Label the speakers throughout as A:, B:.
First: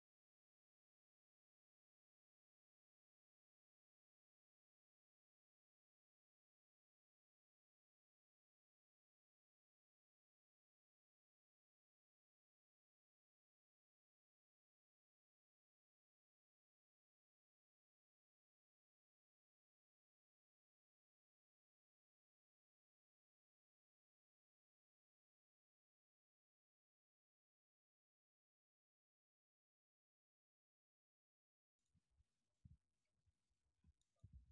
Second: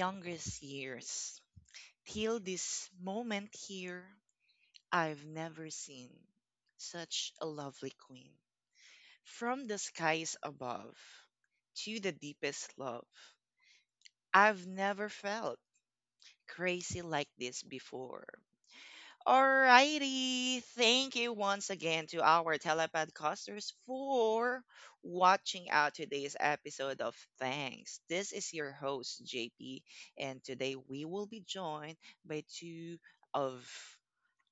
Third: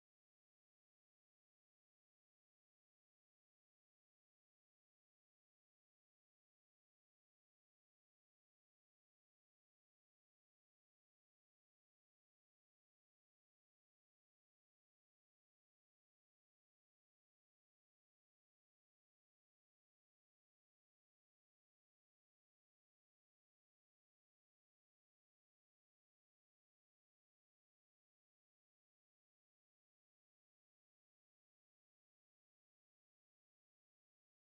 A: youngest years till this moment here, I've never seen such a lovely queen. From the skies above to the deepest love, I've never felt crazy like this before. Alrighty. Thank you once again to our telepodcasters for watching out today's episode of Thanks. This is your host, JP, and today we will be joined by two of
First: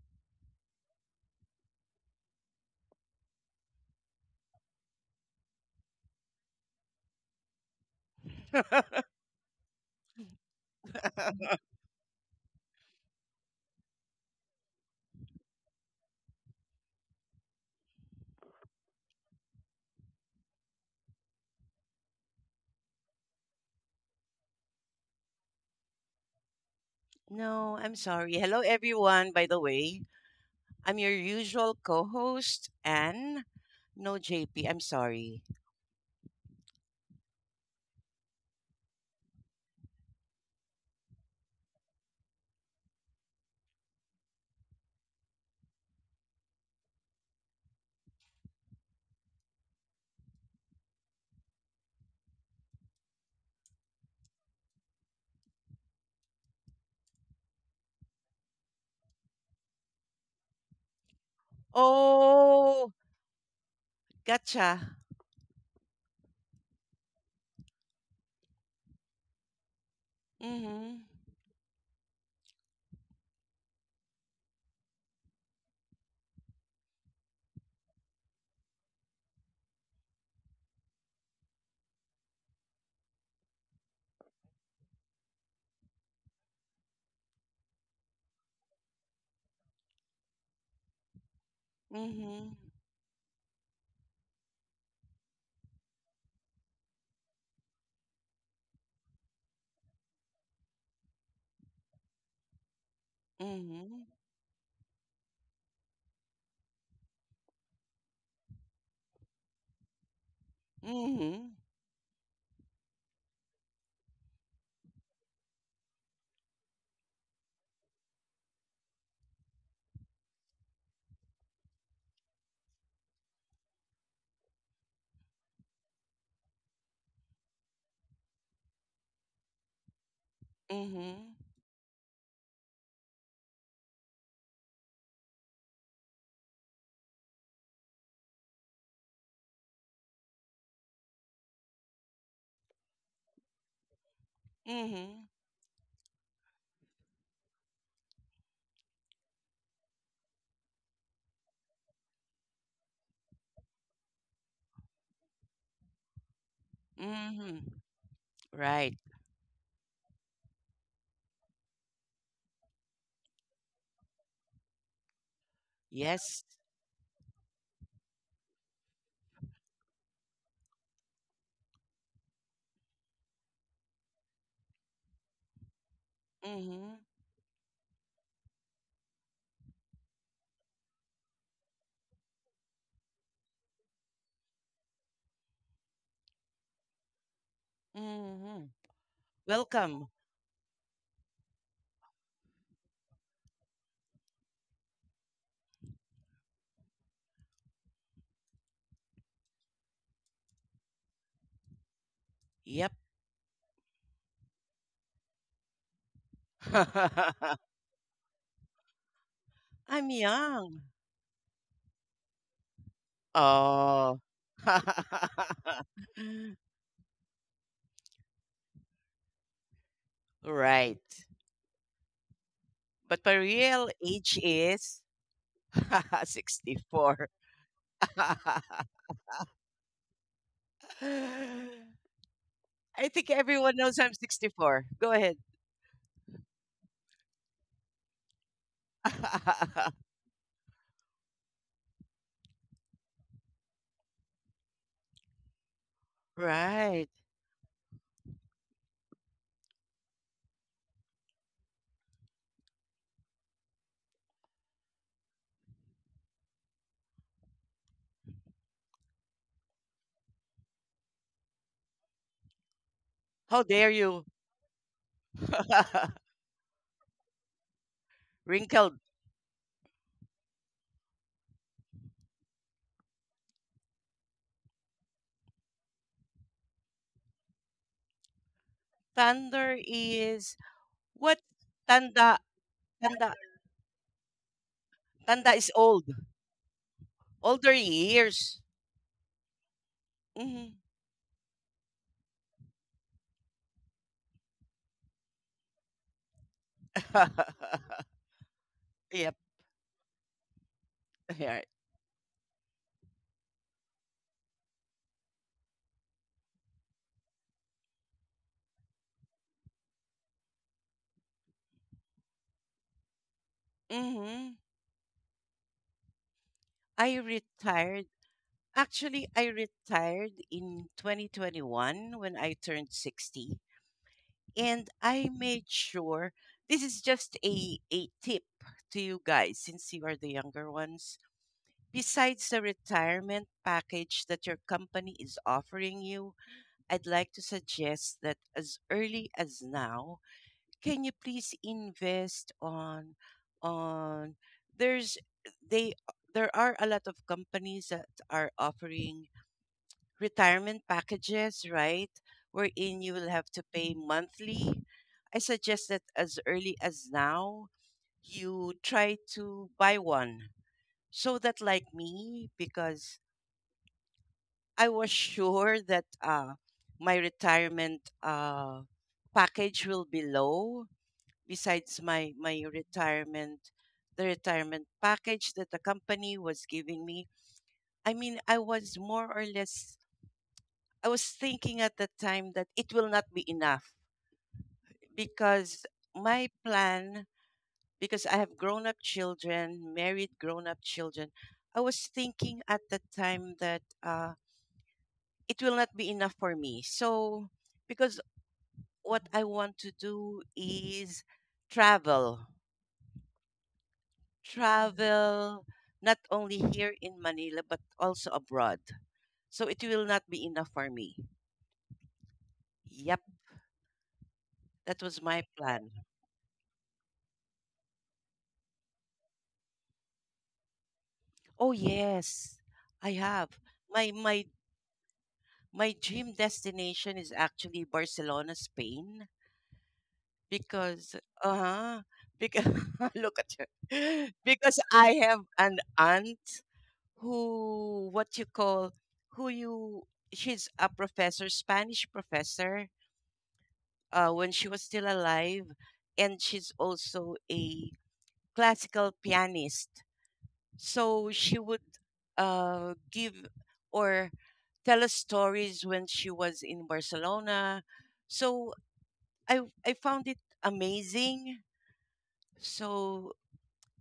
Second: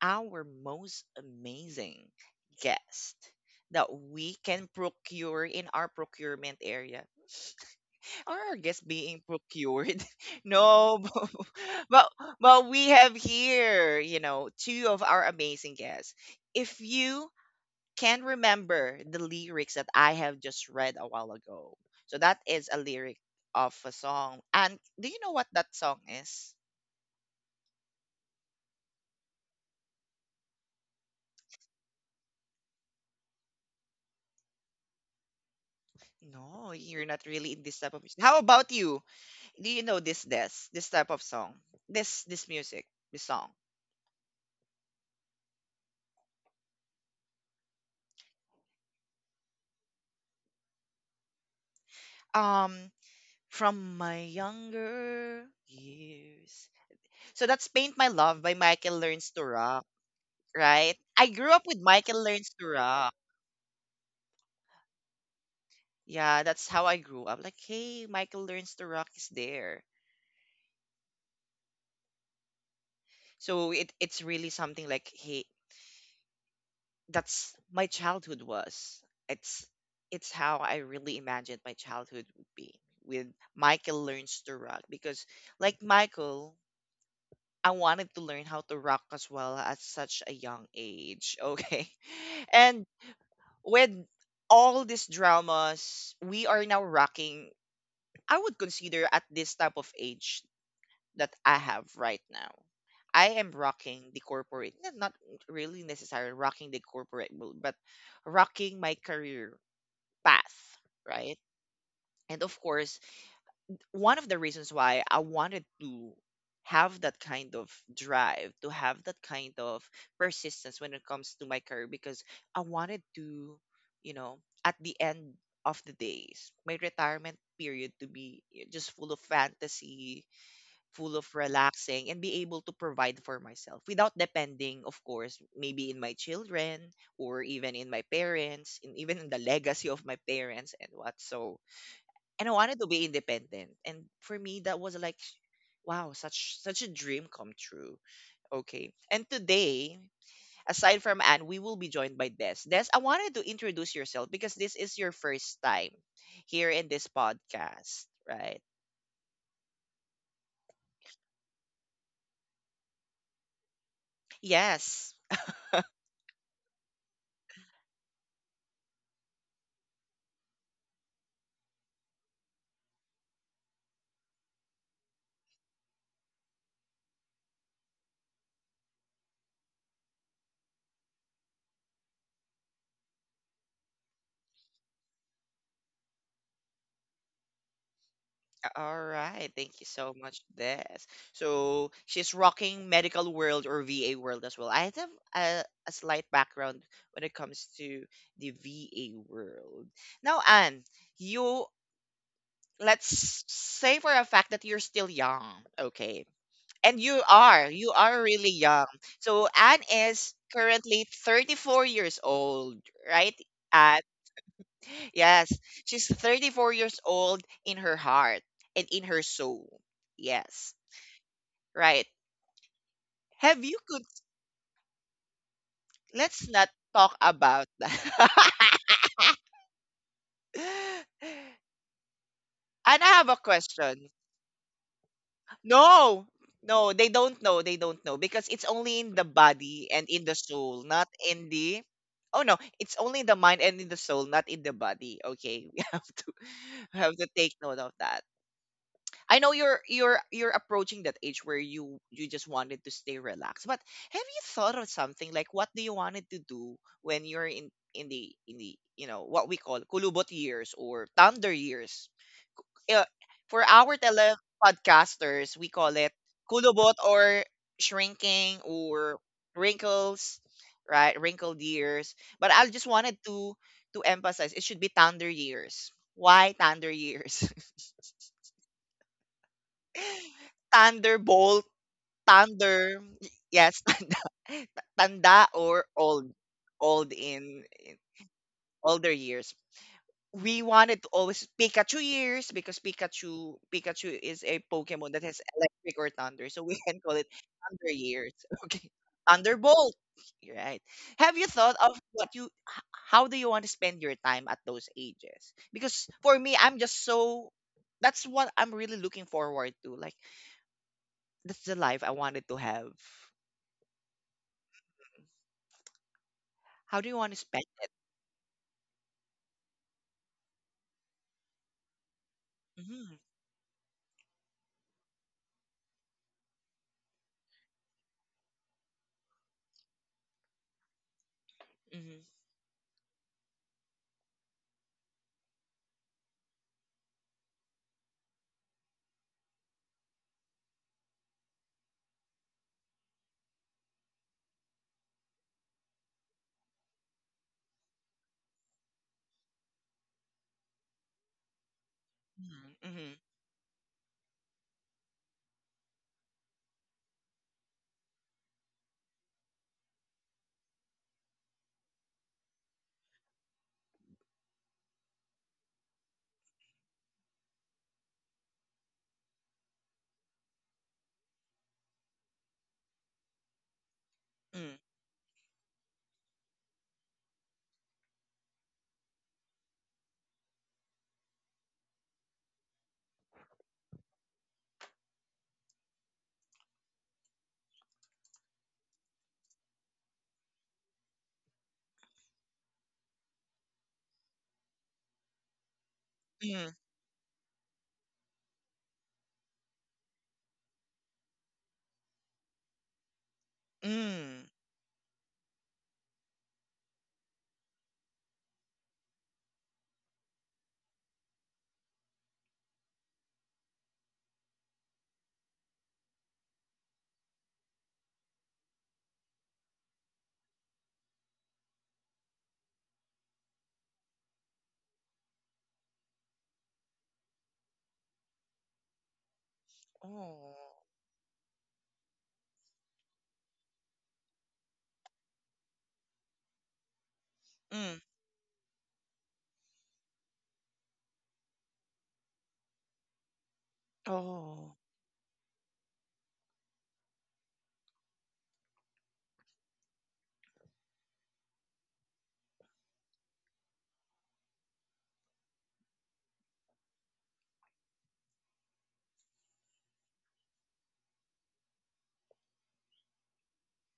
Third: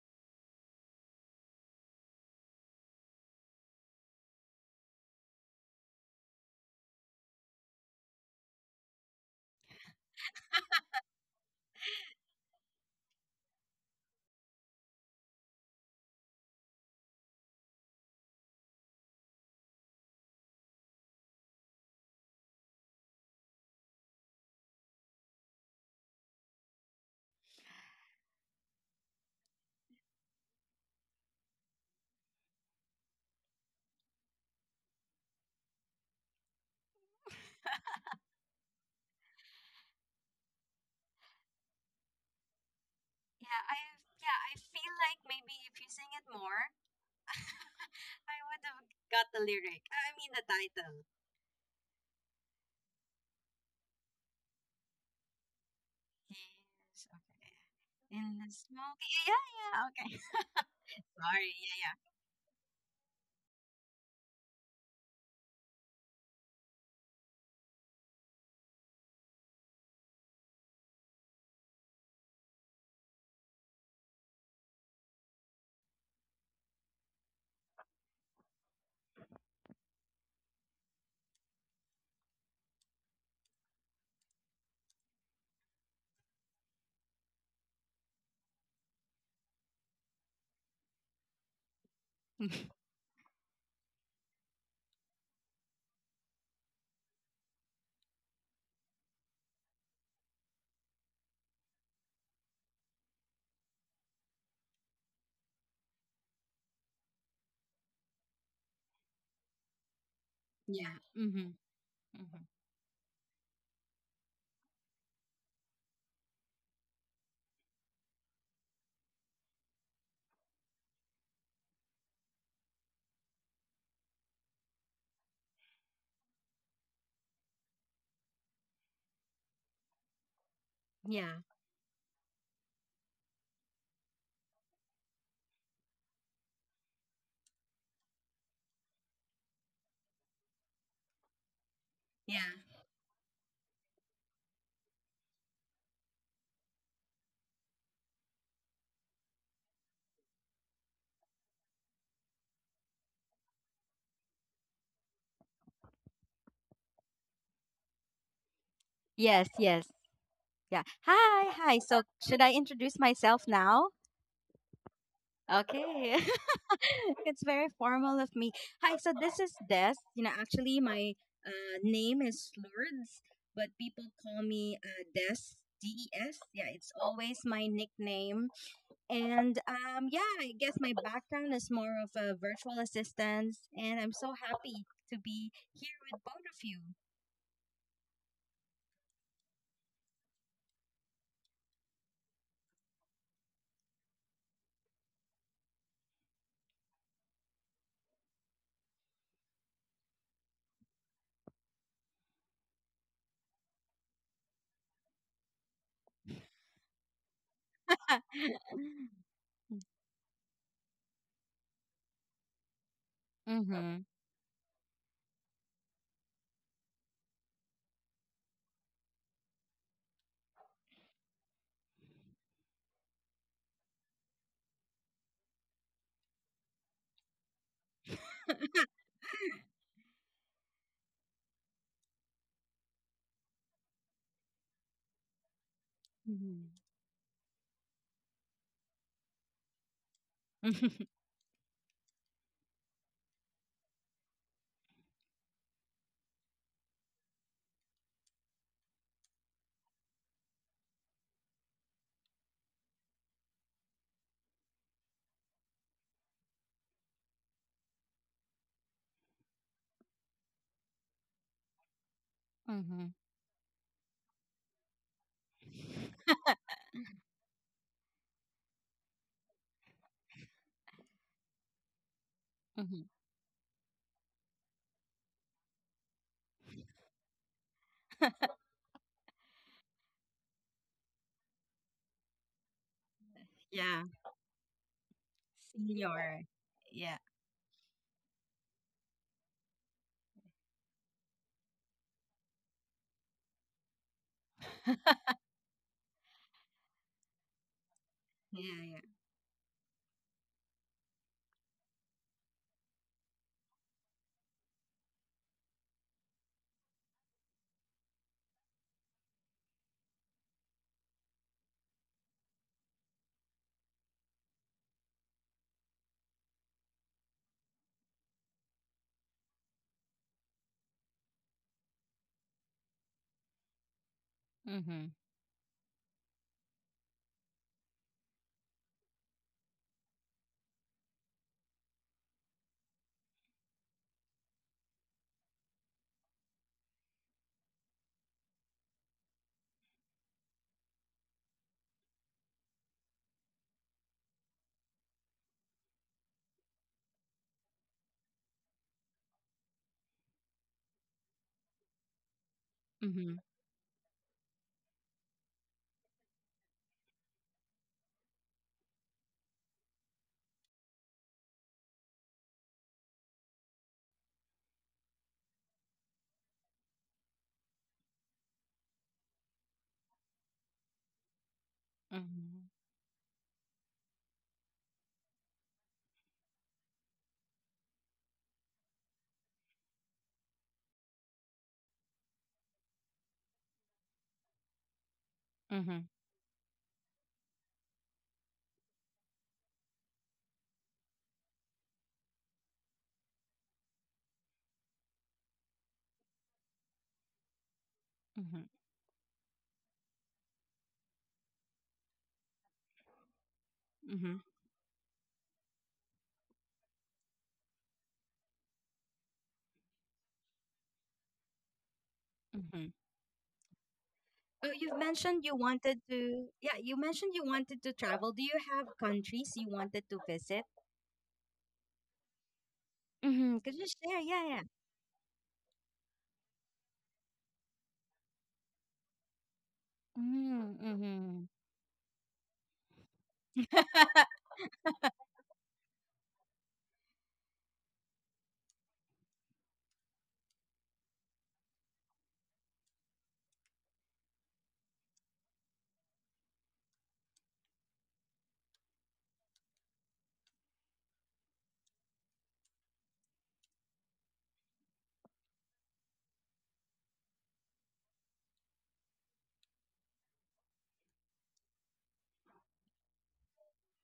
A: our most amazing guests that we can procure in our procurement area or I guess being procured. No, but but but we have here, two of our amazing guests. If you can remember the lyrics that I have just read a while ago, so that is a lyric of a song. And do you know what that song is?
B: No, I'm sorry. Hello, everyone, by the way. I'm your usual co host, Anne. No, JP, I'm sorry.
A: No, you're not really in this type of music. How about you? Do you know this type of song? This music, this song.
C: Yeah, I yeah, I feel like maybe if you sing it more, I would have got the lyric. I mean the title.
A: Um, from my younger years.
C: Yes,
A: So
C: okay.
A: that's Paint My
C: In
A: Love
C: the
A: by
C: smoke.
A: Michael Learns
C: Yeah,
A: to
C: yeah,
A: Rock,
C: okay.
A: right? I
C: Sorry.
A: grew up
C: Yeah,
A: with
C: yeah.
A: Michael Learns to
B: Oh,
A: Rock.
B: gotcha.
A: Yeah, that's how I grew up. Like, hey, Michael Learns to Rock is there.
B: Mm hmm.
A: So it's really something like, hey, that's my childhood was. It's it's how I really imagined my childhood would be with Michael Learns to Rock because like Michael, I wanted to learn how to rock as well at such a young age. Okay.
B: Mm hmm.
A: And with all these dramas we are now rocking, I would consider at this type of age that I have right now. I am
B: Mm
A: rocking the corporate, not really necessarily rocking the corporate world, but rocking my career path,
C: Yeah.
B: hmm.
A: right?
C: Mhm.
A: And
C: Mhm.
A: of course, one of the reasons why I wanted to have that kind of drive, to have that kind of persistence when it comes to my career, because I wanted to, you know, at the end of the days, my retirement period to be just full of fantasy,
B: Mm hmm. Mm hmm.
A: full of
C: Yeah.
A: relaxing, and be able to provide for myself without depending, of course, maybe in my children or even in my parents, and even in the legacy of my parents and what. So,
C: Yeah.
A: and I wanted to be independent. And for me, that
B: Mm
A: was like,
B: hmm.
A: wow, such a dream come true. Okay. And today, aside from Anne, we will be joined by Des. Des, I wanted to introduce yourself because this is your first time here in this
B: Mm hmm.
A: podcast, right?
B: Right.
C: Yes, yes. Yeah. Hi, hi. So, should I introduce myself now?
A: Yes.
C: Okay.
B: Yes.
C: It's very formal of me. Hi, so this is Des. You know, actually, my name is Lourdes, but people call me Des, Des.
B: Mm
C: Yeah, it's
B: hmm.
C: always my nickname. And yeah, I guess my background is more of a virtual assistant, and I'm so happy to be here with both
B: Mm hmm.
A: All right. Thank you
B: Welcome.
A: so much, Des. So she's rocking medical world or VA world as well. I have a slight background when it comes to the VA world. Now, Anne, you
B: Yep.
A: let's say for a fact that you're still young, okay? And you are,
C: of
A: you are really
C: you.
A: young. So Anne
B: I'm
A: is
B: young.
A: currently 34 years old, right?
C: mm-hmm.
A: Anne?
B: Oh.
A: Yes, she's 34 years old in her heart and in her soul. Yes,
B: Right.
A: right.
B: But my
A: Have you
B: real
A: could
B: age is
A: let's not talk
B: 64.
A: about that. And I
B: I think
A: have a
B: everyone knows
A: question.
B: I'm 64. Go ahead.
A: No,
C: Mm-hmm.
A: no, they don't know. They don't know because it's only in the body and in the soul, not in the. Oh no, it's only in the mind and in the soul, not in the body. Okay, we
B: Right.
A: have to take note of that. I know you're approaching that age where you just wanted to stay relaxed. But have you thought of something like what do you wanted to do when you're in the what we call kulubot years or thunder years?
C: Mm-hmm.
A: uh,
B: How
A: for
B: dare
A: our
B: you?
A: tele podcasters, we call it kulubot or shrinking
B: Wrinkled.
A: or wrinkles, right? Wrinkled years. But I just
C: Mm-hmm.
A: wanted to emphasize it should be thunder years. Why thunder years?
B: Thunder is what?
A: Thunderbolt,
B: Tanda.
A: thunder,
B: Tanda.
A: yes,
C: Yeah.
A: tanda, tanda
B: Tanda is
A: or
B: old.
A: old,
C: Senior. Yeah.
A: old in
B: Older years.
A: older years. We
B: Hmm.
A: wanted to always Pikachu years because Pikachu is a
C: Yeah,
A: Pokemon that has electric or thunder, so we can call it thunder years. Okay,
C: yeah.
B: Yep.
A: Thunderbolt. You're right. Have you
B: Right.
A: thought of what you h- How do you want to spend your time at those ages? Because for me, I'm just so that's what I'm really looking forward to. Like that's the life I wanted to have.
B: Hmm.
A: How do
B: I
A: you want to spend? It?
B: retired Actually, I retired in 2021 when I turned
A: Mhm,
B: 60, and
C: Mhm.
B: I made sure this is just a tip to you guys since you are the younger ones.
A: mhm,
B: Besides the retirement package that your company is offering you, I'd like to suggest that as early as now, can you please invest on there's they there are a lot of companies that are offering retirement packages, right?
A: mhm,
B: Wherein you
A: mhm,
B: will
C: Mhm.
B: have to pay monthly. I suggest that as early as now, you try to buy one. So that, like me, because I was sure that my retirement package will be low, besides my
C: Mhm.
B: retirement, the
A: mhm,
B: retirement package that the company was giving me. I mean, I was more or less I was thinking at the time that it will not be enough because
C: Mhm.
B: my plan, because I have grown up children, married grown up children, I was thinking at the time that it will not be enough for
A: mhm,
B: me. So, because
C: Mhm.
B: what I want to do is travel,
C: Mhm.
A: mhm.
B: travel not only here in Manila, but also abroad. So, it will not be enough for me.
C: Mhm.
B: Yep,
C: Oh, you've
B: that was
C: mentioned
B: my
C: you
B: plan.
C: wanted to, yeah, you mentioned you wanted to travel. Do you have countries you wanted to visit?
B: Oh yes, I have.
C: Mhm. Could you
B: My
C: share? Yeah,
B: my
C: yeah.
B: my dream destination is actually Barcelona, Spain,
C: Mhm.
A: Oh.
B: because
C: Mhm.
B: uh-huh, because look at you.
C: yeah.
B: Because I have an aunt
A: Mm.
B: who what you call who you she's a professor, Spanish professor, when she
A: Oh.
B: was still alive, and she's also a classical pianist. So she would give or tell us stories when she was in Barcelona. So I I found it amazing. So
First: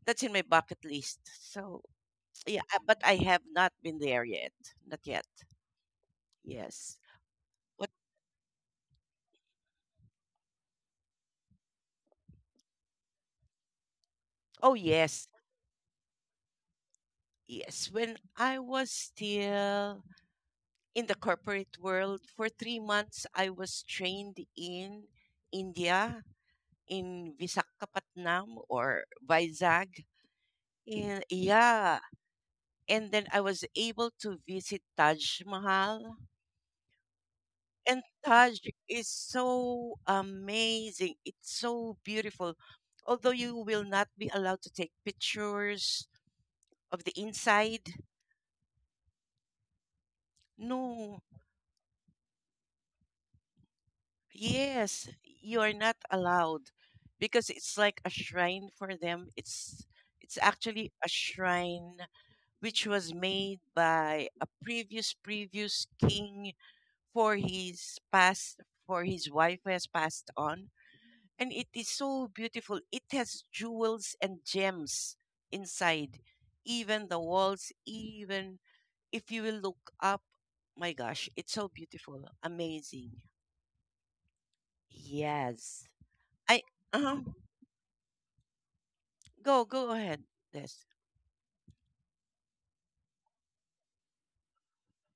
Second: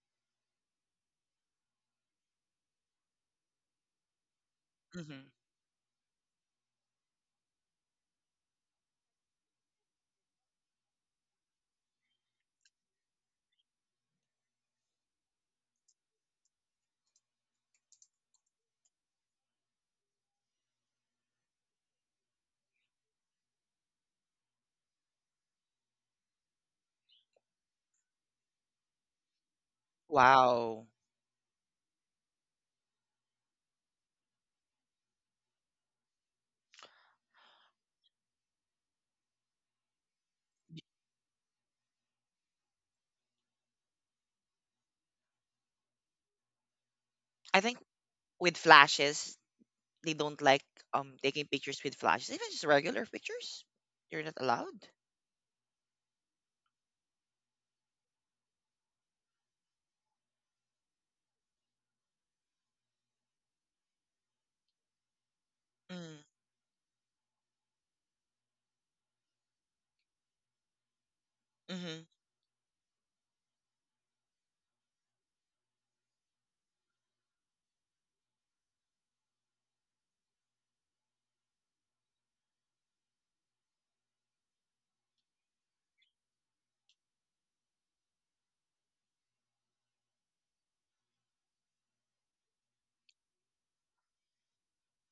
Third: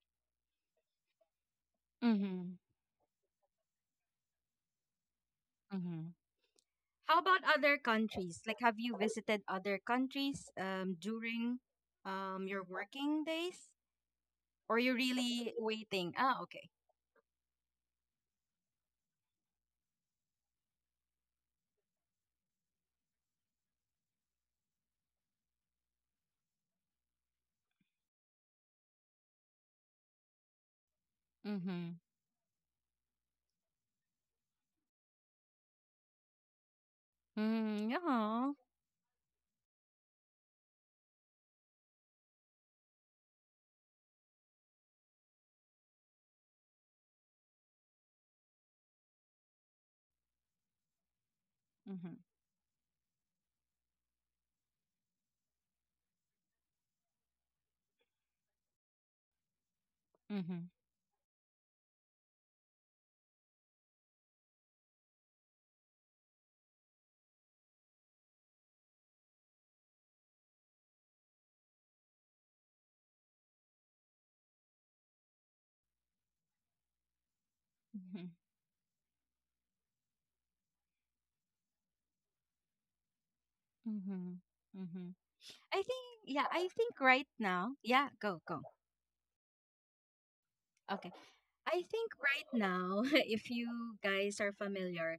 B: that's in my bucket list. So
C: Mhm.
B: yeah, but I have not been there yet. Not yet.
A: Hmm.
C: Mhm.
B: Yes.
C: How about other
B: What?
C: countries? Like, have you visited other countries during your working days?
B: Oh
C: Or you
B: yes,
C: really waiting? Ah, okay.
B: yes. When I was still in the corporate world for 3 months, I was trained in India in Visakapatnam or Vizag.
A: Wow.
B: And
C: Mhm.
B: yeah, and then I was able to visit Taj Mahal.
C: Mm,
B: And
C: yeah.
B: Taj is so amazing. It's so beautiful. Although you will not be allowed to take pictures of the
A: I think
B: inside.
A: with flashes, they don't like
B: No,
A: taking pictures with
C: Mhm.
A: flashes, even just regular pictures. You're not allowed.
B: yes, you are not allowed because it's like a shrine for them. It's actually a shrine which was made by a previous
A: Mm.
B: king for his past for his wife who has passed on, and it is
A: Mm-hmm.
B: so beautiful. It has jewels and gems inside, even the walls.
C: Mhm.
B: Even if you will look up, my gosh, it's so beautiful, amazing.
C: Mm-hmm. Mm-hmm.
B: Yes. i
C: I think
B: uh
C: right now, yeah, go.
B: go go ahead. Yes.
C: Okay. I think right now, if you guys are familiar,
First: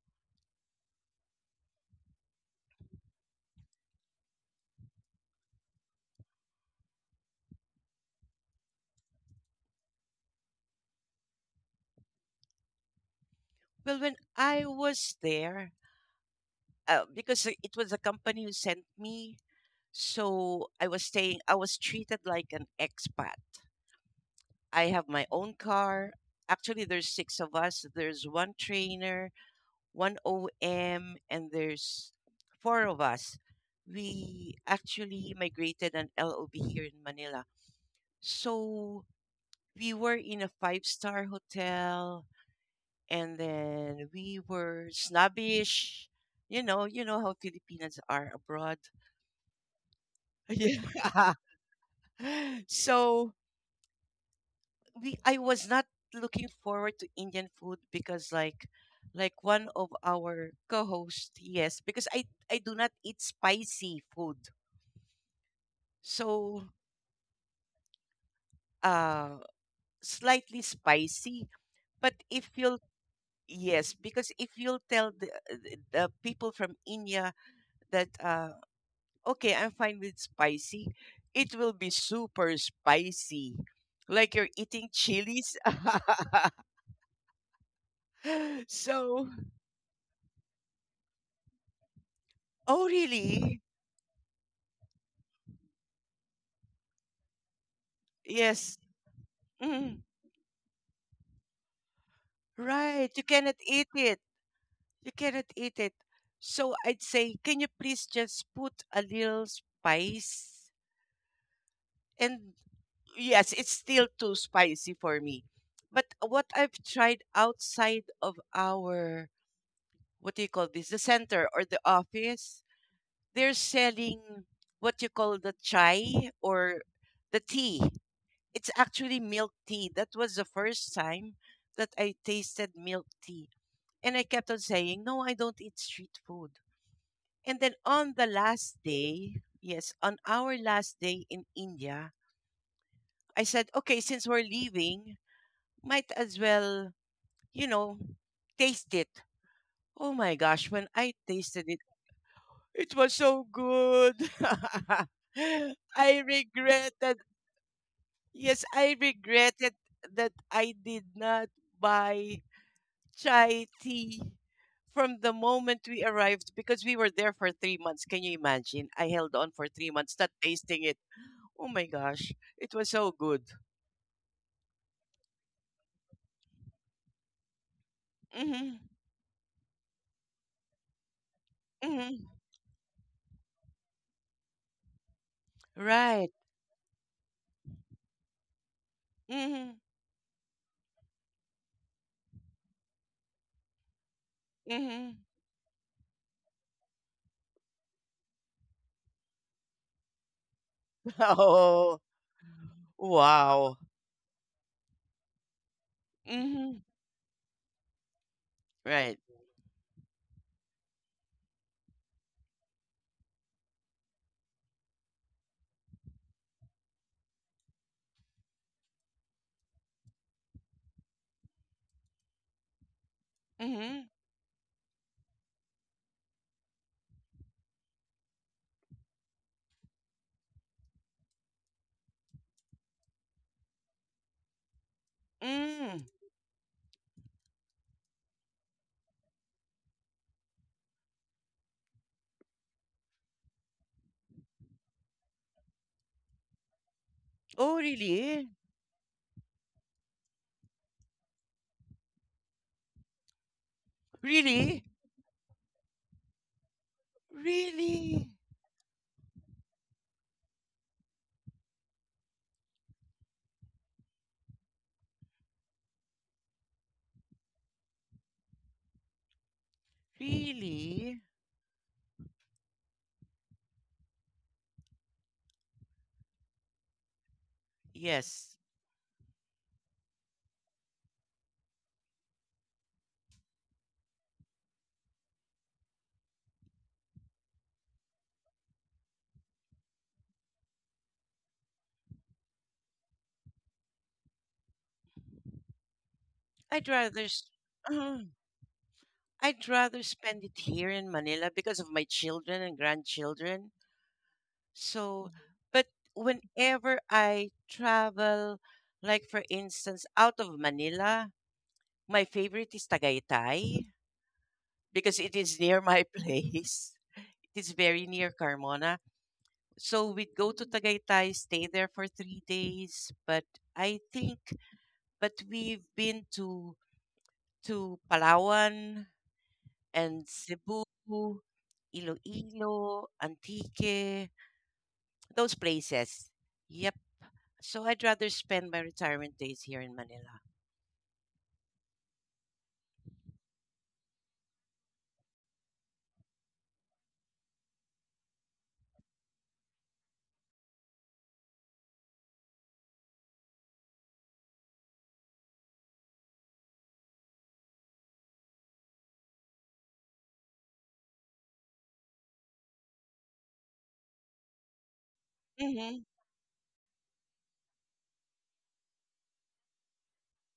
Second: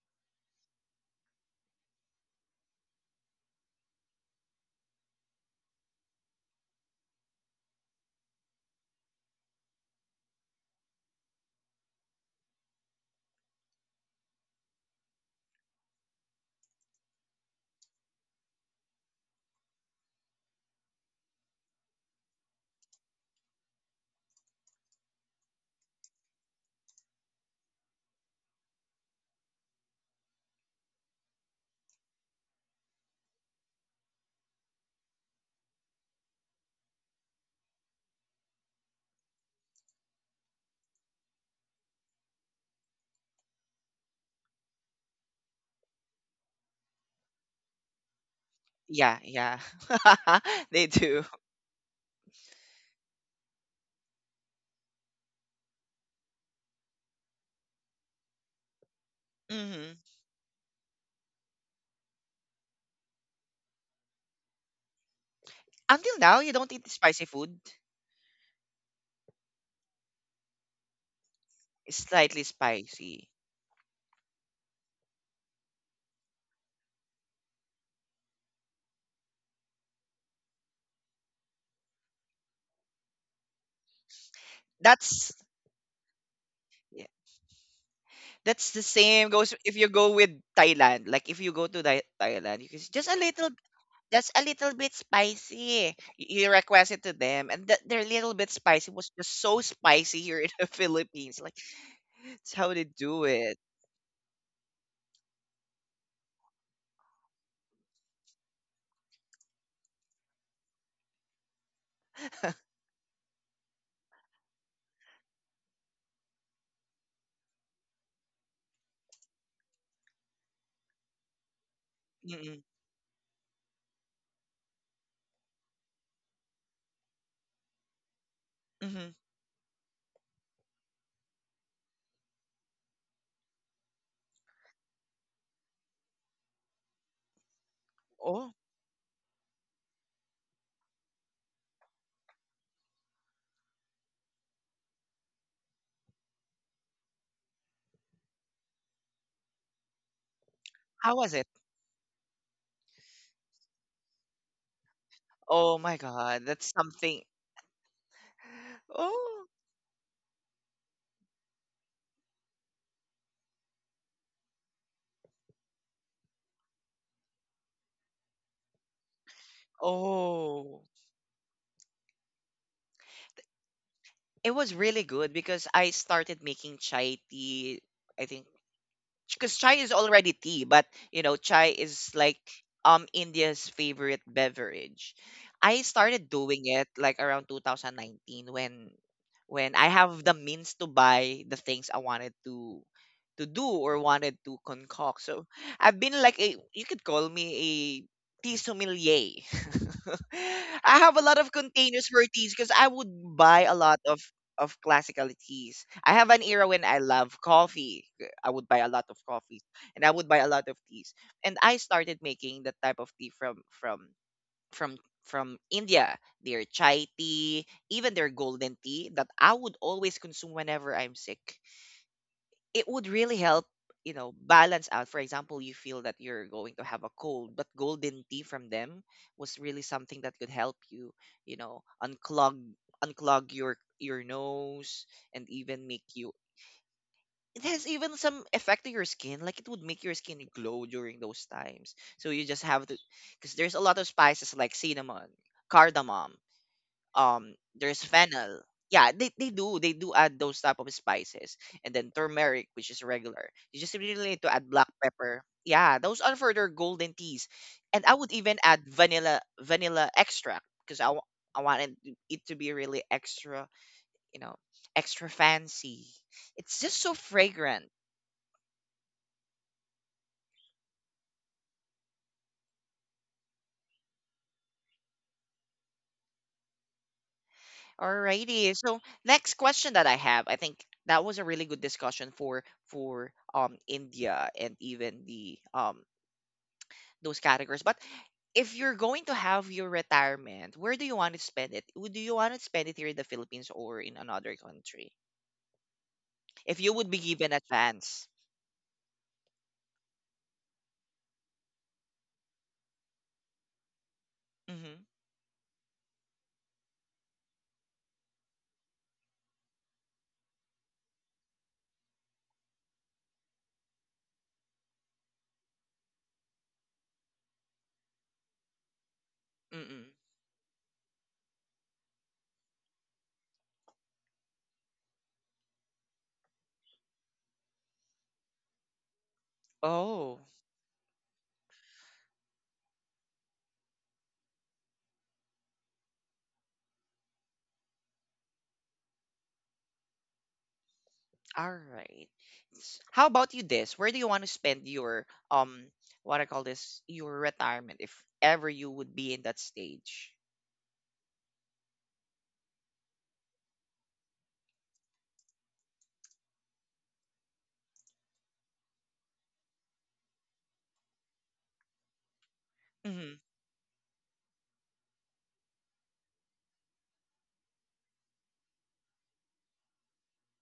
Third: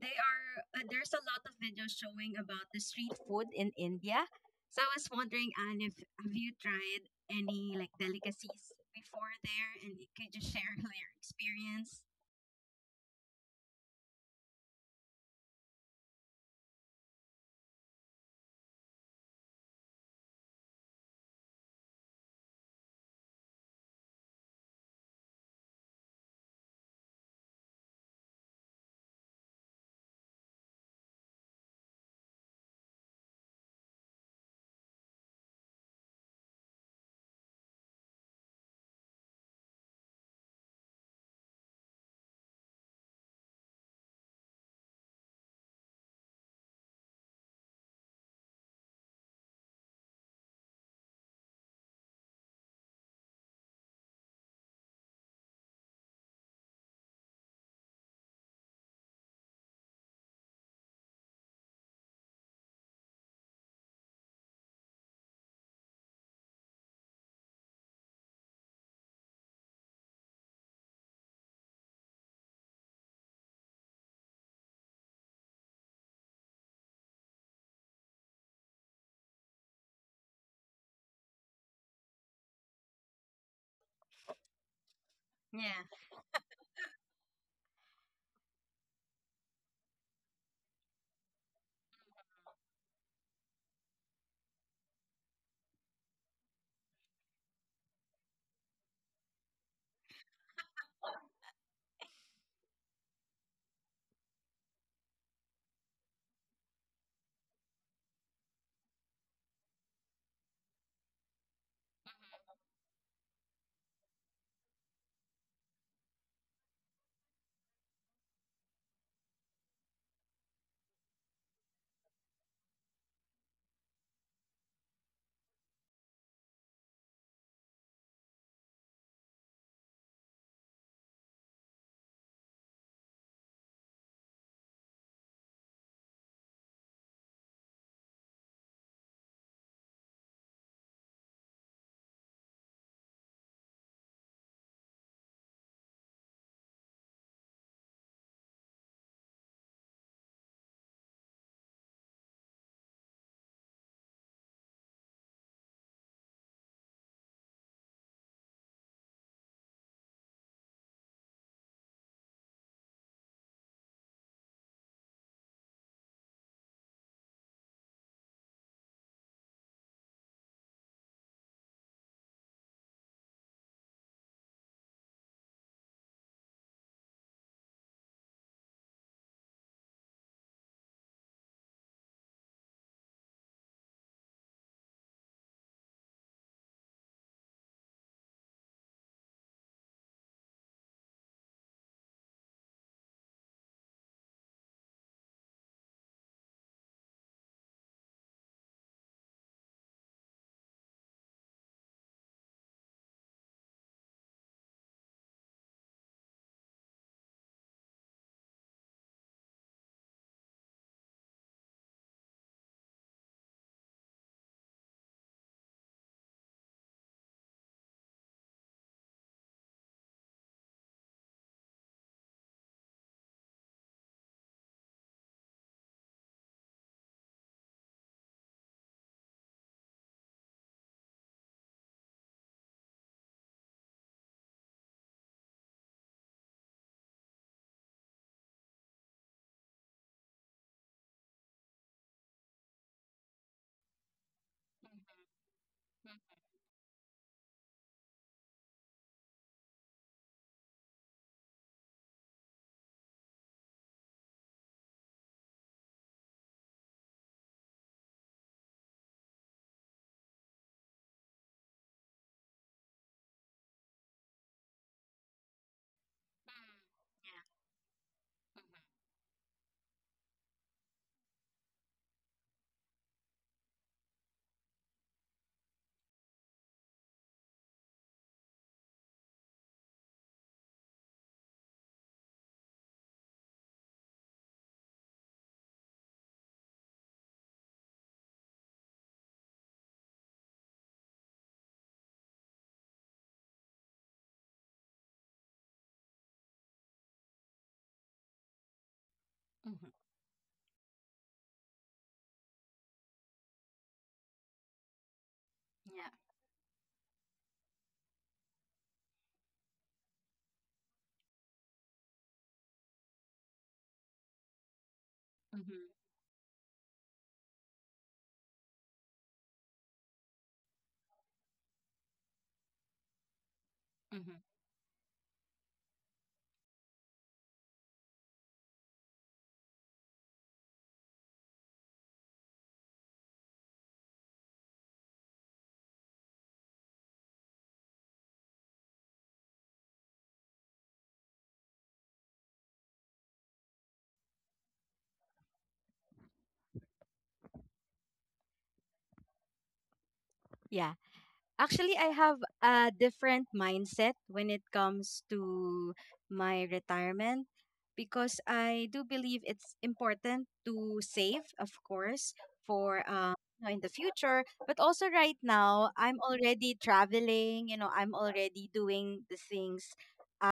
C: they are there's a lot of videos showing about the street food in India. So I was wondering, Anne, if have you tried any like delicacies before there, and you could just share your experience?
B: Well, when I was there, because it was a company who sent me. So I was staying, I was treated like an expat. I have my own car. Actually, there's six of us. There's one trainer, one OM, and there's four of us. We actually migrated an LOB here in Manila. So we were in a five-star hotel, and then we were snobbish. You know, how Filipinas are abroad.
A: Yeah, yeah. They do.
B: Yeah. so we I was not looking forward to Indian food because like one of
A: Hmm.
B: our co-hosts, yes, because I do not eat spicy food.
A: Until now, you
B: So
A: don't eat spicy food.
B: uh slightly spicy,
A: It's
B: but
A: slightly
B: if you'll
A: spicy.
B: yes, because if you'll tell the, the people from India that okay, I'm fine with spicy, it will be super spicy. Like you're eating
A: That's
B: chilies.
C: Yeah.
A: Yeah, that's the same
B: so,
A: goes if you go with Thailand. Like if you go to Thailand, you can
B: oh,
A: just a little.
B: really?
A: That's a little bit spicy. You request it to them, and that their little bit
B: Yes,
A: spicy was just so
B: Mm,
A: spicy here in the Philippines. Like, that's how they
B: right.
A: do
B: You
A: it.
B: cannot eat it. You cannot eat it. So I'd say, can you please just put a little spice? And yes, it's still too spicy for me. But what I've tried outside of our, what do you call this, the center or the
A: Mm-mm.
B: office, they're selling what you call the chai or the tea. It's
A: Hmm.
B: actually milk tea. That was the first time that I tasted milk tea. And I kept on saying, no, I don't eat street food. And then on the
A: Oh,
B: last day, yes, on our last day in India, I said, okay, since we're leaving, might as well, you know, taste it. Oh my gosh, when
A: how
B: I
A: was it?
B: tasted it, it was so good.
A: Oh my
B: I
A: God, that's something.
B: regretted, yes, I
A: Oh,
B: regretted that I did not buy chai tea from the moment we arrived because we were there for 3 months. Can you imagine? I held on for 3 months, not
A: oh.
B: tasting it. Oh my gosh, it was so good.
A: It was really good because I started making chai tea, I think
B: Hmm.
A: because chai is already tea, but you know, chai is like
B: Hmm.
A: India's favorite beverage. I started
B: Right.
A: doing it like around 2019 when when
B: Hmm.
A: I have the means to buy the things I wanted to do or wanted to concoct.
B: Hmm.
A: So I've been like a you could call me a tea sommelier. I have a lot of
B: Oh,
A: containers for teas because I would buy a
B: wow.
A: lot of classical teas. I have an era
B: Hmm.
A: when I love coffee. I would buy a lot of
B: Right.
A: coffees and I would buy a lot of teas. And I started making that type of tea from from India, their chai tea, even their golden tea that I would always consume whenever I'm sick. It would really help, you
B: Hmm.
A: know, balance out. For example, you feel that you're going to have a cold, but golden tea from them was really something that could help you, you know, unclog your nose and even make
B: Mm.
A: you it has even some effect to your skin. Like it would make your skin glow during those times. So you just have to, because there's a lot of spices like cinnamon, cardamom.
B: Oh,
A: There's
B: really?
A: fennel. Yeah, they do add those type of spices, and then turmeric, which is regular. You just really need to add black
B: Really?
A: pepper. Yeah, those are for their golden teas, and I would
B: Really?
A: even add vanilla extract because I wanted it to be really extra, you know, extra fancy. It's just so fragrant.
B: Really? Yes.
A: Alrighty. So next question that I have, I think that was a really good discussion for India and even the those categories. But if you're going to have your retirement, where do you want to spend it? Do you want to spend it here in the Philippines or in another country? If
B: I'd
A: you would be
B: rather. s-
A: given a
B: uh-huh.
A: chance.
C: Mm-hmm.
B: I'd
C: Mm-hmm. Yeah. Mm-hmm. Mm-hmm.
B: rather spend it here in Manila because of my children and grandchildren.
A: Mm-hmm.
B: So. Mhm. But
C: Yeah.
B: whenever I travel, like for instance, out of Manila, my favorite is Tagaytay because it is near
C: Mm-hmm.
B: my place. It is very near Carmona.
A: Mm-mm.
B: So we'd go to Tagaytay, stay there for 3 days. I think,
C: mm
B: but we've been to Palawan, and
A: Oh,
B: Cebu, Iloilo, Antique, those places. Yep. So I'd rather spend my retirement days here in Manila.
A: all right. How about you this? Where do you want to spend your what I call this your retirement if ever you would be in that stage?
C: Actually, I have a different mindset when it comes to my retirement because I do believe it's important to save, of course, for
A: Hmm.
C: you know, in the future. But also, right now,
B: Mhm.
C: I'm already traveling. You know, I'm already doing the things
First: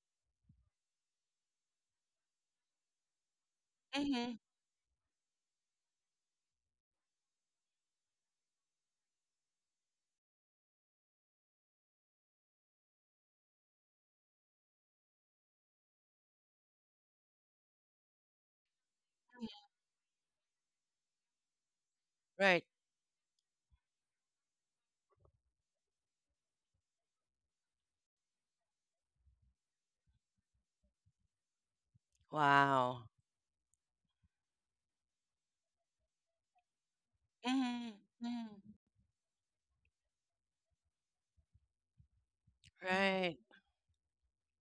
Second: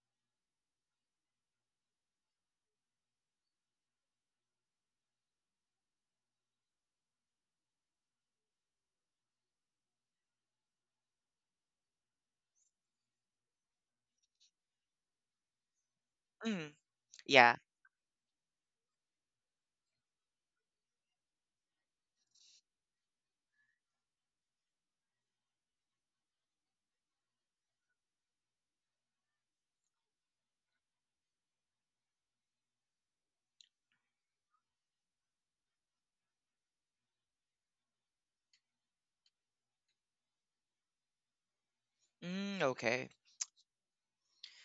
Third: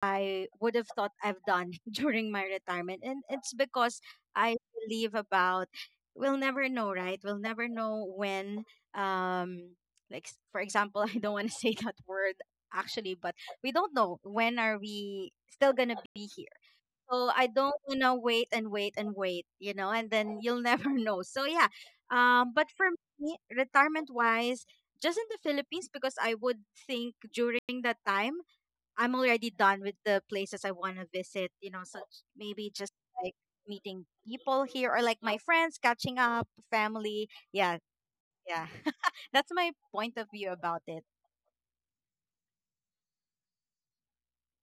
C: I would have thought I've done during my retirement, and it's because
B: Mhm.
C: I believe about. We'll never know, right? We'll never know when. Um, like for example I don't want to say that word actually but we don't know when are we still gonna be here
A: Hmm.
C: so I
A: Yeah.
C: don't wanna wait and wait and wait you know and then you'll never know so yeah
B: Right.
C: but for me retirement wise just in the Philippines because I would think during that time I'm already done with the places I want to visit you know such maybe just
B: Wow.
C: like meeting people here or like my friends catching up family yeah
B: Mhm. Mhm.
C: yeah. That's my point of view about it.
A: Mm, okay.
B: Right.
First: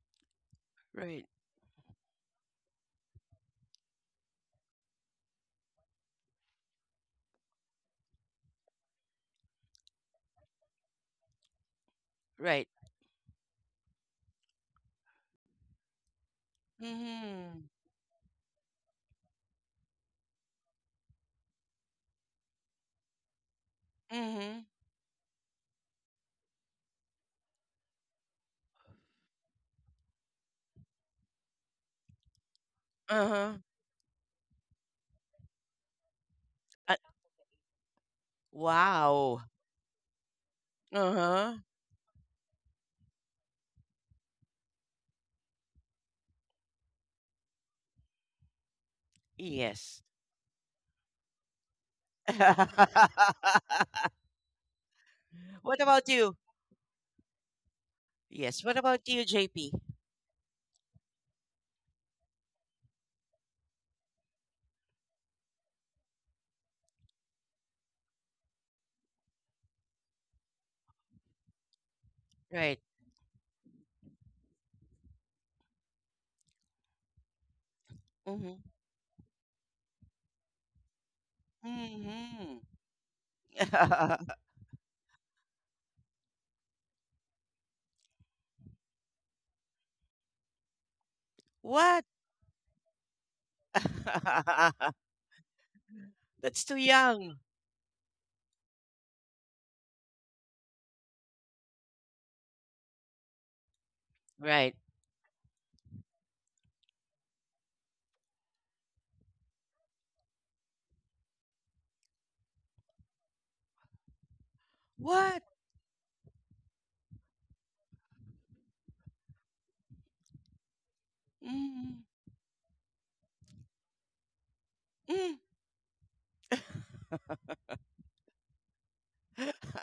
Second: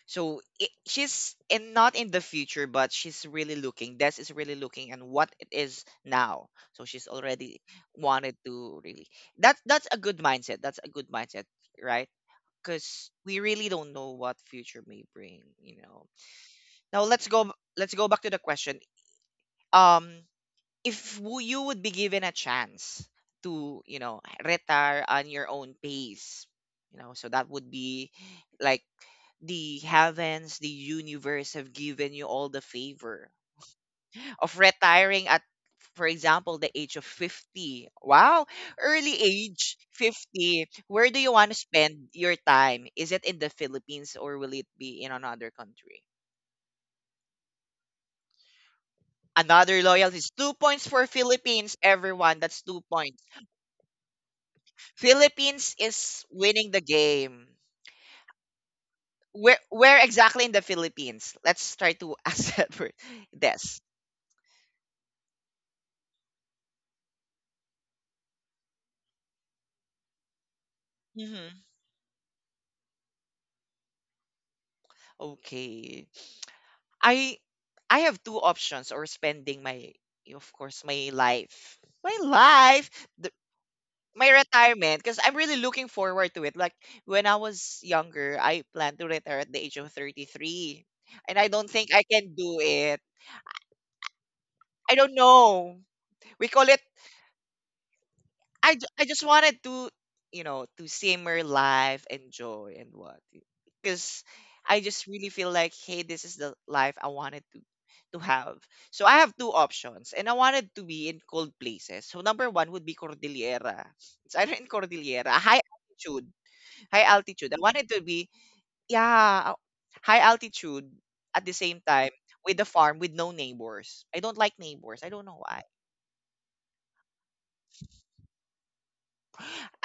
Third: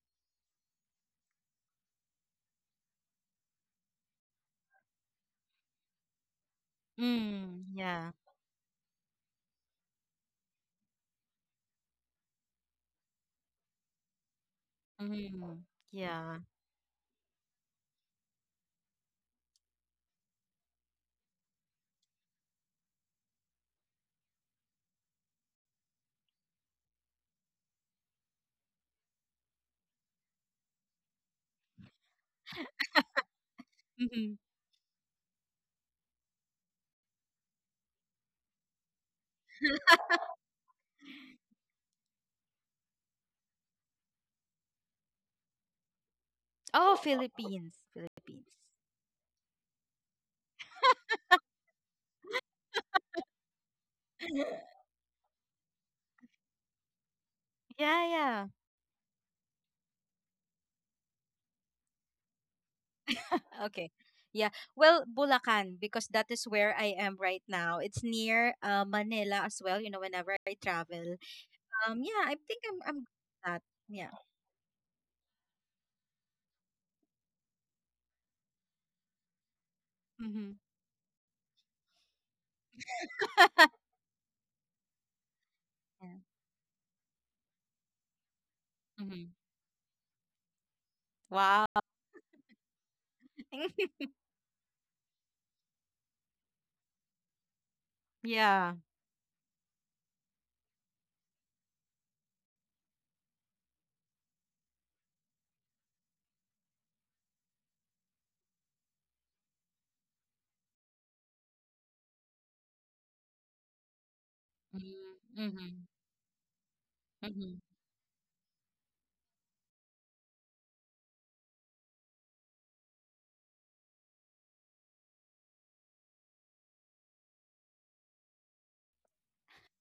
A: So it,
B: Right.
A: she's in not in the future, but she's really looking. Des is really looking and what it is now. So she's already
C: Mm, yeah.
A: wanted to really. That's a good mindset. That's a good mindset, right?
B: Right.
A: Because we really don't know what future may bring.
C: Mm,
A: You know.
C: yeah.
A: Now let's go.
B: Mhm.
A: Let's go back to the question. Um, if you would be given a chance to you know
B: Mhm.
A: retire on your own pace, you know, so that would be like the heavens, the universe have given you all the favor
B: Uh-huh.
C: hmm
A: of retiring at for example the age
B: Uh,
A: of 50, wow, early
B: wow.
A: age 50, where do you want
B: Uh-huh.
A: to spend your time? Is it in the Philippines or will it be in another country?
C: Oh, Philippines. Philippines.
A: Another
B: Yes.
A: loyalty is 2 points for Philippines, everyone. That's 2 points. Philippines
B: What about
A: is
B: you?
A: winning the game.
C: Yeah, yeah.
B: Yes. What about you,
A: Where
B: JP?
A: where exactly in the Philippines? Let's try to ask that first. Des.
C: Okay. Yeah. Well, Bulacan, because that is where I am right now. It's near Manila as well, you know, whenever I travel.
A: Mm-hmm.
C: Yeah, I think
B: Right.
C: I'm good at. That. Yeah.
A: Okay. I I have two
B: Mhm.
A: options or spending my of
C: Mm-hmm.
A: course my life. My
B: Mhm.
A: life, the, my retirement because I'm really looking
C: yeah.
A: forward to it. Like when I was younger, I planned to
C: Mm-hmm.
A: retire at the age of 33 and I
C: Wow.
A: don't think I
B: What?
A: can do it. I don't know. We
B: That's
A: call
B: too
A: it
B: young.
C: yeah.
A: I just wanted to, you know, to simmer life, enjoy, and what. Because
B: Right.
A: I just really feel like, hey, this is the life I wanted to have. So I have two options, and I wanted to be in cold places. So number one would be Cordillera. It's either in Cordillera,
C: Mm-hmm.
B: What?
A: high
C: Mm-hmm.
A: altitude, high altitude. I wanted to be, yeah, high altitude at the same
B: Mm,
A: time with the farm with no neighbors. I don't like neighbors. I don't
B: mm.
A: know why.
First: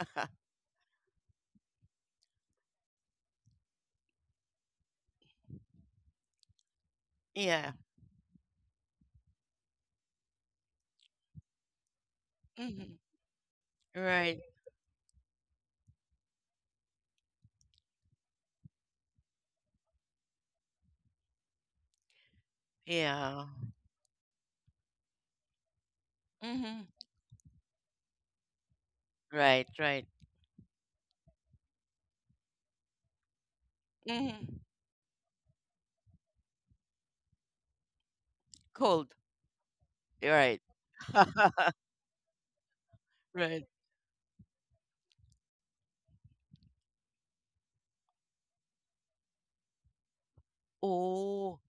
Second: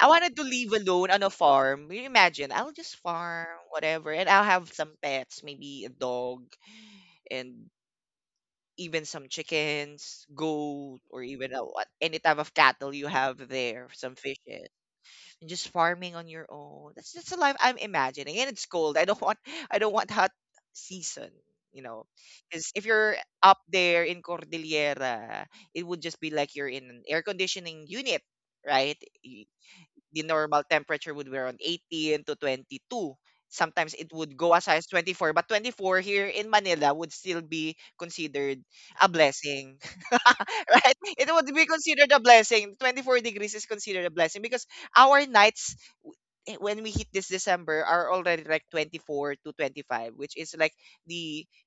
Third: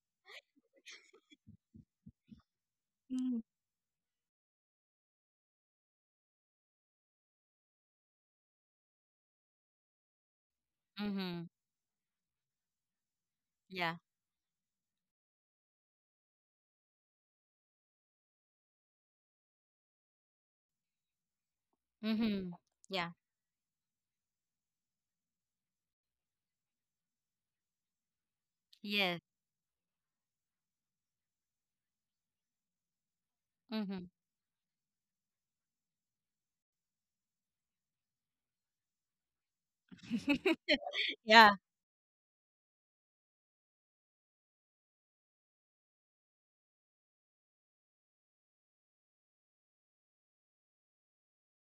A: I wanted to live alone on a farm. You imagine, I'll just
C: Mm-hmm.
A: farm, whatever, and I'll have some pets, maybe a dog and
B: Yeah.
A: even some chickens, goat, or
C: Mm-hmm.
A: even any type of cattle
B: Hmm.
A: you have there,
C: Yeah.
A: some
B: Right.
A: fishes, and just farming on your own. That's just a life I'm imagining, and it's cold. I don't want, I don't want hot season. You know,
C: Mm-hmm.
A: because if
C: Yeah.
A: you're
B: Yeah.
A: up there in Cordillera, it would just be like you're in
B: Hmm.
A: an air conditioning unit, right?
C: Yes.
B: Right. Right.
A: The normal temperature would be around 18 to 22. Sometimes
C: Mm-hmm.
A: it would go
B: Hmm.
A: as high as 24, but 24 here in Manila would still be considered
B: Cold.
A: a blessing.
B: Right.
A: Right? It would
C: yeah.
A: be considered a blessing. 24 degrees
B: Right.
A: is considered a blessing because our nights, when we hit this December, are already like 24 to 25, which is like the
B: Oh.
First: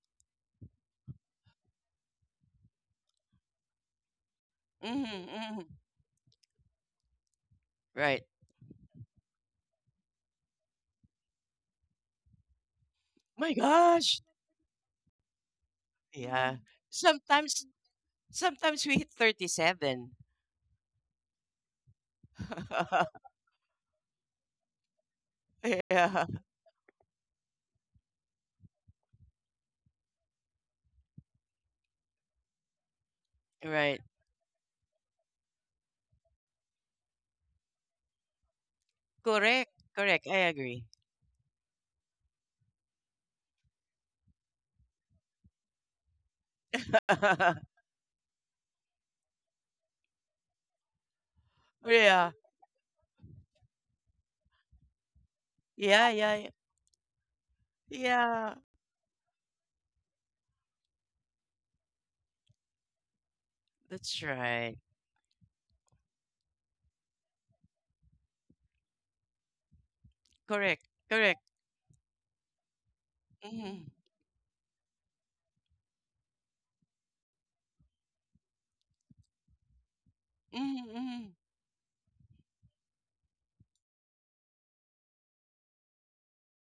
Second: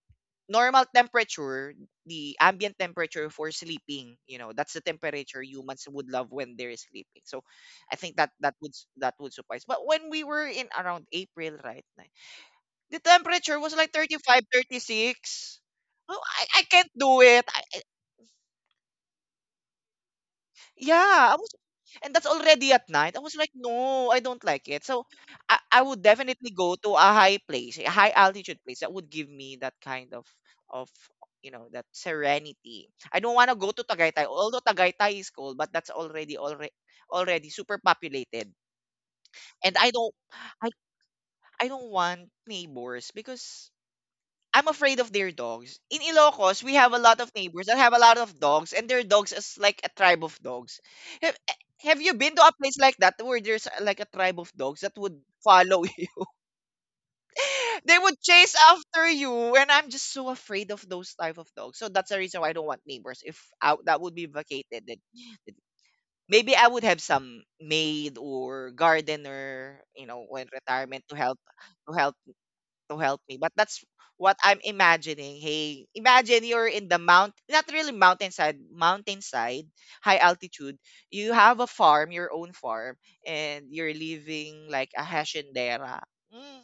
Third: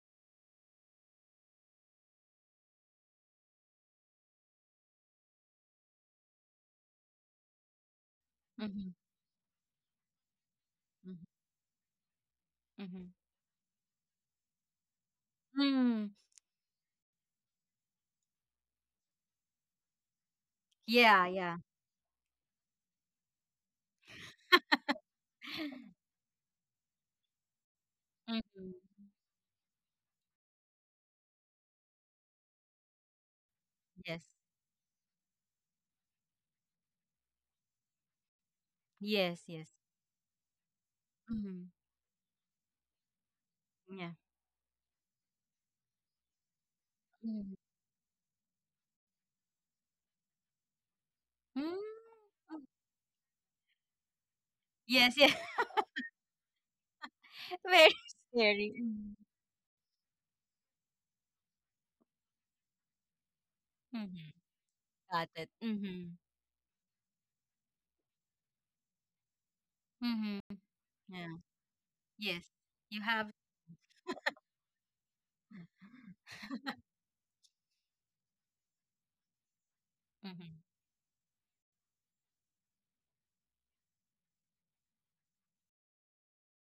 A: normal temperature, the ambient temperature for sleeping, that's the
B: Hmm.
A: temperature
B: Hmm.
A: humans would love when they're sleeping. So I think
B: Right.
A: that that would s-
C: Mm-hmm.
A: that would suffice. But when we were in around April, right? The
C: Mm-hmm.
B: My
A: temperature was like thirty
B: gosh.
A: five, 36.
C: Mm-hmm.
A: Oh, I,
B: Yeah.
A: I can't do it.
B: Sometimes, sometimes we hit 37.
C: Yeah.
A: Yeah, I was,
C: Yeah.
A: and that's already at night. I was like, "No, I don't like it." So, I would
B: Yeah.
A: definitely go to a high place, a high altitude place that
C: Mm-hmm.
A: would give me that kind of that serenity. I don't wanna go to
B: Right.
C: Yes.
A: Tagaytay, although Tagaytay is cold, but that's already super populated.
C: Yes. Yes.
A: And
B: Correct.
A: I don't
B: Correct. I
A: I
B: agree.
C: Mm-hmm.
A: I don't want neighbors because
C: Yeah.
A: I'm afraid of their dogs. In Ilocos, we have a lot of
C: Mm-hmm.
A: neighbors that have a lot of dogs, and their dogs is like a tribe of dogs. Have, eh, have you
B: Yeah.
A: been to a
C: Mm-hmm.
A: place like that where there's like a tribe of dogs that
C: Yes.
A: would
C: Yeah.
A: follow
B: Yeah.
A: you?
B: Yeah.
C: Very
A: They would chase
B: Yeah.
C: scary.
A: after you, and I'm just so afraid of those type of dogs. So that's the reason why I don't want neighbors. If I, That would
B: That's
A: be
C: Mm-hmm.
B: right.
A: vacated, then
C: Got it.
A: then
C: Mm-hmm.
A: maybe I would have some maid or gardener,
C: Mm-hmm.
A: when
B: Correct.
A: retirement to
C: Yeah.
B: Correct.
A: to help
C: Yes.
A: to
C: You
A: help
C: have.
A: me. But that's
B: Mhm.
A: what I'm imagining. Hey, imagine you're in the mount, not really mountainside, high
C: Mm-hmm.
A: altitude.
B: Mhm,
A: You
B: mhm.
A: have a farm, your own farm, and you're living like a haciendera. Mm.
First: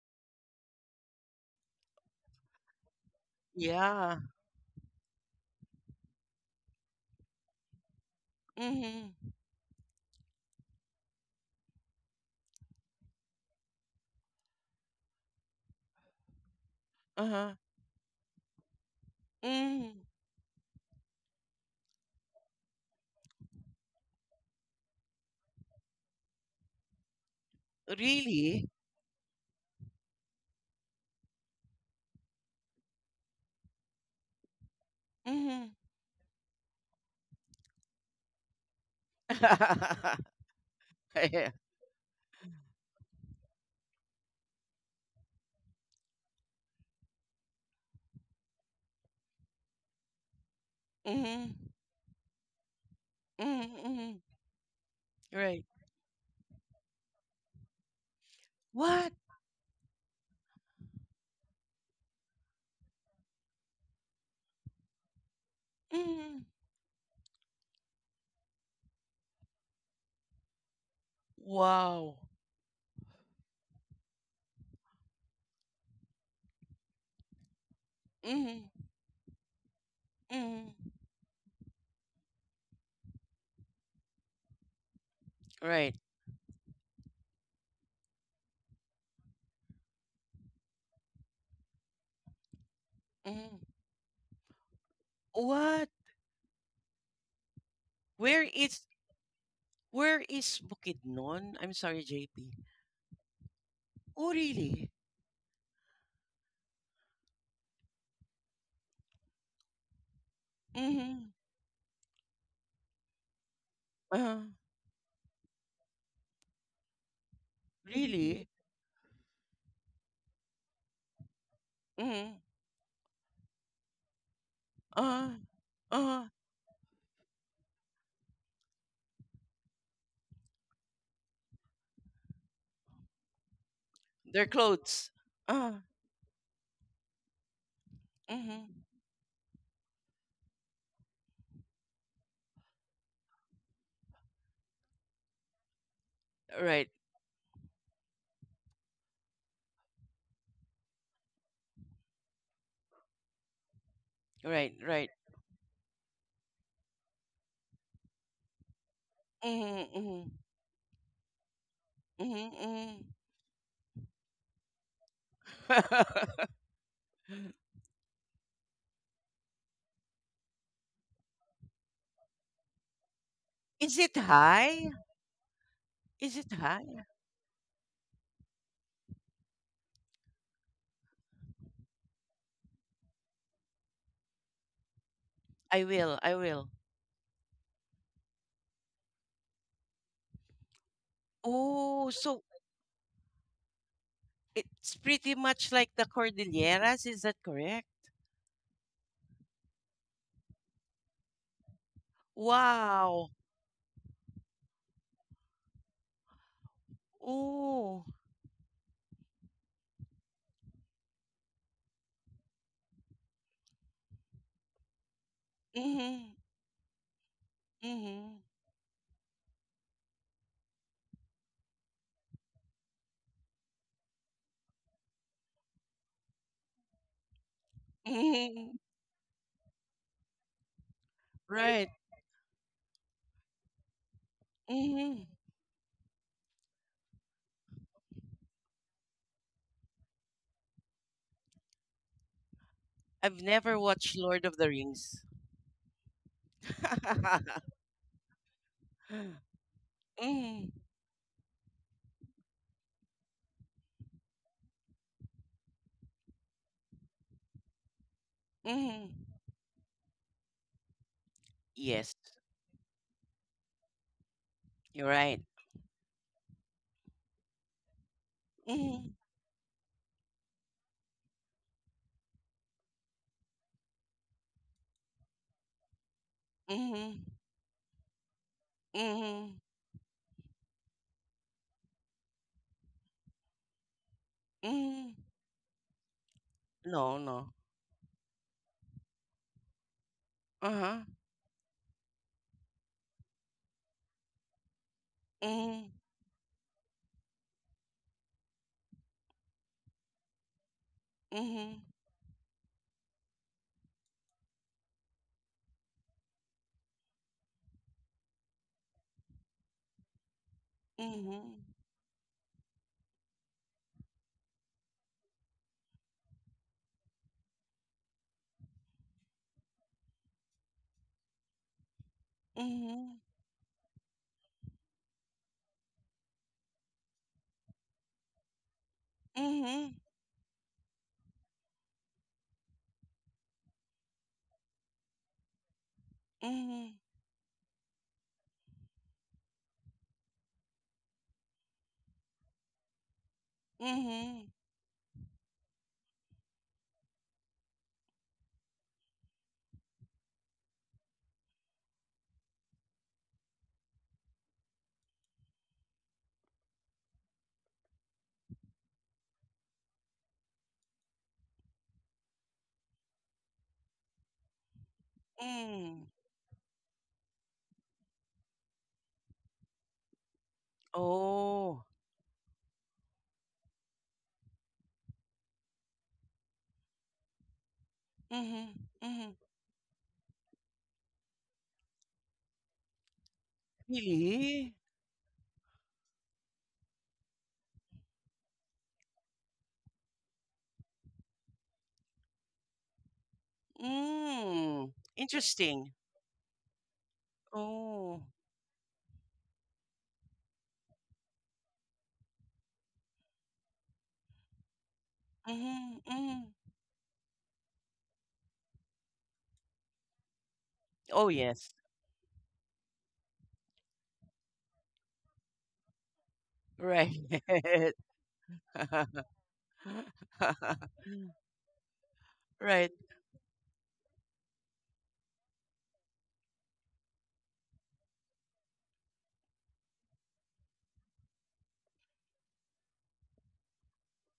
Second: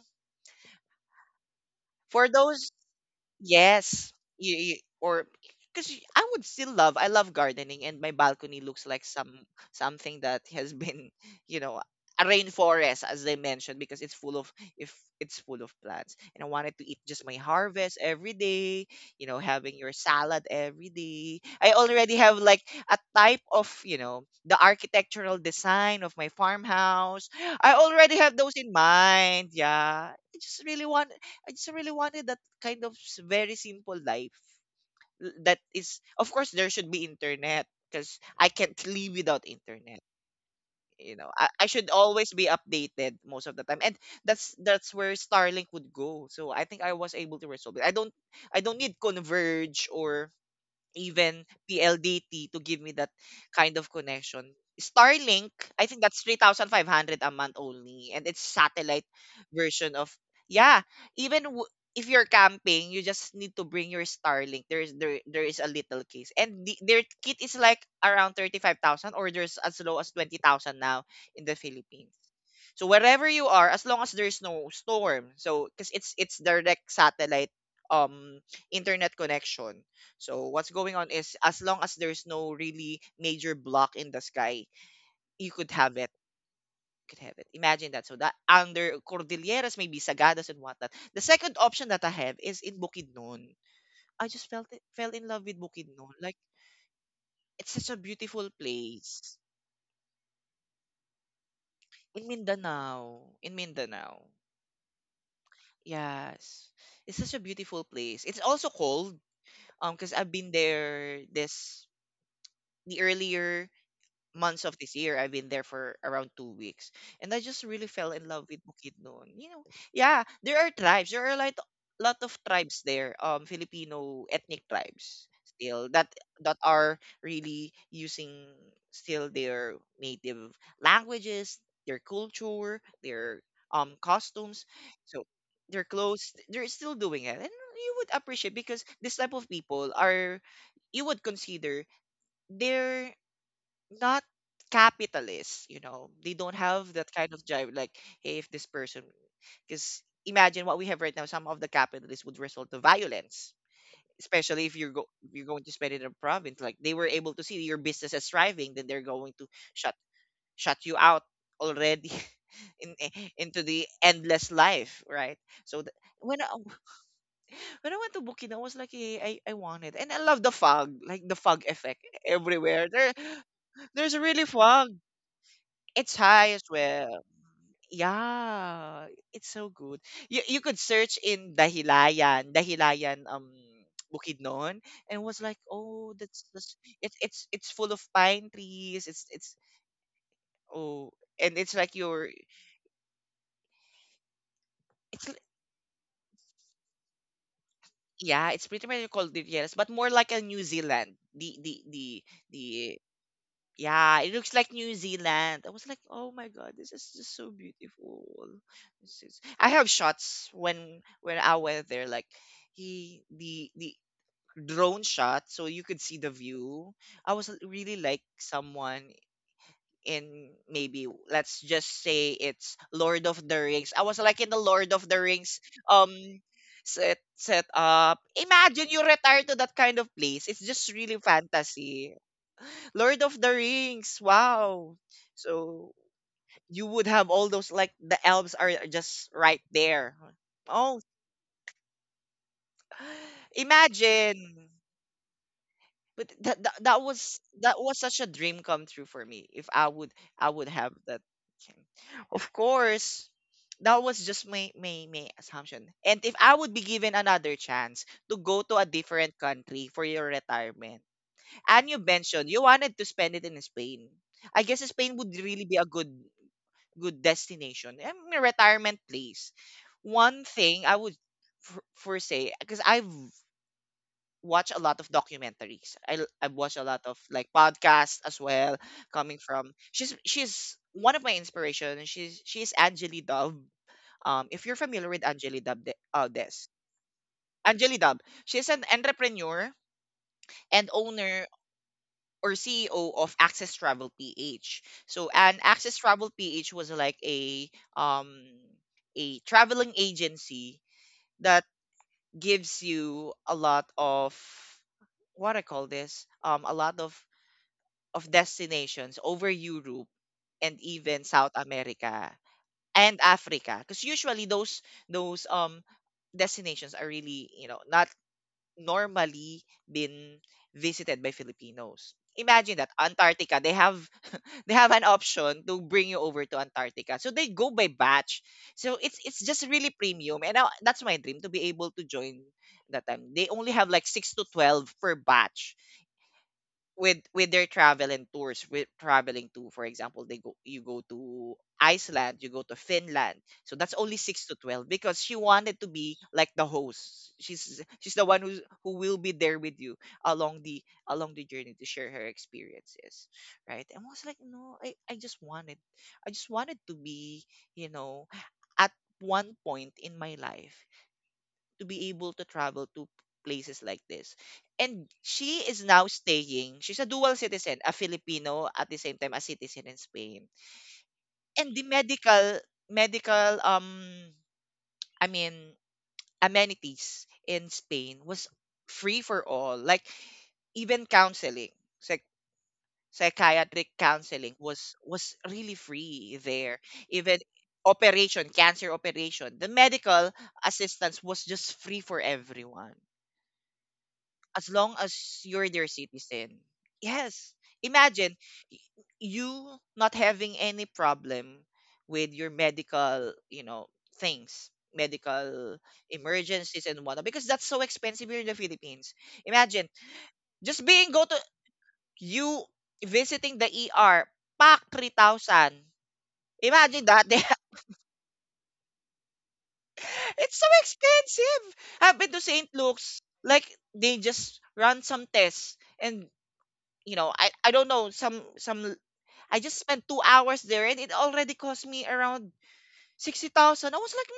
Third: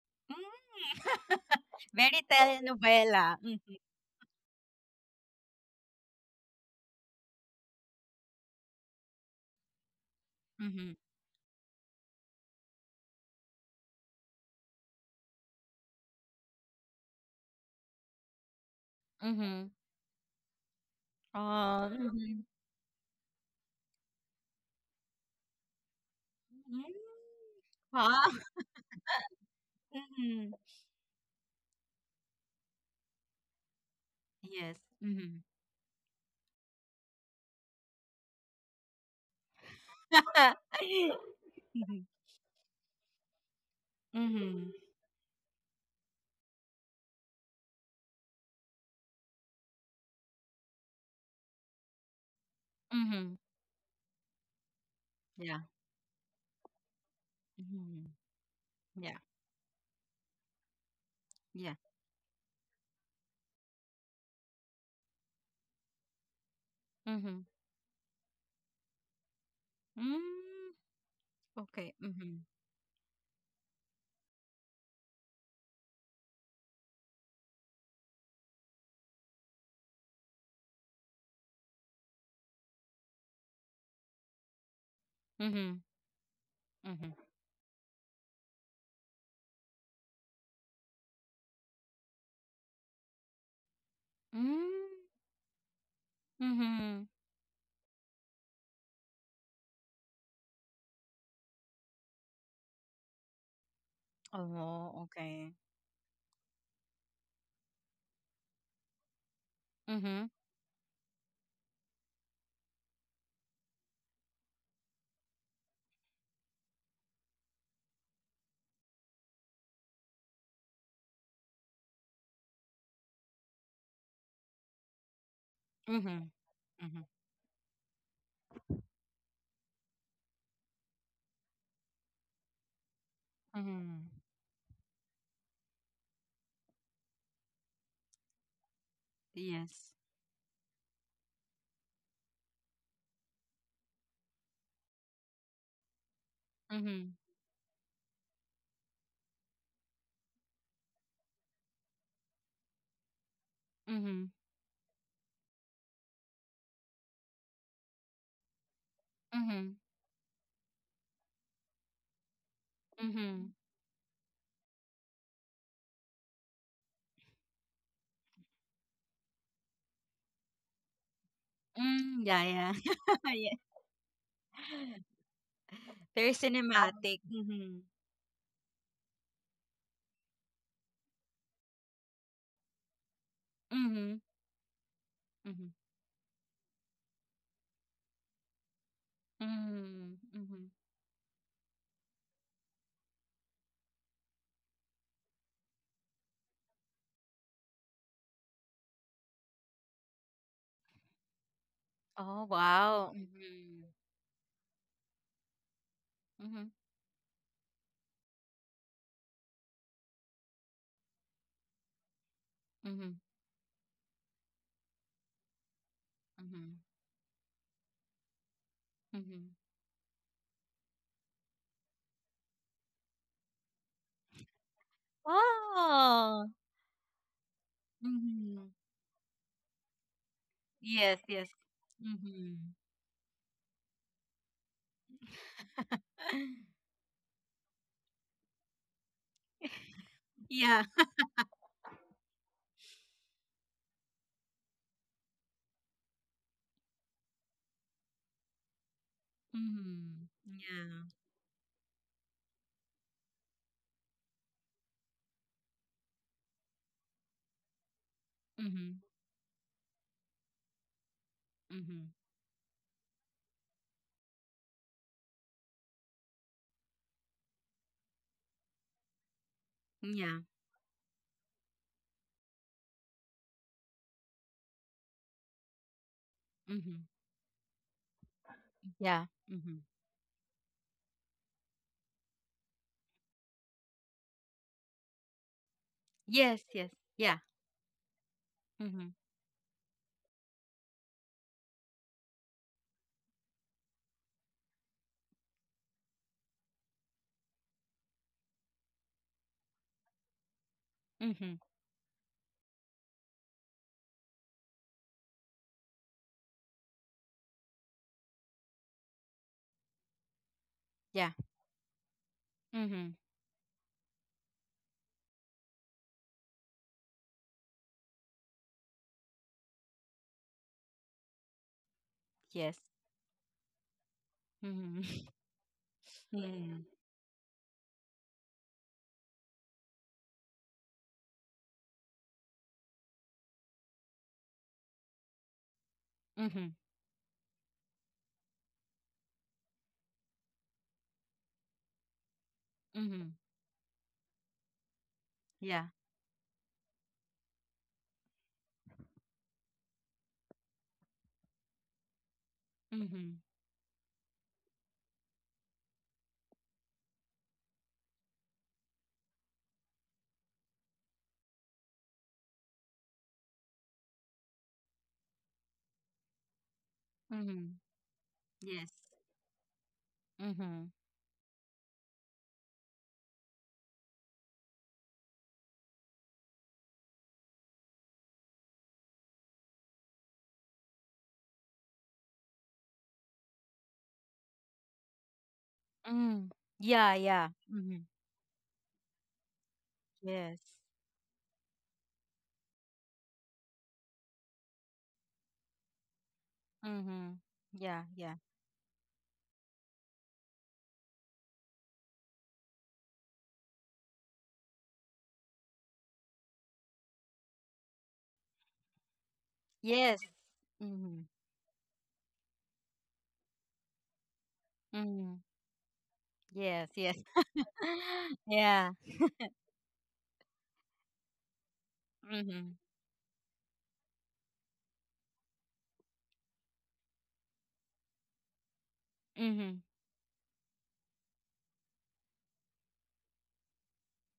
C: Mm-hmm. Very
A: For those
C: telenovela. Mm-hmm.
A: Yes.
B: Yeah.
A: You or because I would still love. I love gardening, and my balcony looks like some
B: Mhm.
A: something that has
C: Mm-hmm.
A: been, you know, a rainforest, as they mentioned, because it's full of if it's full of plants. And I wanted to eat just my
B: Uh-huh.
A: harvest every day. You know,
C: Mm-hmm.
A: having your
B: Mhm.
A: salad every day. I
C: Oh.
A: already
C: Mm-hmm.
A: have like a type of the architectural design of my farmhouse. I
C: Wow.
A: already have those
B: Really?
A: in mind. Yeah, I just really want. I just really wanted that kind of very simple life
C: Yes.
A: l-
C: Mhm.
A: that
B: Mhm.
A: is, of course, there should be internet because I can't live without internet you know
B: Yeah.
A: I, I should
C: Mhm.
A: always be updated most of the time, and
C: Mhm.
A: that's
C: Mhm.
A: that's where Starlink would go. So I think I was able to resolve it. I don't need converge or even
B: Mhm.
A: PLDT to give me that
B: Mhm,
A: kind of
B: mhm.
A: connection. Starlink,
C: Yeah.
B: Right.
A: I think that's 3,500 a month
C: Mhm.
A: only, and it's satellite
B: What?
C: Yeah.
A: version of, yeah, even
C: Yeah.
A: if you're camping, you just need to bring your Starlink. There is a little case.
B: Mhm.
A: And their kit
C: Mhm.
A: is like around 35,000, or there's as low as
C: Mm.
A: 20,000 now in the
C: Okay.
B: Wow.
A: Philippines.
C: Mhm.
A: So wherever you are, as long as there's no storm, so because it's direct satellite um
B: Mhm.
A: internet connection. So what's
B: Mhm.
A: going on is as long as there's no really major block in the sky, you could
C: Mhm.
B: Right.
A: have it.
C: Mhm.
A: Could have it. Imagine that. So that under Cordilleras, maybe Sagadas and whatnot. The second option that I have is in Bukidnon.
B: Mhm.
A: I just felt it,
C: Mm.
A: fell in love with
B: What?
A: Bukidnon. Like
C: Mhm.
A: it's such a
B: Where
A: beautiful
B: is
A: place
B: where is Bukidnon? I'm sorry,
A: in
B: JP.
A: Mindanao. In Mindanao.
B: Oh, really?
C: Oh, okay.
A: Yes. It's such a beautiful place. It's also cold because
C: Mhm.
A: I've been there
B: Mhm.
A: this the earlier
B: Uh-huh.
A: months of this year. I've been there for around 2 weeks, and I just really fell in love
B: Really?
A: with Bukidnon. Yeah, there are tribes. There are like lot of
B: Mhm.
A: tribes there. Filipino ethnic tribes
B: uh
A: still that
B: uh,
C: Mhm.
A: that are
C: Mhm.
A: really using still their native languages, their culture, their
C: Mhm.
B: Their
A: costumes.
B: clothes.
A: So
B: uh
A: their clothes, they're still doing it, and you would appreciate
B: Mhm.
A: because this type of
C: Yes.
A: people are, you would consider, they're not capitalists. They don't
B: Right.
A: have that
C: Mhm.
A: kind of drive. Like, hey, if this person, because imagine what we have right now, some of the capitalists would result to violence,
C: Mhm.
A: especially
B: Right.
A: if you're
B: Right.
A: go- if you're going to spend it in a province. Like, they were able to see your business as thriving, then they're going to
C: Mhm.
B: Mhm.
A: shut
B: Mhm.
A: shut you out already.
B: Mhm.
A: In,
B: Mhm.
A: i-
C: Mhm.
A: into the endless life, right? So when I, when I went to Bukidnon, I was like, hey, I want it, and I love the fog, like the fog effect
C: Mm. Yeah, yeah.
A: everywhere. There,
C: yeah.
B: Is it
A: there's really
B: high?
A: fog. It's
C: Very
B: Is
A: high
B: it
A: as
B: high?
C: cinematic.
A: well.
C: Mhm.
A: Yeah, it's so good. You could search in Dahilayan, Dahilayan
C: Mhm.
A: Bukidnon, and was like,
C: Mhm.
B: I
A: "Oh,
B: will. I will.
A: that's it's full of pine trees. It's
C: Mhm. Mhm.
A: Oh, and it's like
B: Oh,
A: your
B: so it's
A: it's l-
B: pretty much like the Cordilleras. Is that correct?
A: yeah, it's pretty much called Cordilleras, but more like a New Zealand.
C: Oh,
A: The
C: wow.
B: Wow.
C: Mhm.
A: Yeah, it looks like New Zealand. I was like, oh my
C: Mhm,
A: god, this is just so
B: Oh.
A: beautiful. I have shots when I went there, like
C: mhm,
A: he the drone shot, so you could see the
B: Mhm.
C: mhm,
A: view. I was really like
B: Mhm.
A: someone
C: mhm.
A: in, maybe let's just say, it's Lord of the Rings. I was like in the Lord of the Rings um
C: Oh.
A: set up.
C: Mhm.
B: Mhm.
A: Imagine you retire to that kind of place. It's just really
C: Yes, yes.
B: Right.
A: fantasy.
C: Mhm.
A: Lord of the Rings. Wow.
B: Mhm.
A: So you would have all those like the elves are just right there.
C: Yeah.
A: Oh,
B: I've never watched Lord of the
A: imagine.
B: Rings.
A: But that, that that was that was such a dream come true for me if I would
C: Mhm.
A: I would
B: Mhm.
A: have
C: Yeah.
A: that. Okay. Of course, that was just my assumption. And if I would be given another chance to go to a
C: Mhm.
B: Mhm.
A: different country for your retirement. And you
C: Mhm.
B: Yes,
A: mentioned you wanted to spend it in Spain. I guess
B: you're
A: Spain would
B: right.
A: really be a good good destination and a retirement
B: Mhm.
A: place.
C: Yeah.
A: One thing I would for say, because I've watched a lot of documentaries. I've watched a lot
C: Mhm.
A: of
B: Mhm.
A: like podcasts as well
C: Yeah.
A: coming
B: Mhm.
A: from,
C: Mhm.
A: she's one of my inspiration, and she's Angeli Dove. If you're familiar
B: Mm,
A: with Angeli Dove, Des.
C: Yes, yes.
B: no,
C: Yeah.
B: no.
A: Angeli Dove. She's an
C: Mhm.
A: entrepreneur and
B: Uh-huh.
A: owner or CEO of Access Travel PH. And
B: Mm,
A: Access Travel PH was like um a traveling agency
C: Mhm.
A: that
B: mhm,
A: gives you a lot of what I call this a lot of destinations over Europe and even
C: Yeah.
A: South
B: mhm,
A: America
C: Mhm.
A: and Africa, because usually those destinations are really, not normally been visited by Filipinos.
C: Yes.
A: Imagine that,
B: mhm,
A: Antarctica, they have an
C: Mhm.
A: option to bring you over to
C: Mhm.
A: Antarctica. So they go by batch. So it's just really
B: mhm,
A: premium, and that's my dream, to be able to join that time. They only have like 6 to 12 per batch
C: Mhm.
B: mhm,
A: with their travel and tours, with traveling to, for example, they go you go to Iceland, you go to
C: Mhm.
A: Finland. So that's only 6
B: mhm,
A: to 12 because she wanted
C: Yeah.
A: to be like the host. She's the one who will be there with you along the along the journey to share her experiences,
C: Mhm.
A: right? And I was like, no, I just wanted to be, you know at one point in my life, to be able to travel to places like this. And she is now
B: mm.
A: staying. She's a dual
C: Mhm.
A: citizen, a Filipino
C: Yes.
A: at the same time a citizen in Spain.
C: Mhm.
A: And
B: Oh.
A: the medical I mean amenities in Spain was
B: Mhm,
A: free
B: mhm.
A: for all. Like even counseling, psych- psychiatric counseling
B: Really?
A: was really free
C: Mm.
A: there.
C: Yeah,
A: Even
C: yeah. Mhm.
A: operation, cancer operation, the medical
C: Yes.
A: assistance was just free for everyone, as
B: Mm.
A: long as you're their
B: Interesting.
A: citizen.
C: Mhm.
A: Yes.
C: Yeah,
B: Oh.
C: yeah.
A: Imagine y- you not having any problem with your medical, things, medical
B: Mhm, mhm.
A: emergencies and whatnot, because that's so expensive here in the Philippines. Imagine
C: Yes.
A: just being
C: Mm-hmm.
A: go
B: Oh,
A: to
B: yes.
A: you visiting the ER, pack
C: Mm-hmm.
A: 3,000.
C: Yes,
A: Imagine
C: yes.
A: that.
B: Right.
C: Yeah.
A: It's so expensive. I've been to St.
C: Mm-hmm.
B: Right.
A: Luke's. Like, they just run some tests and I don't know some I just
C: Mm-hmm.
A: spent 2 hours there, and it already cost me around 60,000. I was like,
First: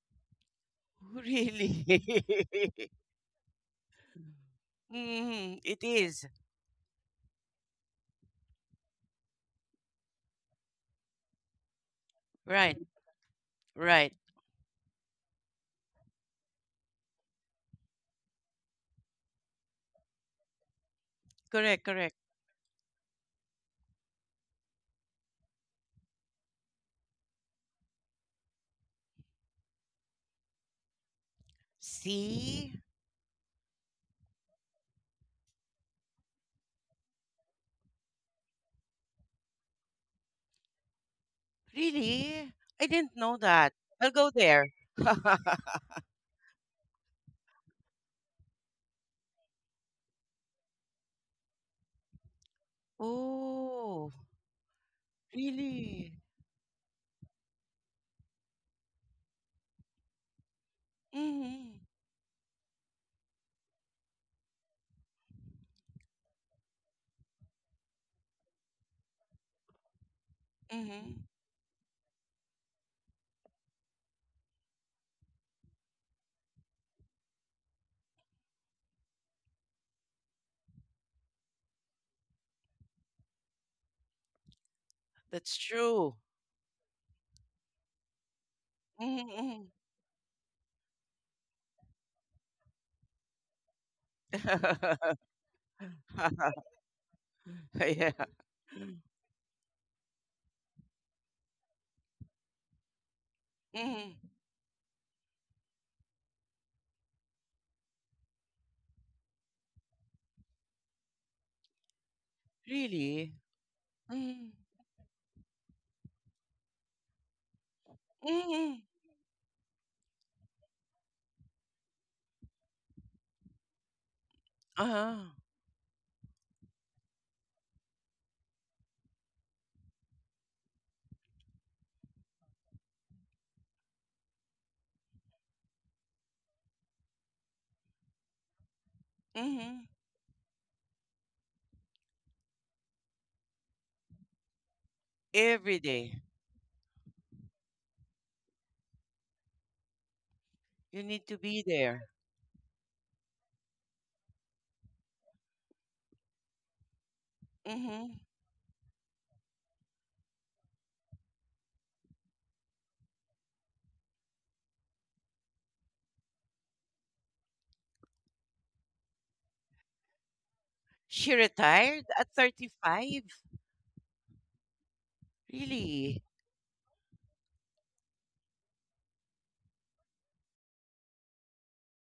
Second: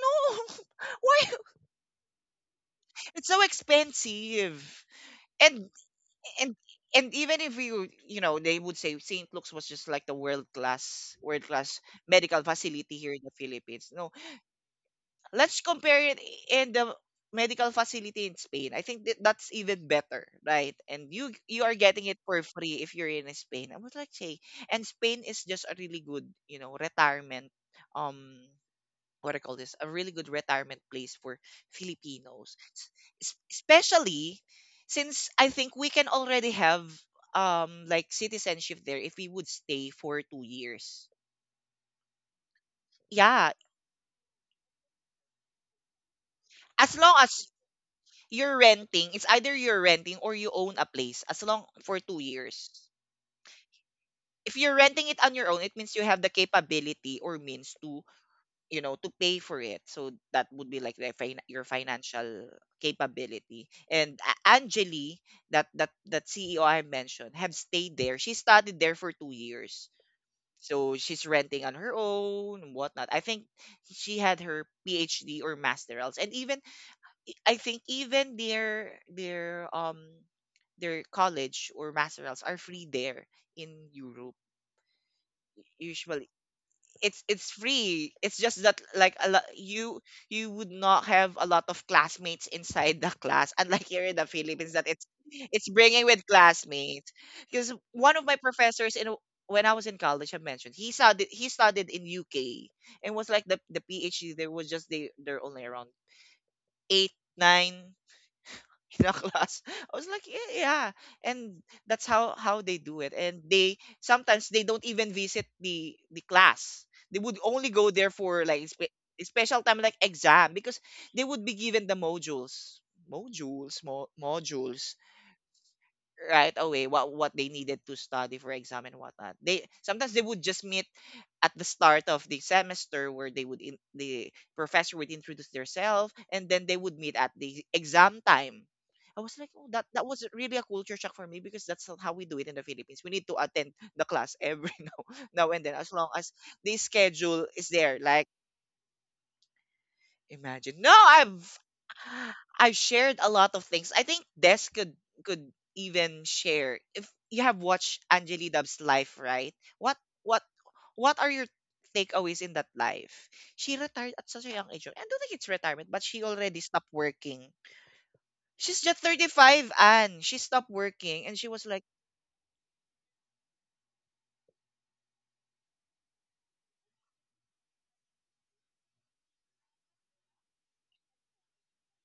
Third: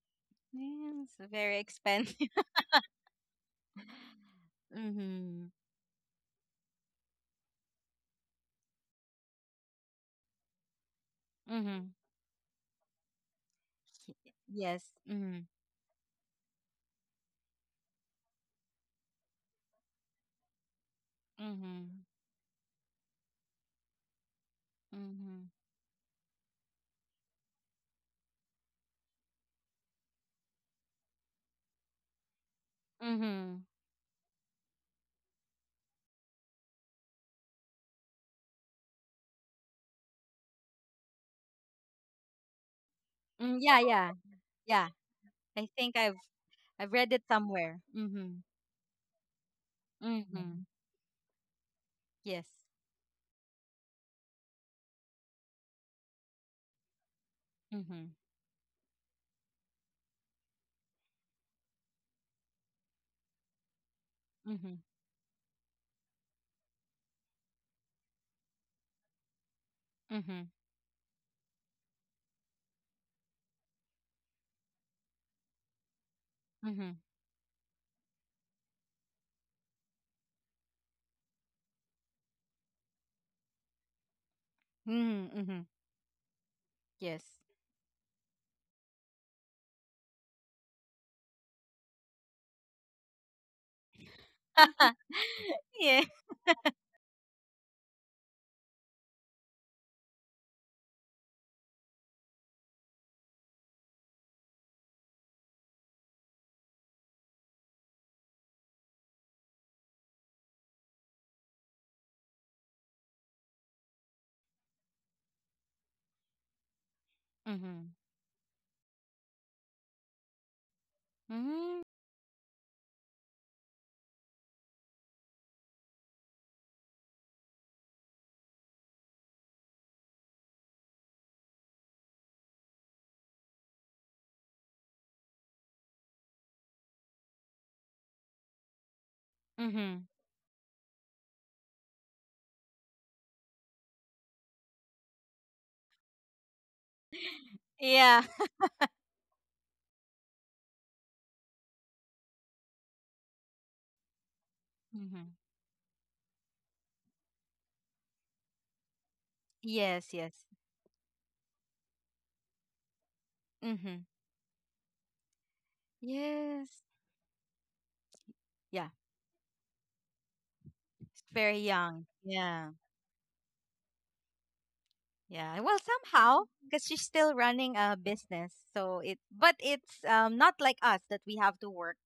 A: no.
C: Yes,
A: Why
C: very
B: Really.
C: expensive.
A: it's so expensive.
C: Mm-hmm.
B: Mm,
A: and
B: it is.
A: and and even if you you know they would say St. Luke's was just like the world class
C: Mm-hmm.
A: medical
B: Right,
A: facility here in the Philippines. No,
B: right.
C: Yes. Mm-hmm.
A: let's compare it in the medical facility in Spain. I think that that's even better, right? And you are
B: Correct,
C: Mm-hmm.
A: getting
B: correct.
A: it for free if you're in Spain, I would like to say. And Spain is
C: Mm-hmm.
A: just a really good, you know, retirement um what do I call this, a really good retirement place for Filipinos,
B: See?
C: Mm-hmm.
A: Especially since I think we can already have like citizenship there if we would stay for 2 years.
B: Really? I didn't know
A: Yeah,
C: Mm,
B: that.
C: yeah,
B: I'll
C: yeah.
B: go there.
C: Yeah. I think I've
A: as
C: read
A: long
C: it
A: as
C: somewhere. Mm-hmm.
A: you're renting, it's either you're renting or you
C: Mm-hmm.
A: own a place as long for two
C: Yes.
A: years.
B: Oh,
A: If you're renting it on your own, it means you
B: really?
A: have the capability or means to,
C: Mm-hmm.
A: you know, to pay for it. So that would be like the your
B: Mm-hmm.
A: financial capability. And
C: Mm-hmm.
A: Angeli, that CEO I mentioned, have stayed there. She studied there for 2 years.
C: Mm-hmm.
A: So
B: Mm-hmm.
A: she's renting on her own, whatnot. I think she had her PhD or masterals. And even
C: Mm-hmm.
A: I think even their their college or masterals are free there in Europe.
C: Mm-hmm.
B: That's
C: Mm-hmm.
B: true.
A: Usually, it's
C: Yes.
A: it's free. It's just that, like, a lot,
B: Mm-hmm.
A: you would not have a lot of classmates inside the class, unlike here in the Philippines that it's
C: yeah.
A: bringing with classmates. Because
B: Yeah.
A: one of my professors in, when I was in college, I mentioned he studied in UK, and was like the
B: Mm-hmm.
A: PhD there was just, they they're only around 8, 9 in a class. I was like, yeah, yeah. And that's how they do it.
B: Really?
A: And they sometimes
B: Mm-hmm.
A: they don't even visit the class. They would only
C: Mm-hmm.
A: go there for like
B: Mm-hmm.
A: special time like exam, because they would be
C: Mm-hmm.
A: given the modules, modules
B: Uh-huh.
A: right away, what they needed to study for exam and whatnot. They sometimes they would just meet at the start of the semester, where the professor would introduce themselves, and then they would meet at the exam time. I was like, oh,
B: Mm-hmm.
A: that
C: Mm-hmm.
A: that was really a culture shock for me, because that's not how we do it in the Philippines. We need to attend the class every now and then,
B: Every
A: as long
B: day.
A: as the schedule is there.
C: Yeah.
A: Like imagine. No,
B: You need to be there.
A: I've shared a lot of things. I think Des
C: Mm-hmm.
A: could even share if you have watched
B: Mm-hmm.
A: Angeli Dub's life, right? What
C: Yes,
A: what
C: yes.
A: what are your takeaways in that life? She
C: Mm-hmm.
A: retired at such a young age. I don't think it's retirement, but she already
C: Yes.
A: stopped working. She's
C: Yeah.
A: just 35 and she stopped
C: It's
A: working,
B: She
A: and she
C: very
A: was like,
C: young.
B: retired at
C: Yeah.
B: 35?
C: Yeah, well,
B: Really?
C: somehow, because she's still running a business, so it. But it's not like us that we have to work,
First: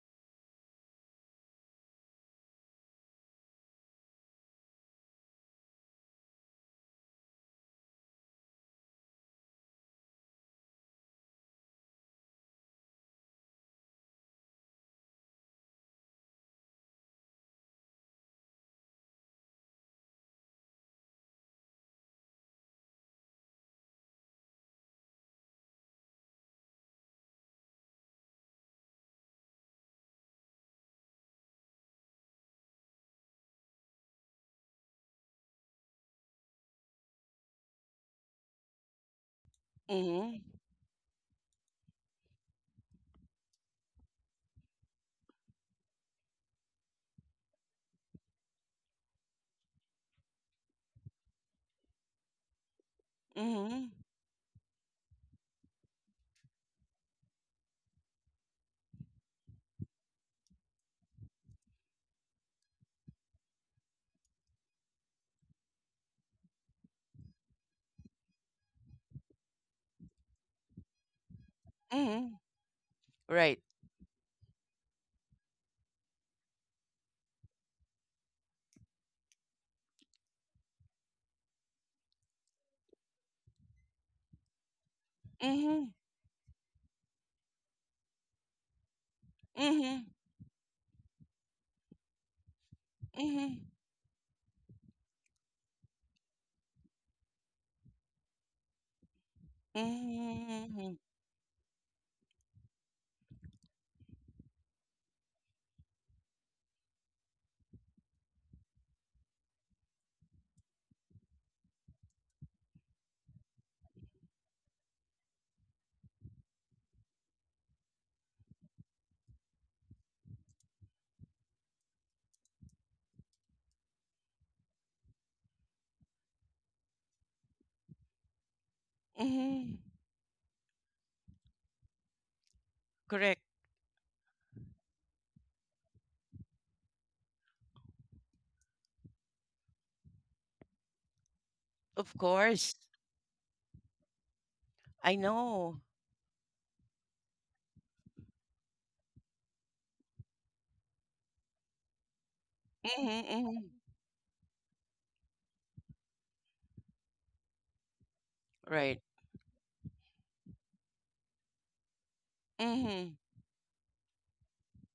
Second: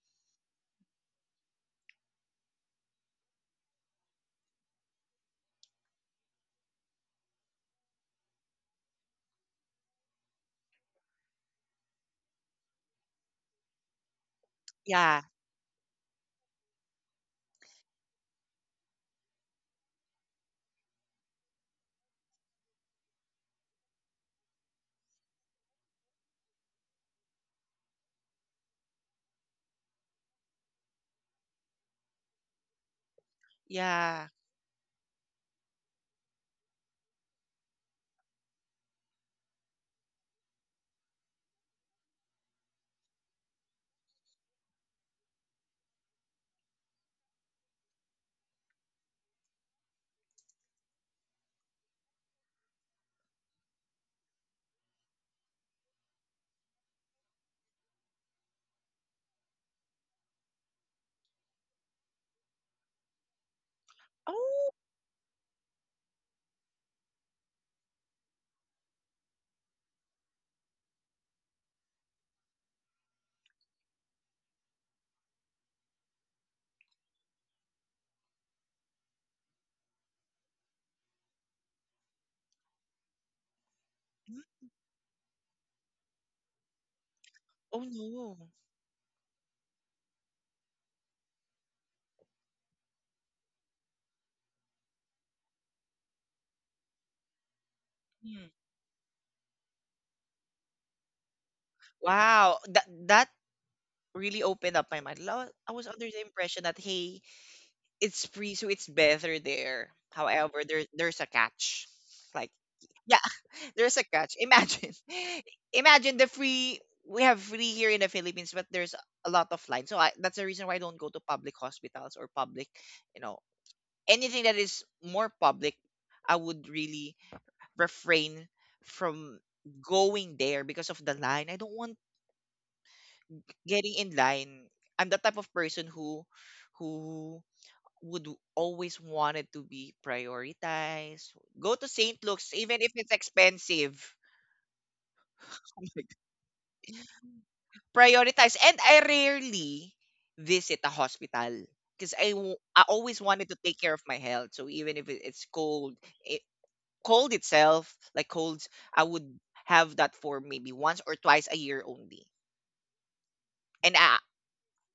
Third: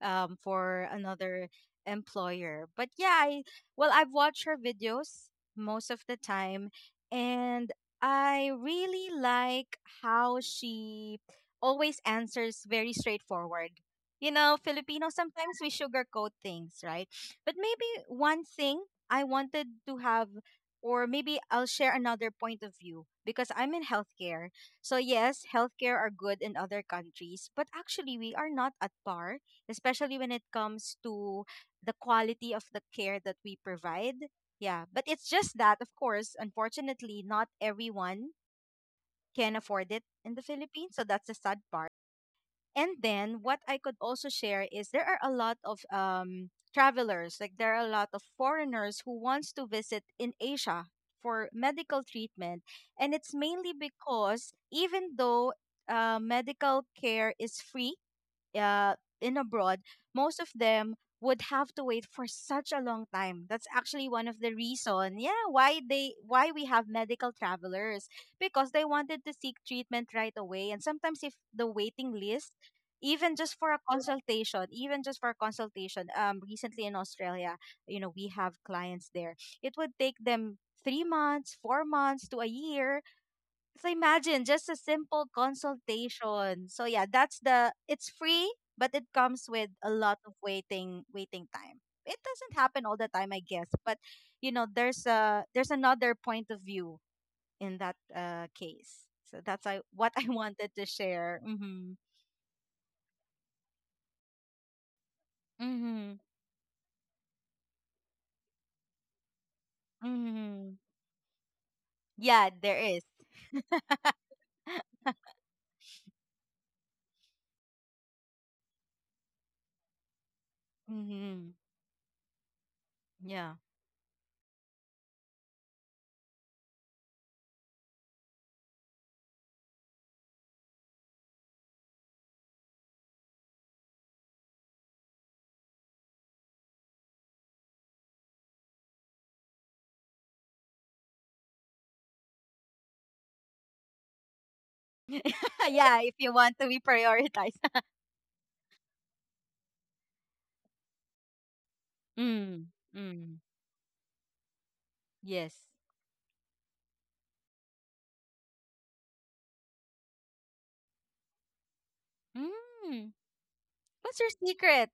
C: for another employer. But yeah, I well I've watched her videos most of the time, and I really like how she always answers very straightforward. You know, Filipino
A: yeah,
C: sometimes we sugarcoat things, right? But maybe one thing I wanted to have or maybe I'll share another point of view because I'm in healthcare. So yes, healthcare are good in other countries, but actually we are not at par, especially when it comes to the quality of the care that we provide.
A: yeah.
C: Yeah, but it's just that of course, unfortunately, not everyone can afford it in the
B: Mm-hmm.
C: Philippines, so that's the sad part. And then what I could also share is there are a lot of travelers, like there are a lot of foreigners who wants to visit in Asia for medical treatment, and it's mainly
B: Mm-hmm.
C: because even though medical care is free uh, in abroad, most of them would have to wait for such a long time. That's actually one of the
A: Oh,
C: reason, yeah, why we have medical travelers because they wanted to seek treatment right away. And sometimes if the waiting
B: Mm-hmm.
C: list,
B: Right.
C: even just for a consultation, recently in Australia, you know, we have clients there. It would take them 3 months, 4 months to a year so imagine
A: mm,
C: just a simple
B: Mm-hmm.
C: consultation. So yeah, that's the
A: oh
C: it's
A: no.
C: free, but it comes with a
B: Mm-hmm.
C: lot of waiting time. It doesn't happen all the time, I guess,
B: Mm-hmm.
C: but you know, there's another point of view in that
A: Hmm.
C: case. So that's I what I wanted to
B: Mm-hmm.
C: share. Mhm.
A: Wow, that that really opened up my mind. I was under
C: Mhm.
A: the impression that, hey, it's free, so it's better there. However,
C: Mhm.
A: there there's a catch. Like,
C: Yeah, there is.
A: yeah, there's a catch. Imagine, imagine the free. We have free here in the Philippines, but there's a lot of line. So I, that's the reason why I don't go to public
C: mhm.
A: hospitals or public, you know,
C: Yeah.
A: anything that is more public. I would really refrain from
B: Mhm.
A: going there because of the line. I don't want
B: Correct.
A: getting in line. I'm the type of person who would always wanted to be prioritized. Go to
B: Of
A: St. Luke's
B: course.
A: even if it's expensive.
B: I know.
C: yeah, if you want to be prioritized.
A: Prioritize. And I rarely visit a hospital because I,
C: mm.
A: I always
B: Mhm.
C: Mm.
A: wanted
B: Mhm.
A: to take care of my health. So even if it's
C: Yes.
A: cold, it, cold itself, like colds,
B: Right.
A: I would have that for maybe once or twice a year only.
C: Mm.
B: Mhm.
A: And
C: What's your secret?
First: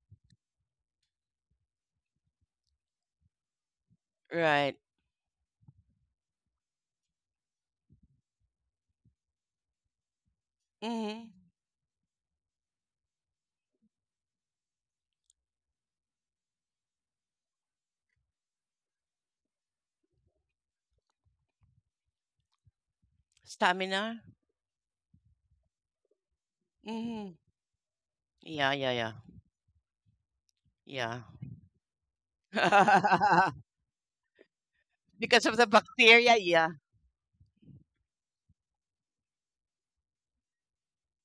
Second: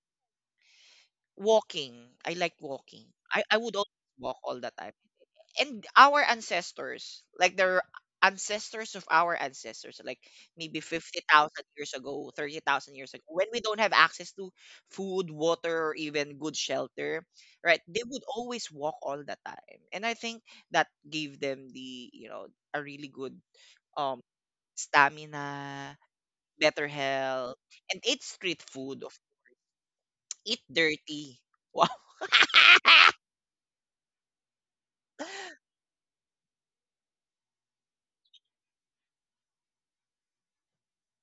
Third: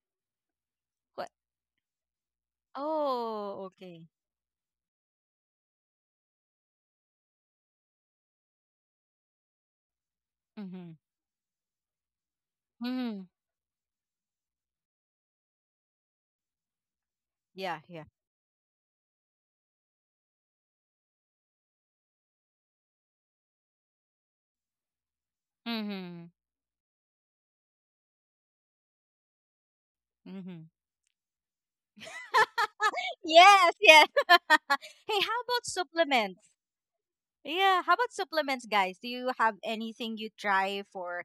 C: What?
A: walking, I like walking. I
C: Oh,
A: would
C: okay.
A: always walk all the
B: Right.
A: time. And our ancestors, like the ancestors of our ancestors, like maybe
C: Mm-hmm.
B: Mhm.
A: 50,000 years ago, 30,000 years ago,
C: Mm-hmm.
A: when we don't have access to food, water, or even good shelter,
C: Yeah,
A: right?
C: yeah.
A: They would always walk all the time. And I think that gave them the, you know, a really good
B: Stamina.
A: um stamina,
C: Mm-hmm.
A: better
B: Mhm.
A: health, and eat street
B: Yeah, yeah,
A: food.
B: yeah.
A: Of Eat
C: Mm-hmm.
B: Yeah.
A: dirty. Wow.
C: Yes, yes. hey, how
B: because of
C: about
B: the bacteria,
C: supplements?
B: yeah.
C: Yeah, how about supplements, guys? Do you have anything you try for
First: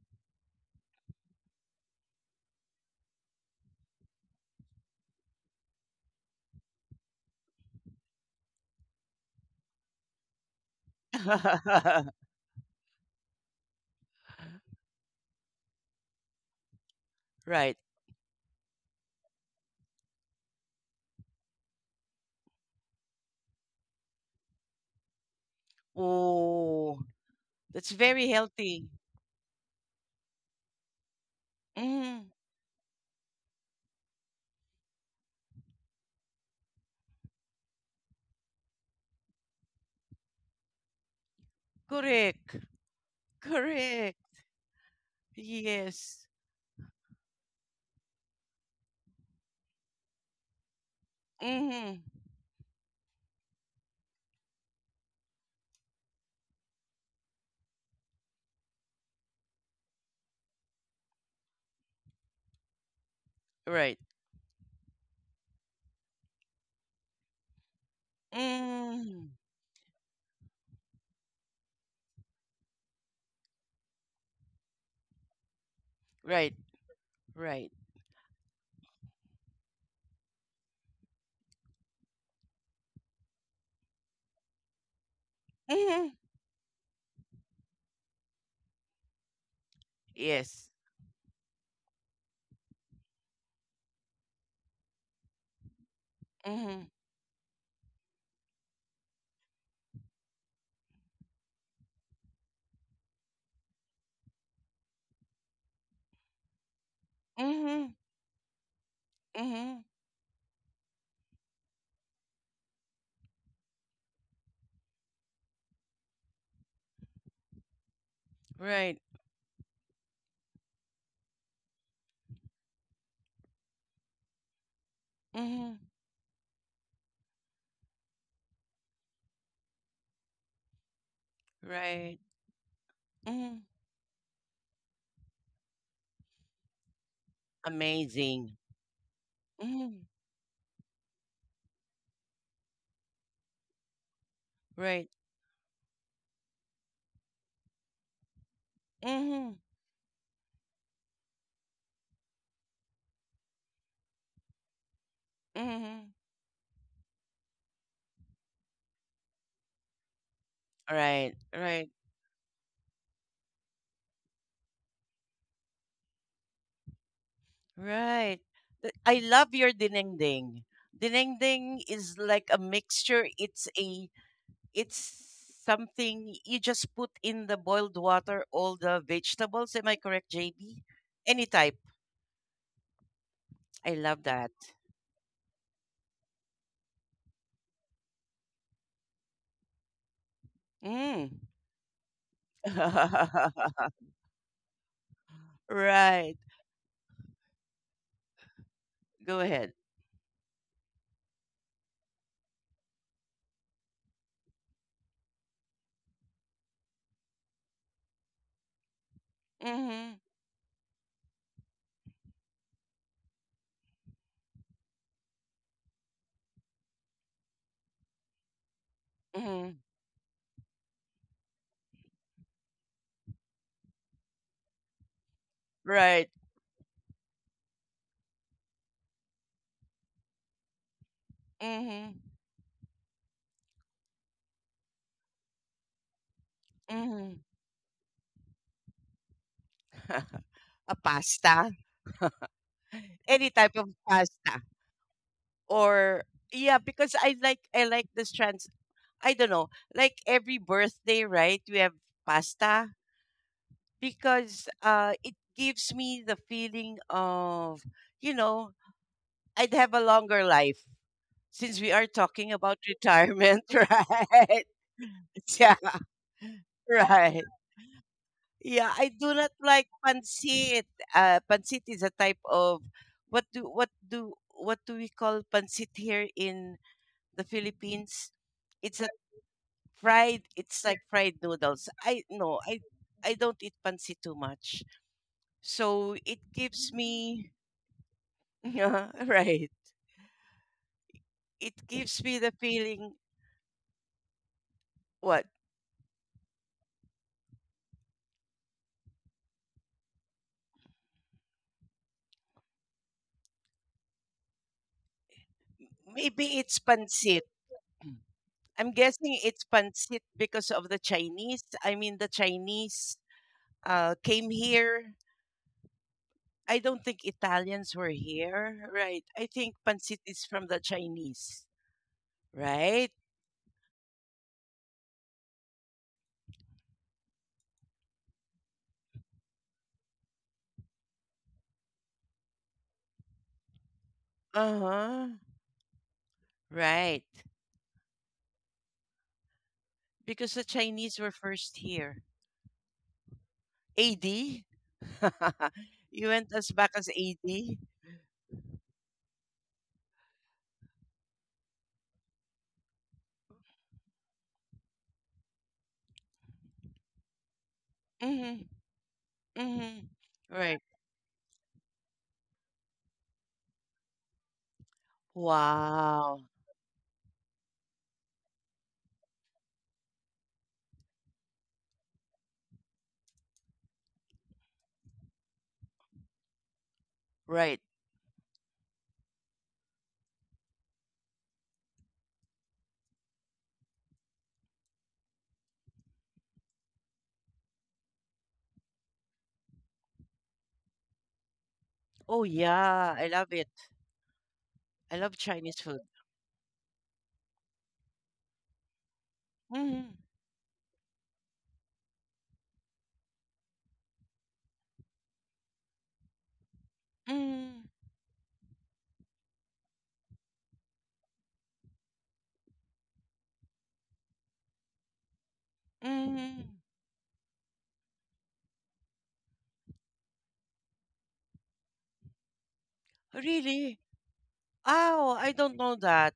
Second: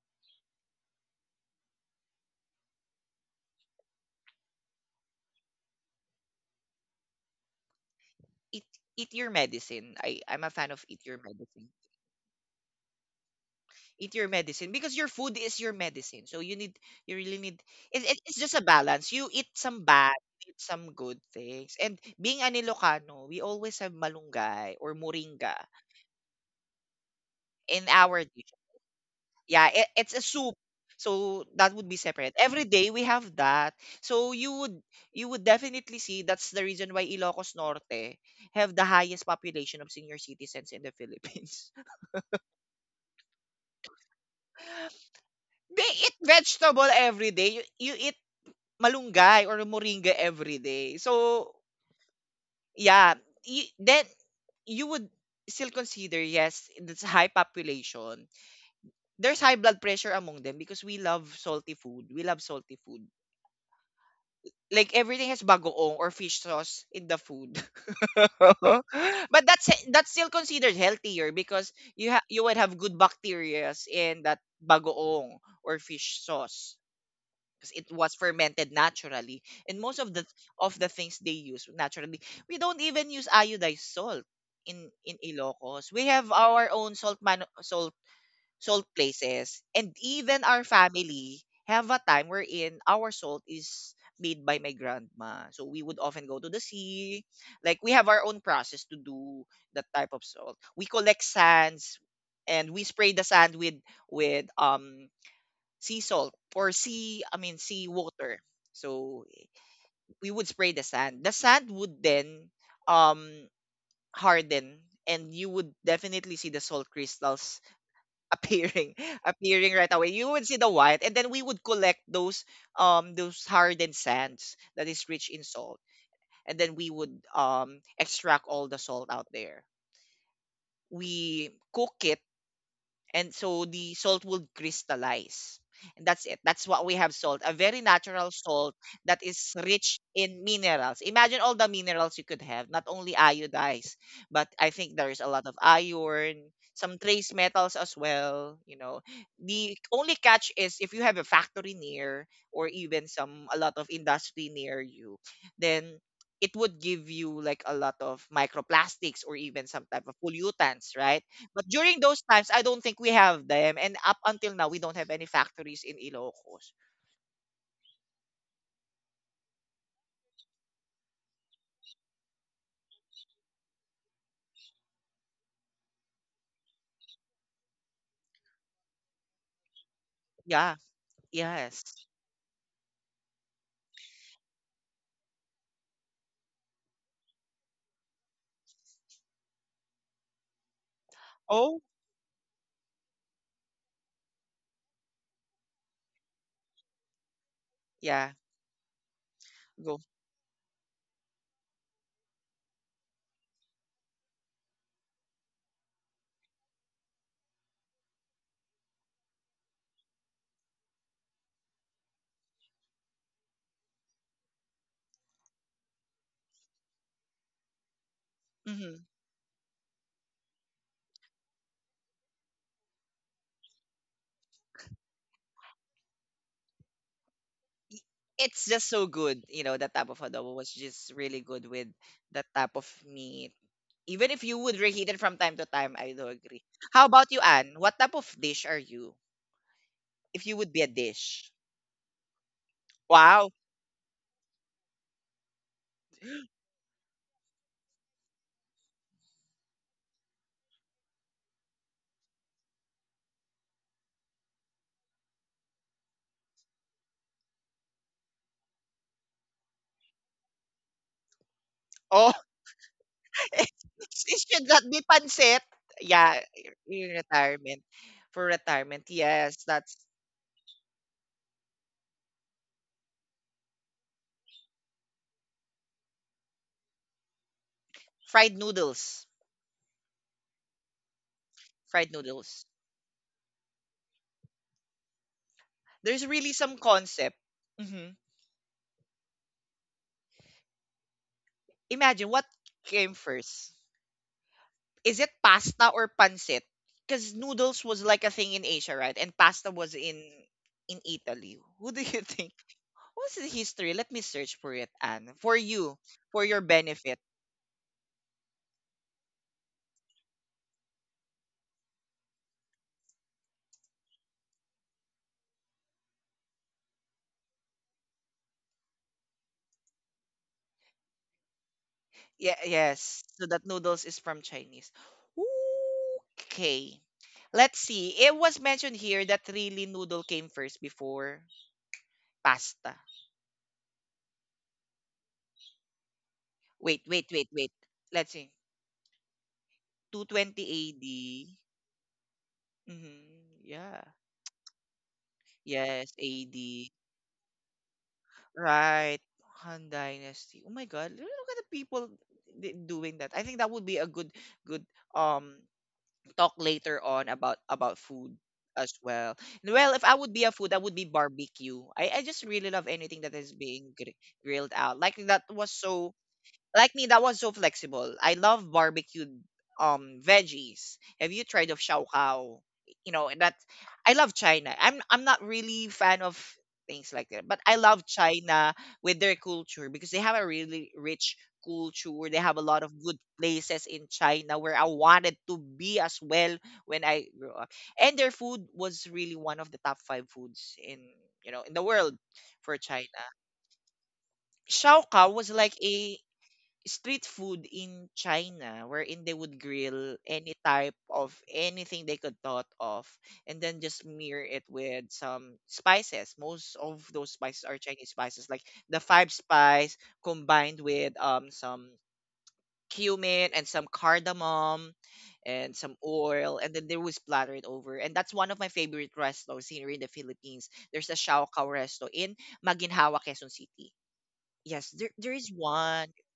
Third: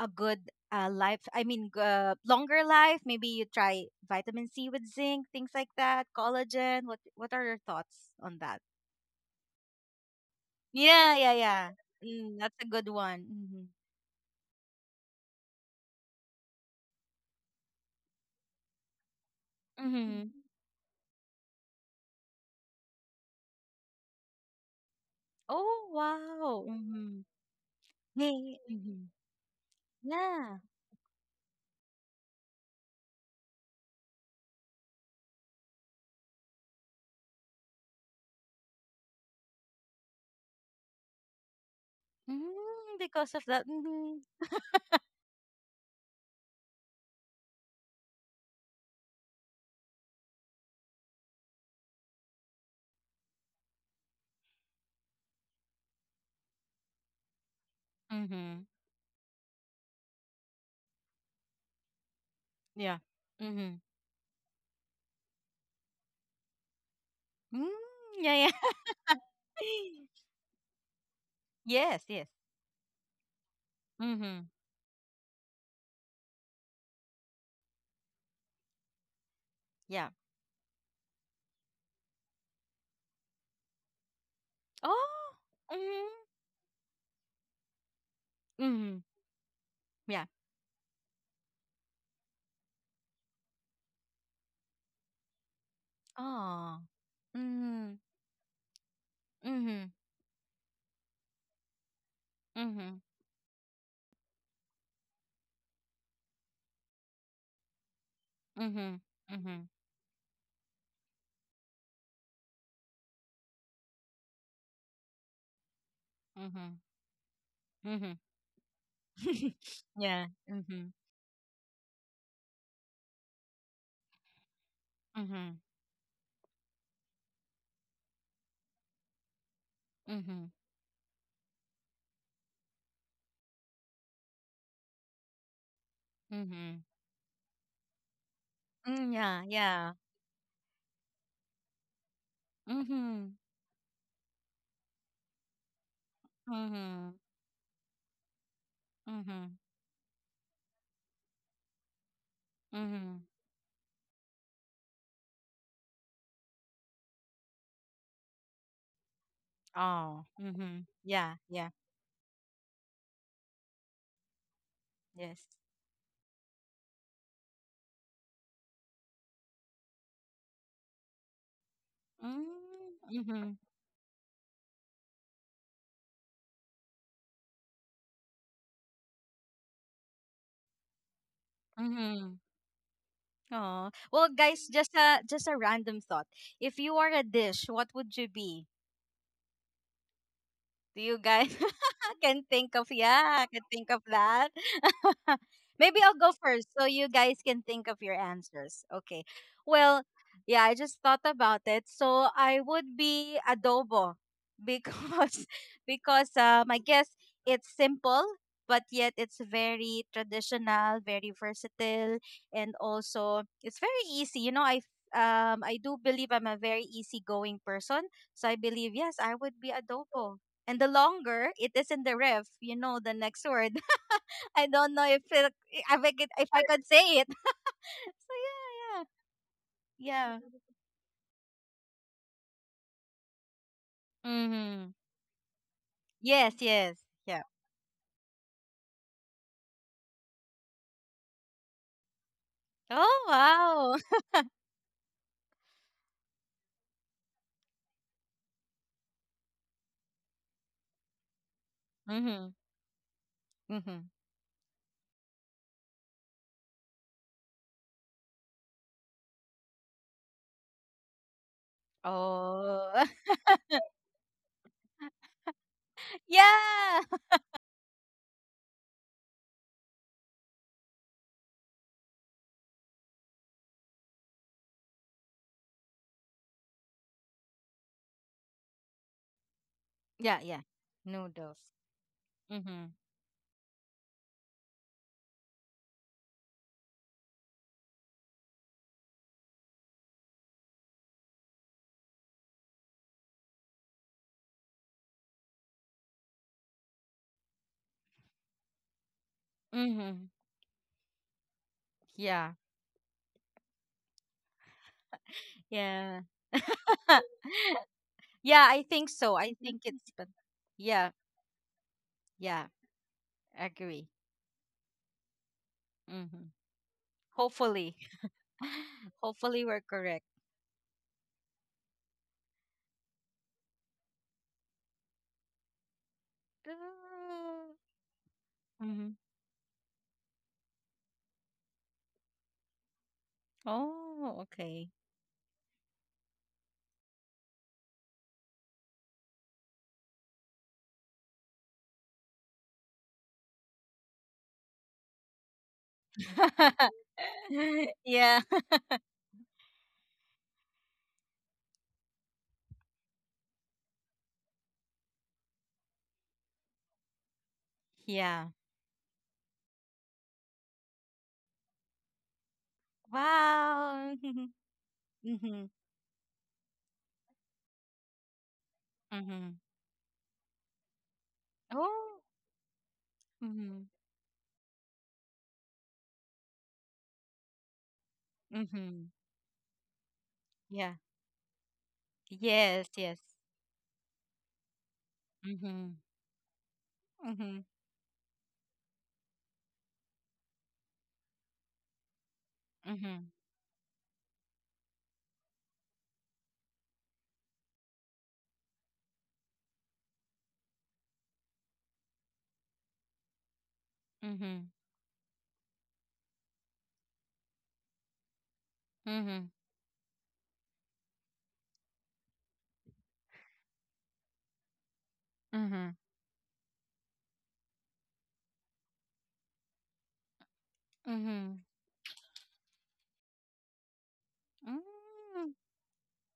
C: a good life? I mean, longer life. Maybe you try vitamin C with zinc, things like that, collagen. What are your thoughts on that?
A: eat Eat your medicine. I'm a fan of eat
C: Yeah,
A: your
C: yeah,
A: medicine.
C: yeah. Mm, that's a good one. Mm-hmm.
A: Eat your medicine because your food is your medicine. So you need, you really need.
B: Right.
A: It's just a balance. You eat some bad,
C: Mm-hmm.
A: eat some good things. And being an Ilocano, we always have malunggay or moringa
C: Oh wow.
B: Oh,
A: in
B: that's
A: our
B: very
A: dish.
C: Hey
B: healthy.
C: mhm.
A: Yeah, it's a soup.
C: Yeah.
A: So that would be
B: Mhm.
A: separate. Every day we have that. So you would definitely see that's the reason why Ilocos Norte have the highest population of senior citizens in the Philippines.
B: Correct.
C: Mm, because of that.
B: Correct.
C: Mm-hmm.
A: They eat
B: Yes.
A: vegetable every day. You eat malunggay or moringa everyday. So,
B: Mhm.
A: yeah, then you would still consider, yes, it's a high population.
C: Mm-hmm.
A: There's high blood pressure among them because we love salty food. We love salty
C: Yeah.
A: food.
C: Mm-hmm.
B: Right.
A: Like everything has bagoong or fish sauce in the food.
C: Mm, yeah, yeah.
A: But
B: Mhm.
A: that's still considered healthier, because
C: yes, yes.
A: you would have good bacteria in that
C: Mm-hmm.
A: bagoong or fish
B: Right.
A: sauce. Because
B: Right.
A: it was fermented naturally, and most
C: Yeah.
A: of the things they use naturally, we don't even use iodized salt. In
C: Oh.
A: Ilocos we
C: Mm-hmm.
B: Mhm.
A: have our own salt, man, salt
C: Mm-hmm.
A: places. And
C: Yeah.
A: even our
B: Yes.
A: family have a time wherein our salt is made by my grandma, so we would often go to the
C: Oh.
B: Mhm.
A: sea, like we
C: Mm-hmm.
A: have our own process to do that
C: Mm-hmm.
A: type of salt. We collect sands, and we
C: Mm-hmm.
A: spray the sand with with sea salt, or sea I mean sea
B: Mhm.
A: water.
C: Mm-hmm.
A: So
C: Mm-hmm.
B: Mm-hmm.
A: we would spray the sand. The sand would then um harden, and you would definitely see the
C: Mm-hmm.
A: salt crystals
C: Mm-hmm.
A: appearing
B: Right.
A: appearing right away.
C: yeah.
A: You would see the
C: Mm-hmm.
A: white, and then we would collect those hardened sands that is rich in
C: Mm-hmm.
A: salt,
B: Mm-hmm.
A: and then we would extract all the salt out there.
C: Mm-hmm.
A: We cook it,
B: Right.
A: and
B: Mm-hmm.
A: so the salt would crystallize, and that's it. That's
C: Mm-hmm.
A: what we have salt, a very natural
B: Amazing.
A: salt
C: Mm,
A: that
C: yeah,
A: is
C: yeah.
A: rich
B: Mm-hmm.
A: in minerals. Imagine all the minerals you could have, not only
C: Mm-hmm.
A: iodized, but I think
B: Right.
A: there's a lot of iron, some
C: Mm-hmm.
A: trace metals as well, you know.
C: Mm-hmm.
B: Mm-hmm.
A: The only catch is if you have a factory near, or even
C: Mm-hmm.
A: some a lot of industry near you, then
B: Mm-hmm.
A: it would give you like a lot of microplastics or even some type of
C: Oh. Mm-hmm.
A: pollutants, right?
C: Yeah,
B: Right.
A: But
C: yeah.
B: Right.
A: during those times, I don't think we have them, and up until now, we don't have any
C: Yes.
A: factories in Ilocos.
B: Right. I love your dinengding. Dinengding is like a
C: Mm,
B: mixture.
C: mhm.
B: It's something you just put in the boiled water all the vegetables. Am I correct,
A: Yeah.
B: JB? Any type.
A: Yes.
C: Mhm. Oh.
B: I love
C: Well,
B: that.
C: guys, just a random thought. If you are a dish, what would you be? Do you
B: Mm.
C: guys
A: Oh,
C: can think of yeah, can think of that? Maybe I'll go
B: Right.
C: first so you guys can think of your
A: yeah.
C: answers. Okay.
B: Go ahead.
A: Go.
C: Well, yeah, I just thought about it. So I would be adobo because because I guess it's simple but yet it's very
B: Mm-hmm.
C: traditional, very versatile and also it's very easy. You know, I do believe I'm a very easygoing person. So I believe
A: Mhm.
C: yes, I would
B: Mm-hmm.
C: be adobo and the longer it is in the ref, you know the next word. I don't know if it,
B: Right.
C: if I could say it. So
A: It's just so
C: yeah,
A: good. You know, that type of
C: yeah, yeah.
A: adobo was just really good with
B: Mhm,
A: that type of meat. Even if you would
C: Mm-hmm.
A: reheat it from time to time, I do
C: Yes,
A: agree.
C: yes,
A: How about you,
B: mhm.
C: yeah.
A: Anne? What type of dish are you? If you would be a
B: A
A: dish.
B: pasta?
C: Oh
B: Any
A: Wow.
B: type of
C: wow.
B: pasta? Or yeah, because I like this trans I don't know, like every birthday, right? We have
C: Mm-hmm.
B: pasta
C: Mm-hmm.
B: because it gives me the feeling of, you know, I'd have a longer life since we are
A: Oh,
B: talking about
C: Oh
B: retirement,
A: it
B: right?
A: should not be pancit.
B: Yeah,
A: Yeah, in
C: yeah,
B: right.
A: retirement. For
B: Yeah,
A: retirement,
B: I do not
A: yes,
B: like
A: that's
B: pancit. Pancit is a type of what do we call pancit here in the Philippines?
A: fried
B: It's like
A: noodles.
C: yeah, yeah.
B: It's like fried
C: Noodles.
B: noodles.
A: Fried
B: I no,
A: noodles.
C: Mm-hmm.
B: I don't eat pancit too much, so
A: There's
B: it
A: really some
B: gives
A: concept.
B: me
A: Mhm.
B: yeah right. It gives
A: Imagine
B: me
A: what
B: the feeling.
A: came first. Is it
B: What
A: pasta or pancit? Because noodles was like a thing in Asia, right? And pasta was
C: Mm-hmm.
A: in Italy. Who do you
C: Yeah,
A: think? What's the history? Let me search for it, Anne. For you,
C: yeah.
A: for
B: Maybe
A: your
B: it's
A: benefit.
B: pancit.
C: yeah, I
B: I'm
C: think so.
B: guessing
C: I
B: it's
C: think it's
B: pancit
C: but
B: because of the
C: yeah,
B: Chinese. I mean the
C: yeah,
B: Chinese
C: agree.
B: came here.
C: Mm-hmm.
B: I don't think Italians
C: Hopefully,
B: were here, right? I
C: hopefully
B: think
C: we're
B: pancit
C: correct.
B: is from the Chinese,
A: Yeah,
B: right?
A: yes. So that noodles is from Chinese. Okay.
C: Mm.
A: Let's see. It was mentioned
C: Mhm.
A: here that really noodle came first before pasta.
C: Oh,
B: Uh
C: okay.
B: huh.
A: Wait,
B: Right.
A: wait, wait, wait. Let's see.
B: Because the
A: 220 AD.
B: Chinese were first here.
A: Mm-hmm. Yeah.
B: AD? You
A: Yes,
B: went as back
A: AD.
B: as AD?
C: Yeah.
A: Right. Han Dynasty. Oh my God. Look at the people doing that. I think that would be a good good um talk later on about food
B: Mm
C: Yeah.
B: hmm.
A: as well. And,
B: Mm
A: well, if I
B: hmm.
A: would be a food, that
B: Right.
A: would be barbecue. I just really love anything that is being
C: Wow.
A: grilled out. Like that
C: Mm-hmm.
A: was so,
B: Wow.
A: like me, that was so flexible. I love barbecued
C: Mm-hmm.
A: veggies. Have you tried of shao
C: Oh.
A: kao? You know, and that,
C: Mm-hmm.
A: I love China. I'm not really fan of things like that, but I
B: Right.
A: love China
C: Mm-hmm.
A: with their culture, because they have a really
C: Yeah.
A: rich culture. They have a lot
C: Yes,
A: of
C: yes.
A: good places in China where I wanted to
C: Mm-hmm.
A: be as well when I grew
C: Mm-hmm.
A: up. And their food was really one of the top 5 foods in, you know, in the world
B: Oh,
A: for
B: yeah.
A: China.
C: Mm-hmm.
B: I love it.
A: Shao
B: I
A: Kao
B: love
A: was like
B: Chinese food.
A: a street food in China wherein they would
B: Mm
A: grill
B: hmm.
A: any type of anything they could thought of, and then just smear it
C: Mm-hmm.
A: with some spices. Most of those
B: Mm
A: spices are
B: hmm.
A: Chinese spices, like the five
C: Mm-hmm.
A: spice combined with some cumin and some cardamom and
C: Mm-hmm.
A: some oil, and
B: Mm
A: then they would splatter it over. And that's one of my favorite restos here in the Philippines. There's a Shao
C: Mm-hmm.
A: Kao resto in Maginhawa,
B: hmm.
A: Quezon City.
B: Really?
A: Yes, there
B: Oh,
C: Mm-hmm.
A: is
B: I don't know
A: one.
B: that.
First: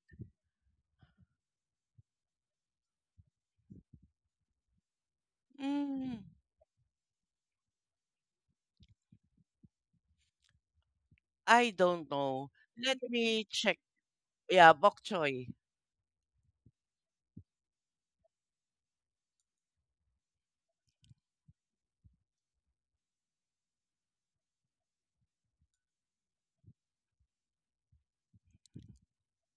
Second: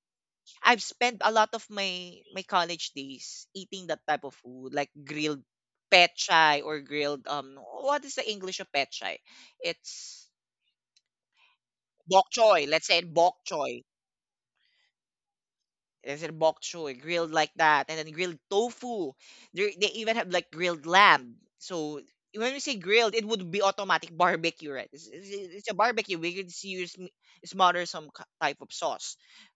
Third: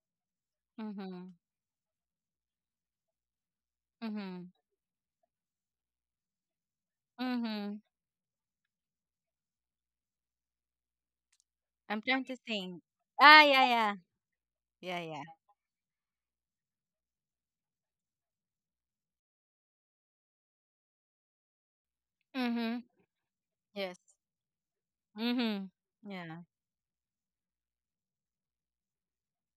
A: I've spent a
C: Mm-hmm.
A: lot of my college days eating that type of
C: Mm-hmm.
A: food, like grilled
B: Mm
A: pechay or grilled
C: Mm-hmm.
A: what is the English of pechay? It's
B: I
C: I'm
B: don't
C: trying
A: bok
C: to
B: know.
A: choy.
C: think.
A: Let's
B: Let
A: say bok
C: Ah,
B: me
C: yeah,
B: check.
A: choy.
C: yeah.
B: Yeah,
C: Yeah,
B: bok
C: yeah.
B: choy.
A: Is it bok choy grilled like that, and then grilled tofu? They even have like grilled lamb. So when we say
C: Mm-hmm.
A: grilled, it would be
C: Yes.
A: automatic barbecue, right?
C: Mm-hmm.
A: It's a barbecue. We
C: Yeah.
A: could see you smother some type of sauce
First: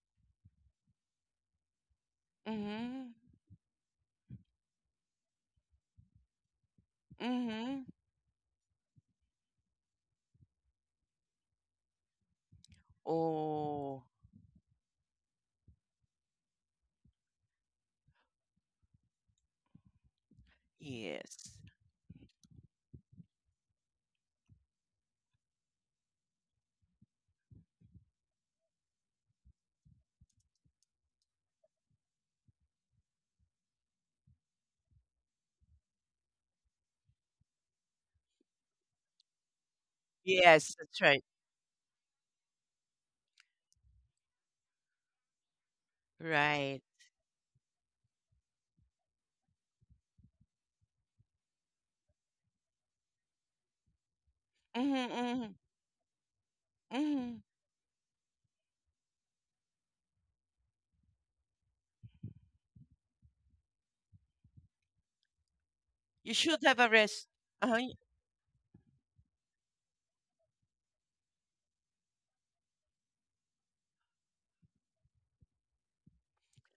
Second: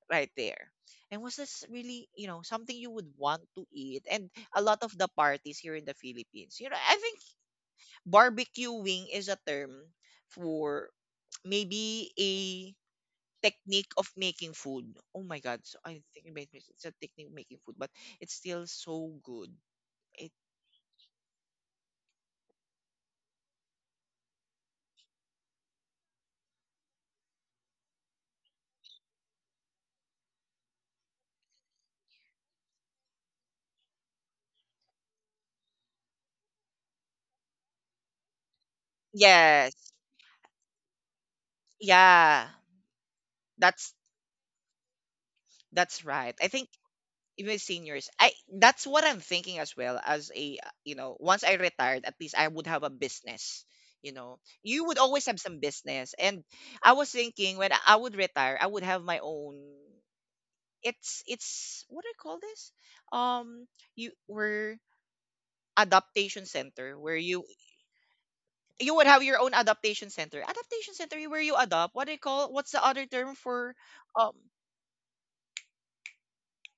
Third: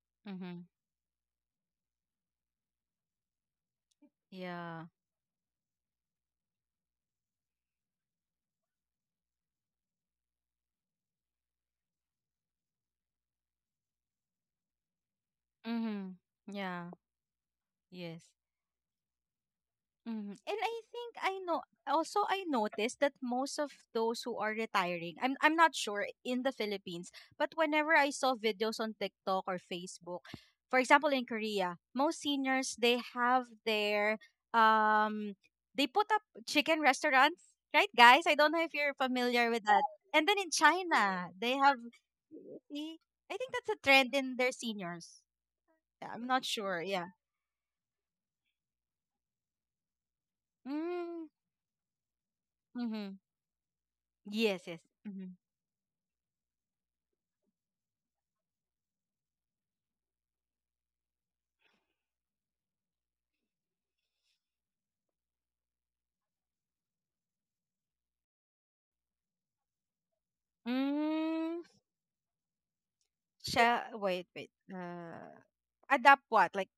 A: right
C: Mm-hmm.
A: there. And was this really, you know, something you would
B: Mm-hmm.
A: want to eat? And a
C: Yeah.
A: lot of the parties here in the Philippines, you know, I think
B: Mm-hmm.
A: barbecuing is a term for maybe a technique
B: Oh,
A: of making food. Oh my god! So I
C: Mm-hmm.
A: think about it, it's
C: Yeah.
A: a technique of making food, but
C: Yes.
A: it's still so good. It
C: Mm-hmm. And I think I
B: yes.
C: know also I noticed that most of those who are retiring, I'm not sure in the Philippines, but whenever I saw videos on TikTok or Facebook, for example in Korea, most seniors they have their um they put up chicken restaurants, right guys? I don't know if you're familiar with that.
A: yes,
C: And then in
B: Yes, that's right.
C: China, they have
A: yeah,
C: see, I think that's a
A: that's
C: trend in their seniors.
A: that's
C: Yeah, I'm
A: right.
C: not
A: I think
C: sure.
B: Right.
C: Yeah.
A: even seniors, I that's what I'm thinking as well. As a you know,
C: Mm.
A: once I retired, at least I would have a
C: Mhm.
A: business. You know,
C: Yes, yes.
A: you would
B: Mm-hmm,
A: always
C: Mhm.
A: have
B: mm-hmm,
A: some business, and I was
B: mm-hmm.
A: thinking when I would retire, I would have my own. It's what do you call this? Um, you were
B: You
A: adaptation
B: should have a
A: center where
B: rest. Uh,
A: you would have your own adaptation center. Adaptation center where you
C: Mm,
A: adopt. What do you call? What's the other term for
C: sha wait,
A: um
C: wait. Adopt what? Like,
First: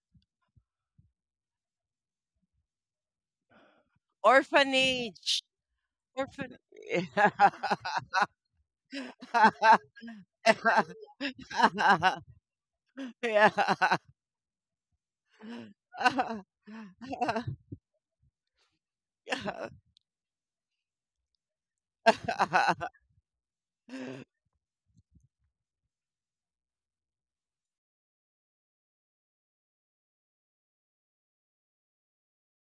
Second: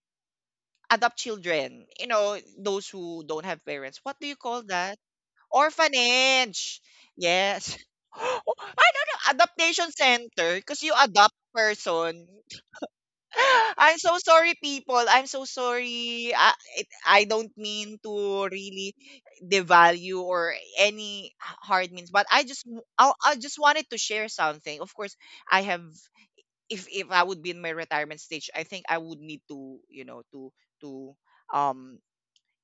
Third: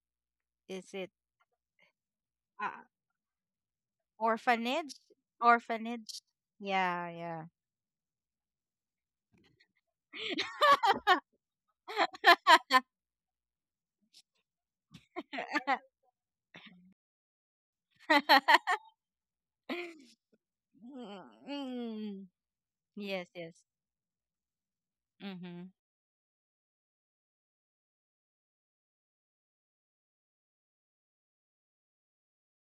C: is it
A: adopt children? You know,
C: uh,
A: those who don't have parents. What do you call
C: orphanage?
A: that?
B: Orphanage.
C: Orphanage?
B: Orphan.
A: Orphanage.
C: Yeah, yeah.
A: Yes. I don't know. Adaptation center because you adopt person. I'm
B: Yeah.
A: so sorry, people. I'm so sorry. I don't mean to really devalue or any hard means, but
C: Mm,
A: I just
C: yes,
A: I
C: yes.
A: just wanted to share something. Of course, I
C: Mm-hmm.
A: have. If I would be in my retirement stage, I think I would need to you know to um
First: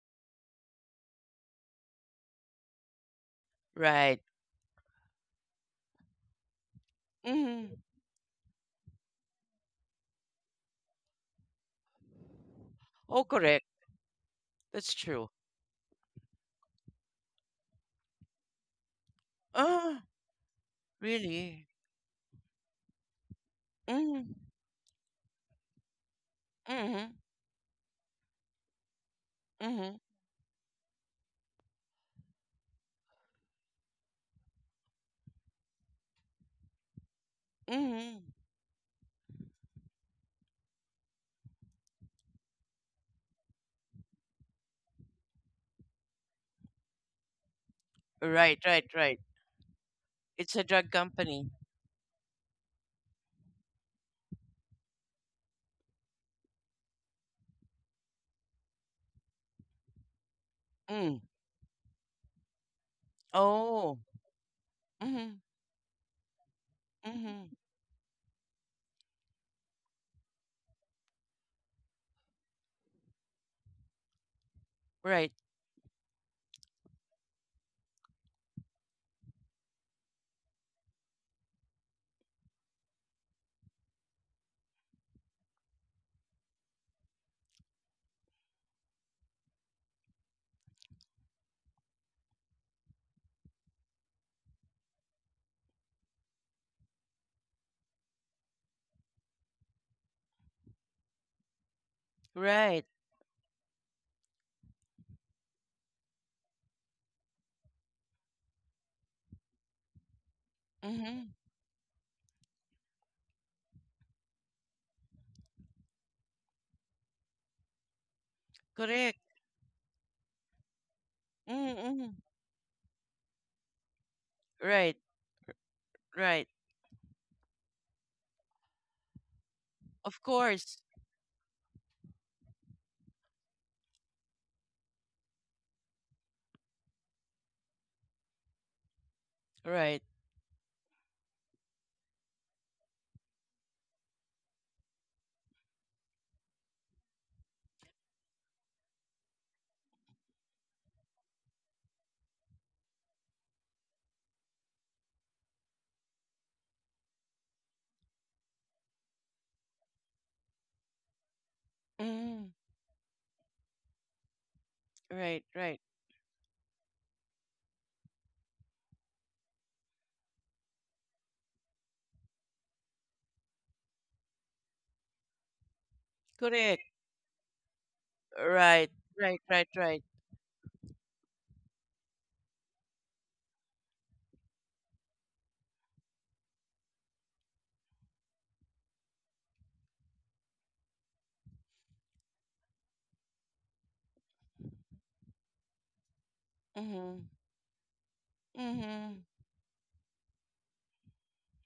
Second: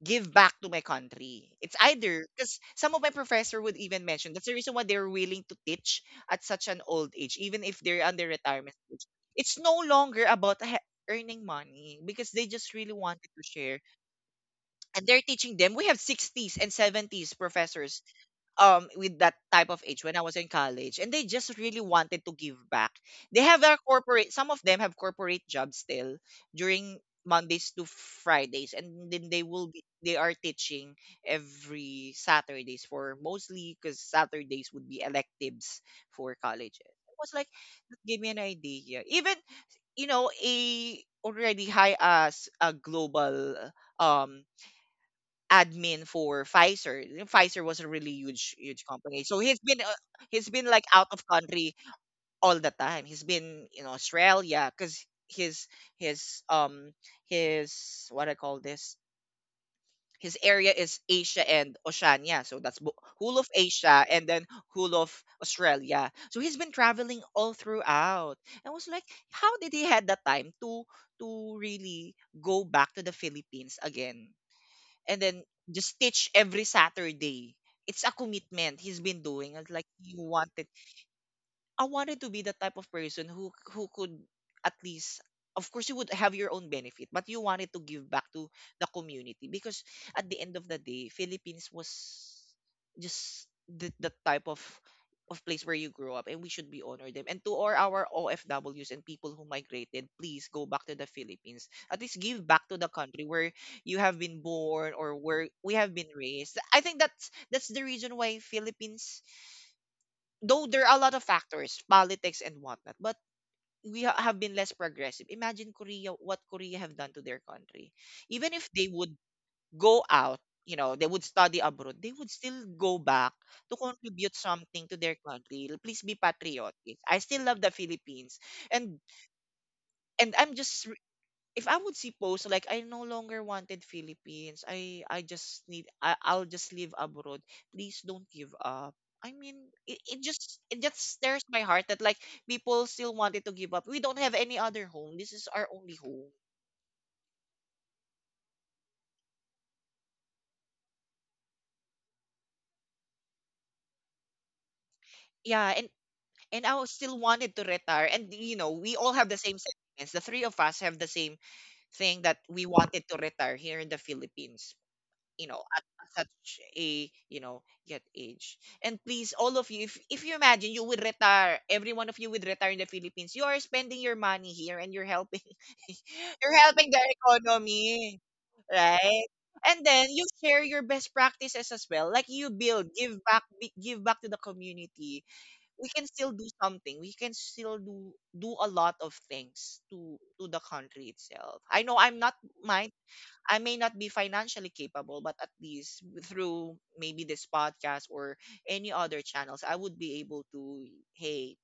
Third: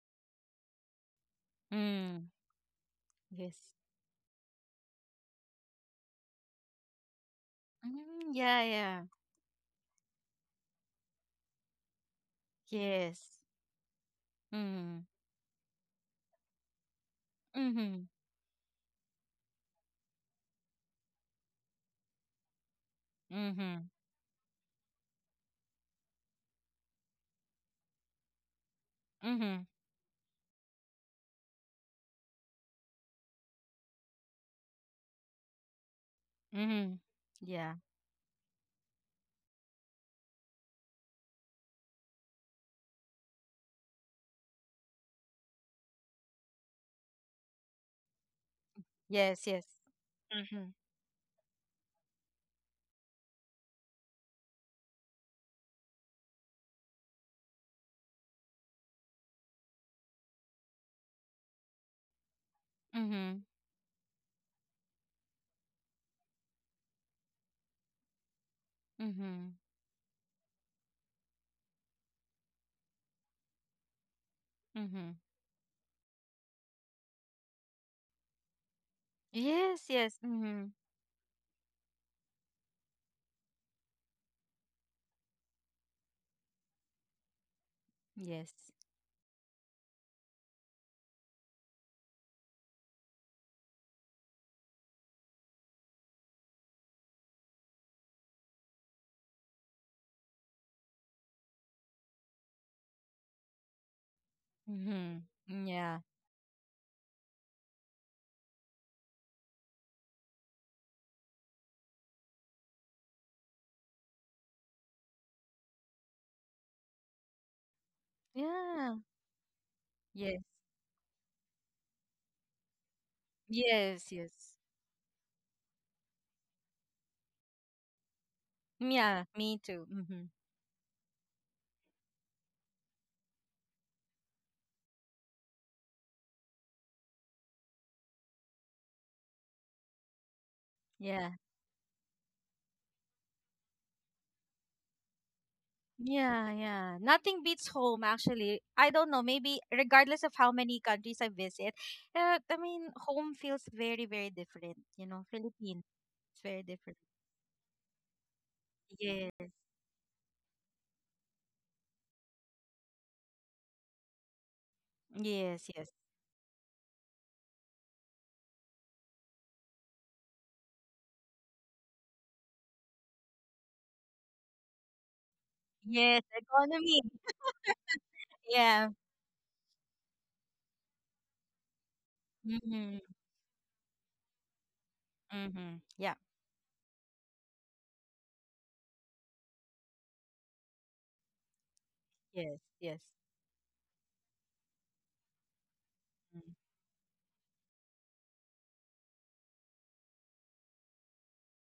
A: give back to my country. It's either
C: Mm,
A: because some of my
C: yes.
A: professor would even
B: Right.
A: mention that's the reason why they're willing to teach at such an old age, even
B: Mm-hmm.
A: if they're under
C: Mm, yeah,
A: retirement
C: yeah.
A: age. It's no longer about earning money because they just really wanted
B: Oh,
C: Yes.
A: to
B: correct.
A: share,
B: That's
C: Mm.
A: and they're
B: true.
A: teaching them. We have sixties and seventies professors
C: Mm-hmm.
A: with that type of age
B: Ah,
A: when I was in college and they just
B: really?
A: really wanted to give back. They have their
C: Mm-hmm.
B: Mm-hmm.
A: corporate some of them have corporate jobs still during
B: Mhm.
A: Mondays to Fridays and then they
C: Mm-hmm.
A: will be
B: Mhm.
A: they are teaching every Saturdays for mostly because Saturdays would be electives for colleges.
C: Mm-hmm.
A: It was like
C: Yeah.
A: that gave
B: Mhm.
A: me an idea. Even you know a already high as a global um admin for Pfizer. You know, Pfizer was a really huge,
B: Right, right,
A: huge
B: right.
A: company. So
C: Yes, yes.
A: he's
B: It's a
C: Mm-hmm.
A: been like
B: drug
A: out of
B: company.
A: country all the time. He's been in Australia because his um his what I call this his area is
B: Mm.
A: Asia and Oceania. So that's whole
C: Mm-hmm.
A: of
B: Oh.
A: Asia and then whole of
B: Mhm.
A: Australia. So he's been traveling
B: Mhm.
A: all throughout. I was like,
C: Mm-hmm.
A: how did he had the time to really go back to the Philippines again?
C: Mm-hmm.
A: And
B: Right.
A: then just teach every Saturday. It's a commitment he's been doing. It's
C: Yes,
A: like
C: yes.
A: he
C: Mm-hmm.
A: wanted I wanted to be the type of person who could at least of course you would have your own benefit but you wanted to give back to
C: Yes.
A: the community because at the end of the day Philippines was just the type of place where you grow up and we should be honor them and to all our OFWs and people who migrated please go back to the Philippines at least give back to
B: Right.
A: the country where you have been born or
C: Mm-hmm.
A: where
C: Mm,
A: we have
C: yeah.
A: been raised I think that's the reason why Philippines though there are a lot of
B: Mhm.
A: factors, politics and whatnot, but we have been less progressive. Imagine Korea, what Korea have done to their country. Even if they
C: Yeah.
B: Correct.
A: would go out,
C: Yes.
A: you know, they would study
B: Mm,
A: abroad, they
B: Mhm.
A: would still go back to
C: Yes,
A: contribute
C: yes.
A: something
B: Right.
A: to their country. Please be
B: Right.
A: patriotic. I still love the Philippines, and
C: Yeah, me too. Mm-hmm.
B: Of
A: and I'm
B: course.
A: just if I would see posts like I no longer wanted Philippines, I just need I'll just live abroad. Please don't give up. I mean,
B: Right.
A: it just
C: Yeah.
A: stirs my heart that like people still wanted to give up. We don't have any other home. This is our only home.
C: Yeah, yeah. Nothing beats home, actually. I don't know, maybe regardless of how many countries I visit, I mean, home feels very, very different. You know,
A: Yeah,
C: Philippines, it's very
A: and I was
C: different.
A: still wanted to retire. And you know, we all have the
C: Yes,
A: same sentiments. The three of us have the same thing that
B: Mhm.
A: we wanted to retire here in the Philippines.
B: Right,
A: You know
C: yes,
B: right.
A: at,
C: yes.
A: such a you know yet age and please all of you if you imagine you would retire every one of you would retire in the Philippines you are spending your money here and you're helping
C: Yes,
A: you're
B: Correct.
A: helping
C: economy.
A: the economy
C: Yeah.
B: Right.
A: right
B: Right, right,
A: and
B: right.
A: then you share your best practices as well like you build
C: Mm-hmm.
A: give back give back to the community
C: Mm-hmm.
A: we can
C: Yeah.
A: still do something we can still do do a lot of things to the country itself I know
C: Yes, yes.
A: I may not be financially capable, but at least
C: Mm-hmm.
A: through maybe
B: Mhm.
A: this podcast or any other
B: Mhm.
A: channels, I would be able to, hey,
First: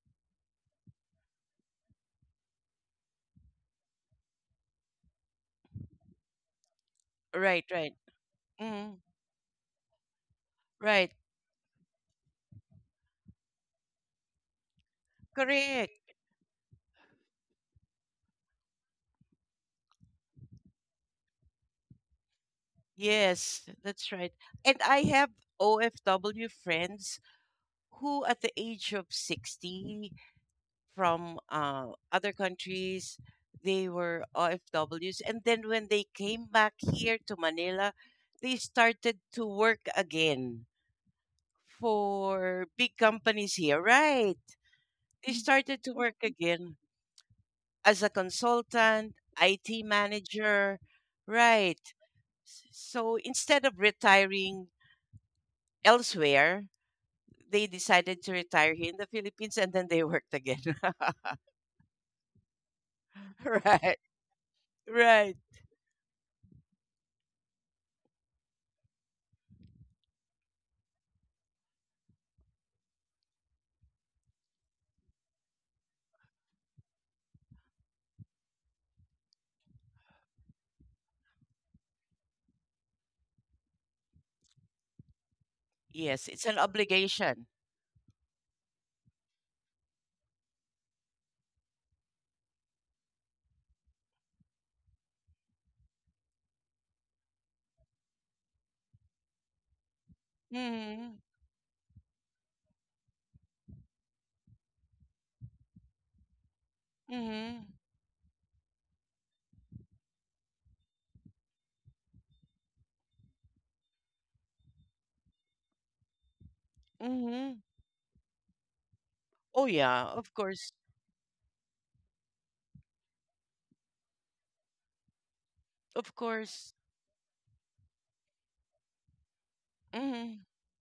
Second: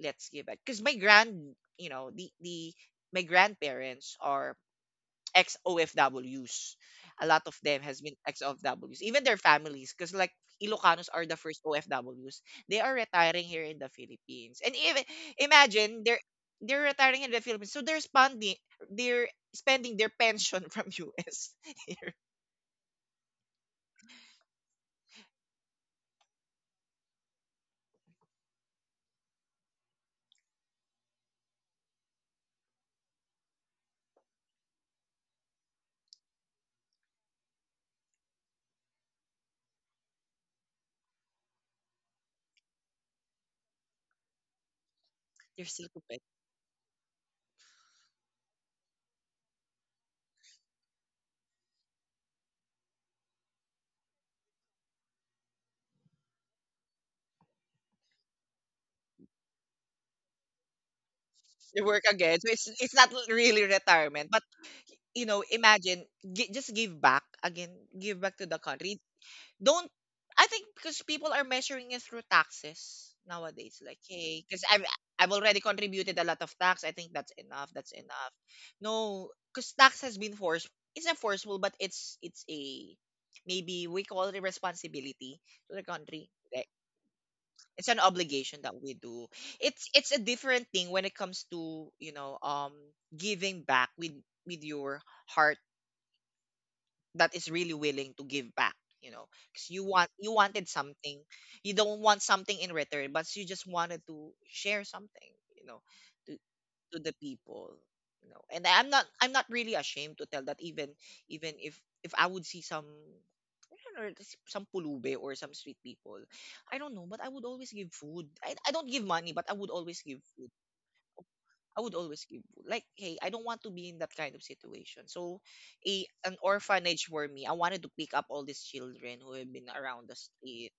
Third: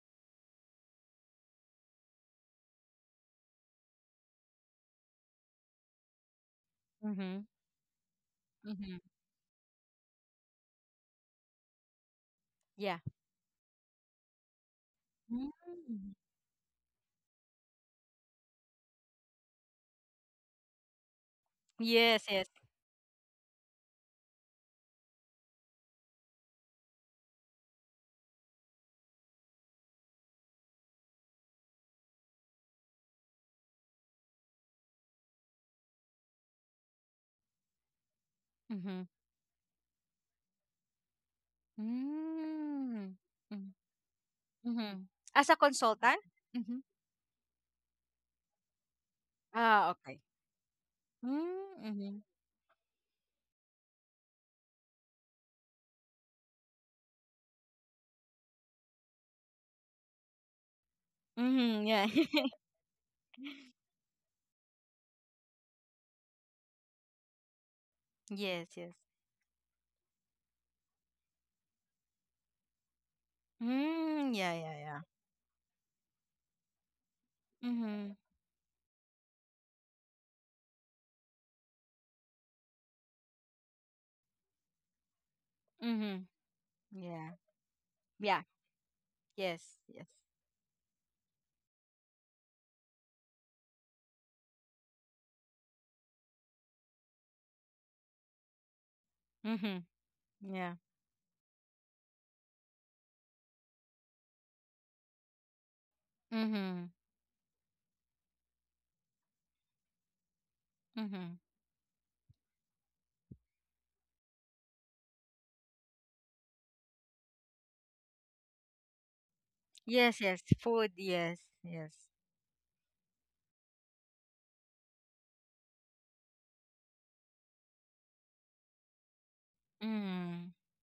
A: let's give back. Because my grand, you know, the my grandparents are ex OFWs. A
C: Mm-hmm.
A: lot of
B: Right,
A: them
B: right.
A: has been ex
C: Mm-hmm.
B: Mhm.
A: OFWs, even their families. Because like Ilocanos
B: Right.
A: are the first OFWs. They are
C: Yeah.
A: retiring here in the Philippines, and even
B: Correct.
A: imagine
C: Mm.
A: they're retiring in the Philippines, so they're spending their pension from US.
C: Yes, yes.
B: Yes, that's right. And I have OFW friends who at the age of 60 from other countries. They were OFWs. And then when they came back here to Manila, they
C: Mm-hmm.
B: started to work again for big
C: Mm.
B: companies here,
C: Mm-hmm.
B: right?
C: Mm-hmm.
B: They
C: As a
A: They're
B: started
A: still
B: to work
C: consultant?
A: competitive.
B: again
C: Mm-hmm.
B: as a consultant, IT
C: Ah, okay.
B: manager, right?
C: Mm-hmm.
B: So instead of retiring elsewhere, they decided to retire here in the Philippines and then they worked again.
A: They
C: Mm-hmm.
A: work
C: Yeah.
A: again. So it's not really
B: Right,
A: retirement, but you
B: right.
A: know, imagine just give back again, give back to the
C: yes, yes.
A: country. Don't I think because people are measuring it through taxes nowadays. Like,
C: Mm,
A: hey,
C: yeah,
A: because
C: yeah, yeah.
A: I've already contributed a lot of tax. I think that's enough. That's
C: Mm-hmm.
A: enough. No, because tax has been forced. It's not forceful, but it's a maybe we call it a responsibility to the
C: Mm-hmm.
B: Yes,
A: country.
B: it's an
A: Like,
C: Yeah.
B: obligation.
A: it's an
C: Yeah.
A: obligation that we do
C: Yes, yes.
A: it's a different thing when it comes to you know giving back with your heart that is really willing to give back you know because
C: Mm-hmm.
A: you want you wanted
C: Yeah.
B: Mhm.
A: something you don't want something in return but you just wanted to share something you know to,
C: Mm-hmm.
A: to the people
B: Mhm.
A: you know and I'm not really ashamed to tell that even
C: Mm-hmm.
A: even if I would see some I don't know, some pulube or some street people I don't know but I would
B: Mhm.
A: always give food I don't give money but I
B: Oh
A: would always
B: yeah,
C: Yes,
A: give
B: of
C: yes.
A: food
B: course.
C: Food, yes,
A: I
C: yes.
A: would always give food like hey I don't want to be in that kind of situation so a
B: Of
A: an
B: course.
A: orphanage for me I wanted to pick up all these children who have been around the
B: Mhm.
C: Mm-hmm.
A: street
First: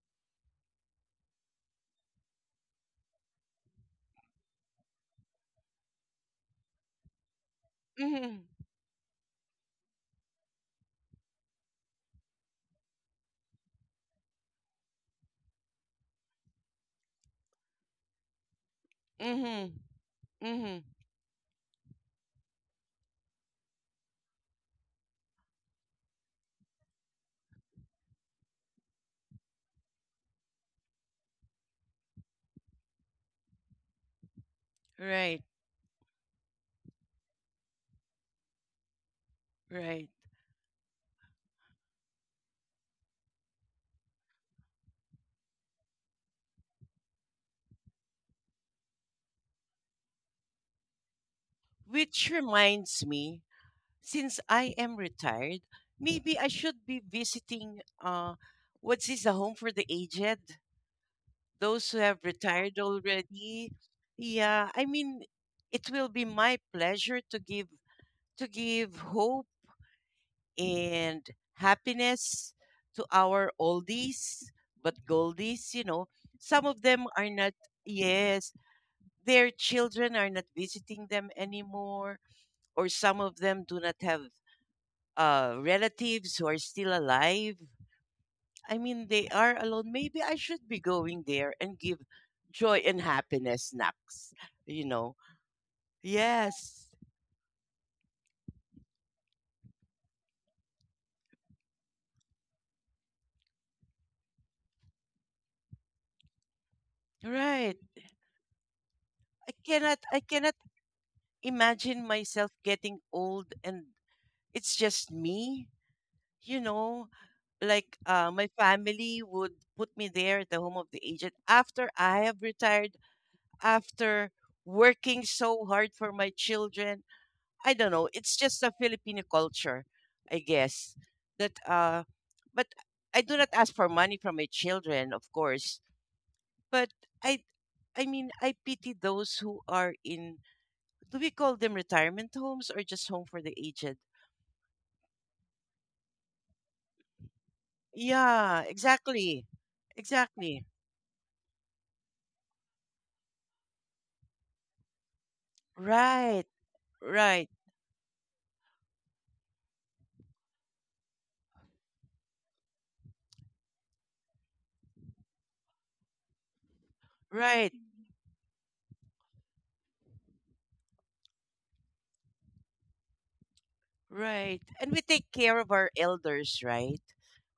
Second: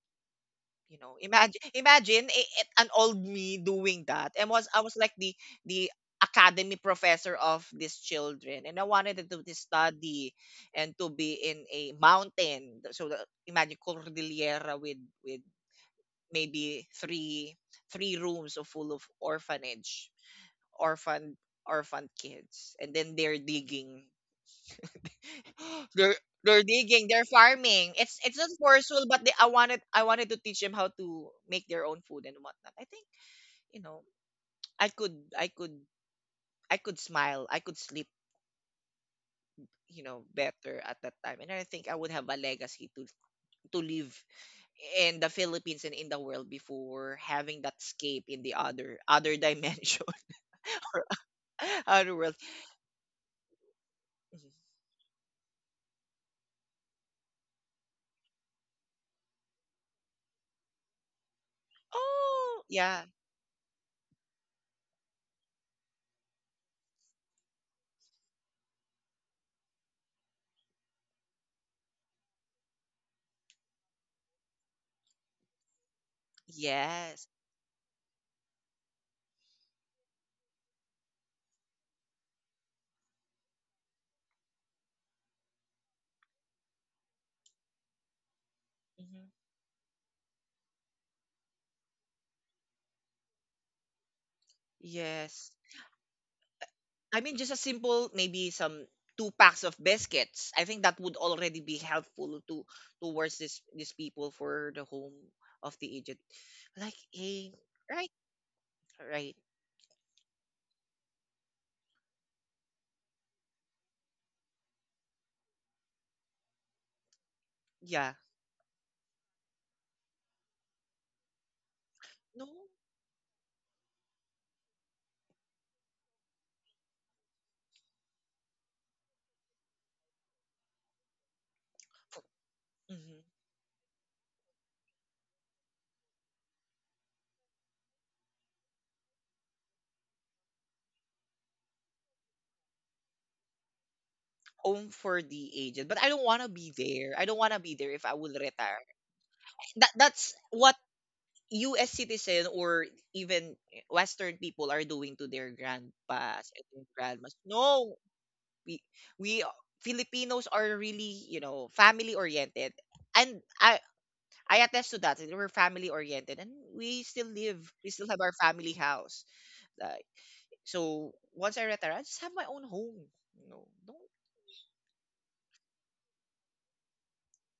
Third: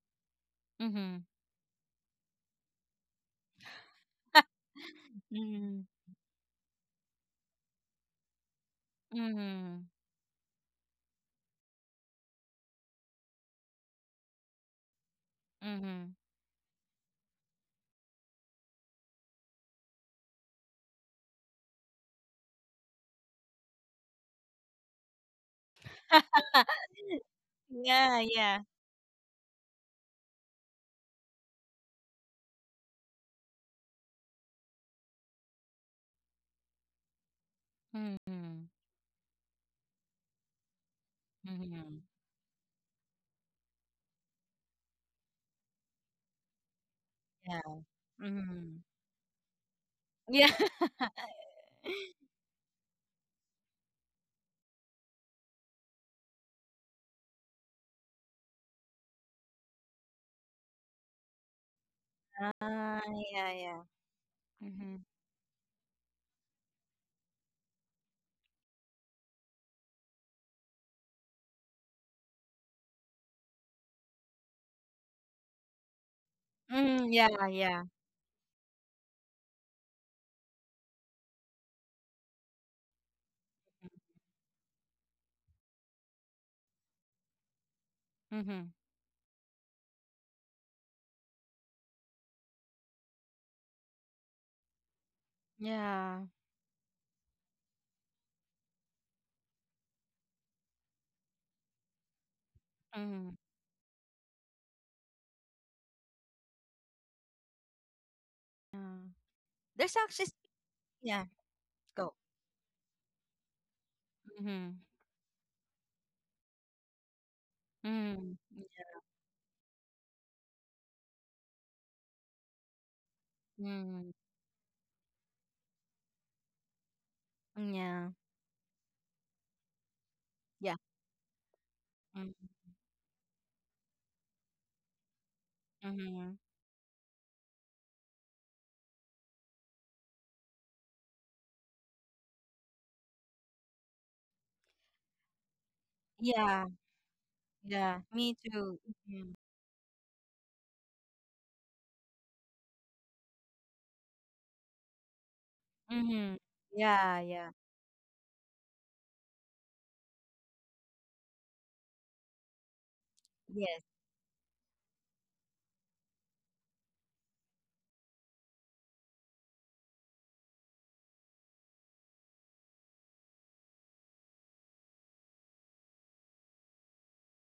A: you know
C: Mm-hmm.
A: imagine an old me doing that and was I was like
C: Mm-hmm.
A: the academy professor of these
B: Mhm.
A: children and I wanted to do this
C: Mm-hmm.
A: study and to be in a mountain so imagine Cordillera with with
C: Mm-hmm.
A: maybe three rooms of full of
B: Mhm.
A: orphanage
B: Mhm.
A: orphan orphan kids and then they're digging they're they're digging, they're farming.
C: yeah,
A: It's not
C: yeah.
A: forceful, but I wanted to teach them how to make their own food and whatnot. I think you know I could
B: Right.
A: I could I could smile, I could sleep,
C: Mhm.
A: you
B: Right.
A: know, better at that time, and I think I
C: Mhm.
A: would have a legacy to leave in the Philippines and in the world before having that
C: Yeah.
A: escape in the
C: Mhm.
A: other dimension,
C: Yeah.
A: other
B: Which
A: world.
B: reminds me, since
A: Mhm.
B: I am retired, maybe I should be visiting what's this, a home for the aged? Those who have
A: Oh
B: retired
C: Ah,
A: yeah,
C: yeah,
B: already.
C: yeah.
B: Yeah, I
C: Mhm.
B: mean it will be my pleasure to give, to give hope and happiness to our oldies but goldies, you know, some of them
C: Mm,
A: yes,
B: are
C: yeah,
B: not,
C: yeah.
B: yes, their children are not visiting them anymore, or some of them do not have relatives who are still alive.
C: Mhm.
B: I mean
A: hmm
B: they are alone. Maybe I should be going there and give joy and happiness knocks, you know.
A: yes.
C: Yeah.
B: Yes,
A: I mean, just a simple, maybe some two packs of biscuits. I think that would already be helpful to towards
C: Mhm.
A: this these people for the home of the aged. Like a
B: right.
A: right,
C: Yeah.
A: right,
B: i
C: There's
B: cannot i
C: actually,
B: cannot
C: yeah,
B: imagine
C: go.
B: myself getting old and it's
C: Mhm.
B: just me, you know, like
A: yeah,
C: Mhm.
B: my family would put me there at the home of the agent after I have
A: no,
B: retired,
C: Mhm.
B: after working so hard for my children. I don't know,
C: Yeah.
B: it's just a Filipino culture I
C: Yeah.
B: guess, that
C: Mhm.
B: but I
A: mhm.
B: do not ask for money from my children, of course.
C: Mhm.
B: But i I mean, I pity those who are in, do we call them retirement homes or just home for the aged?
A: Home for the aged. But I don't want to
C: Yeah,
A: be there. I don't want to be there
C: yeah.
A: if I will
C: Me
B: Yeah,
A: retire.
C: too. Mhm.
B: exactly.
A: That's
B: Exactly.
A: what U.S. citizen or even Western people are doing to their
C: Mhm.
B: Right,
A: grandpas and
C: Yeah,
A: grandmas.
B: right,
C: yeah.
A: No, we we Filipinos are really, you know, family oriented. And
C: Yes.
A: I attest to that. We're family oriented and
B: right,
A: we still have our family house. Like so once I retire, I just have my own home. You know, don't
B: right. And we take care of our elders, right?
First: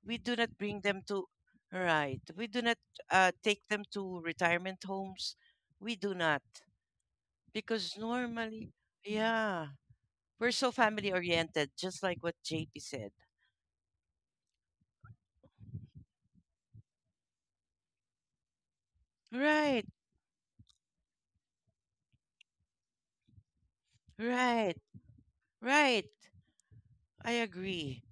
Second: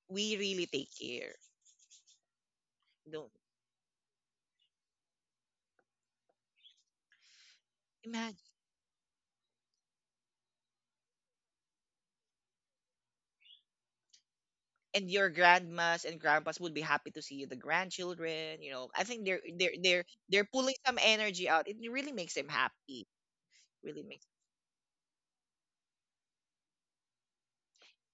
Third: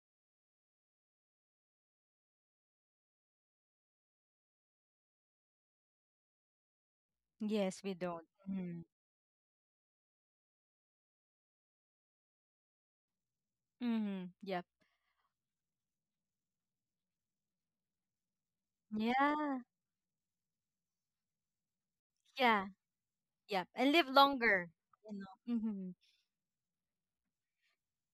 B: We do
A: we
B: not
A: really
B: bring
A: take
B: them to,
A: care.
B: right. We do not
A: Don't
B: take them to retirement homes. We do not.
C: Yes, we
B: Because
C: don't.
A: imagine.
B: normally,
C: Mm-hmm.
B: yeah, we're so family oriented, just like what JP said.
C: Mhm. Yep.
A: And your grandmas and grandpas would be happy to see you, the grandchildren, you know. I think
C: Yeah,
B: Right,
A: they're pulling some energy out. It really makes them
C: yeah,
A: happy.
C: yeah. And
A: Really
C: live
A: makes
C: longer,
B: right,
C: you know. Mhm.
B: right. I agree.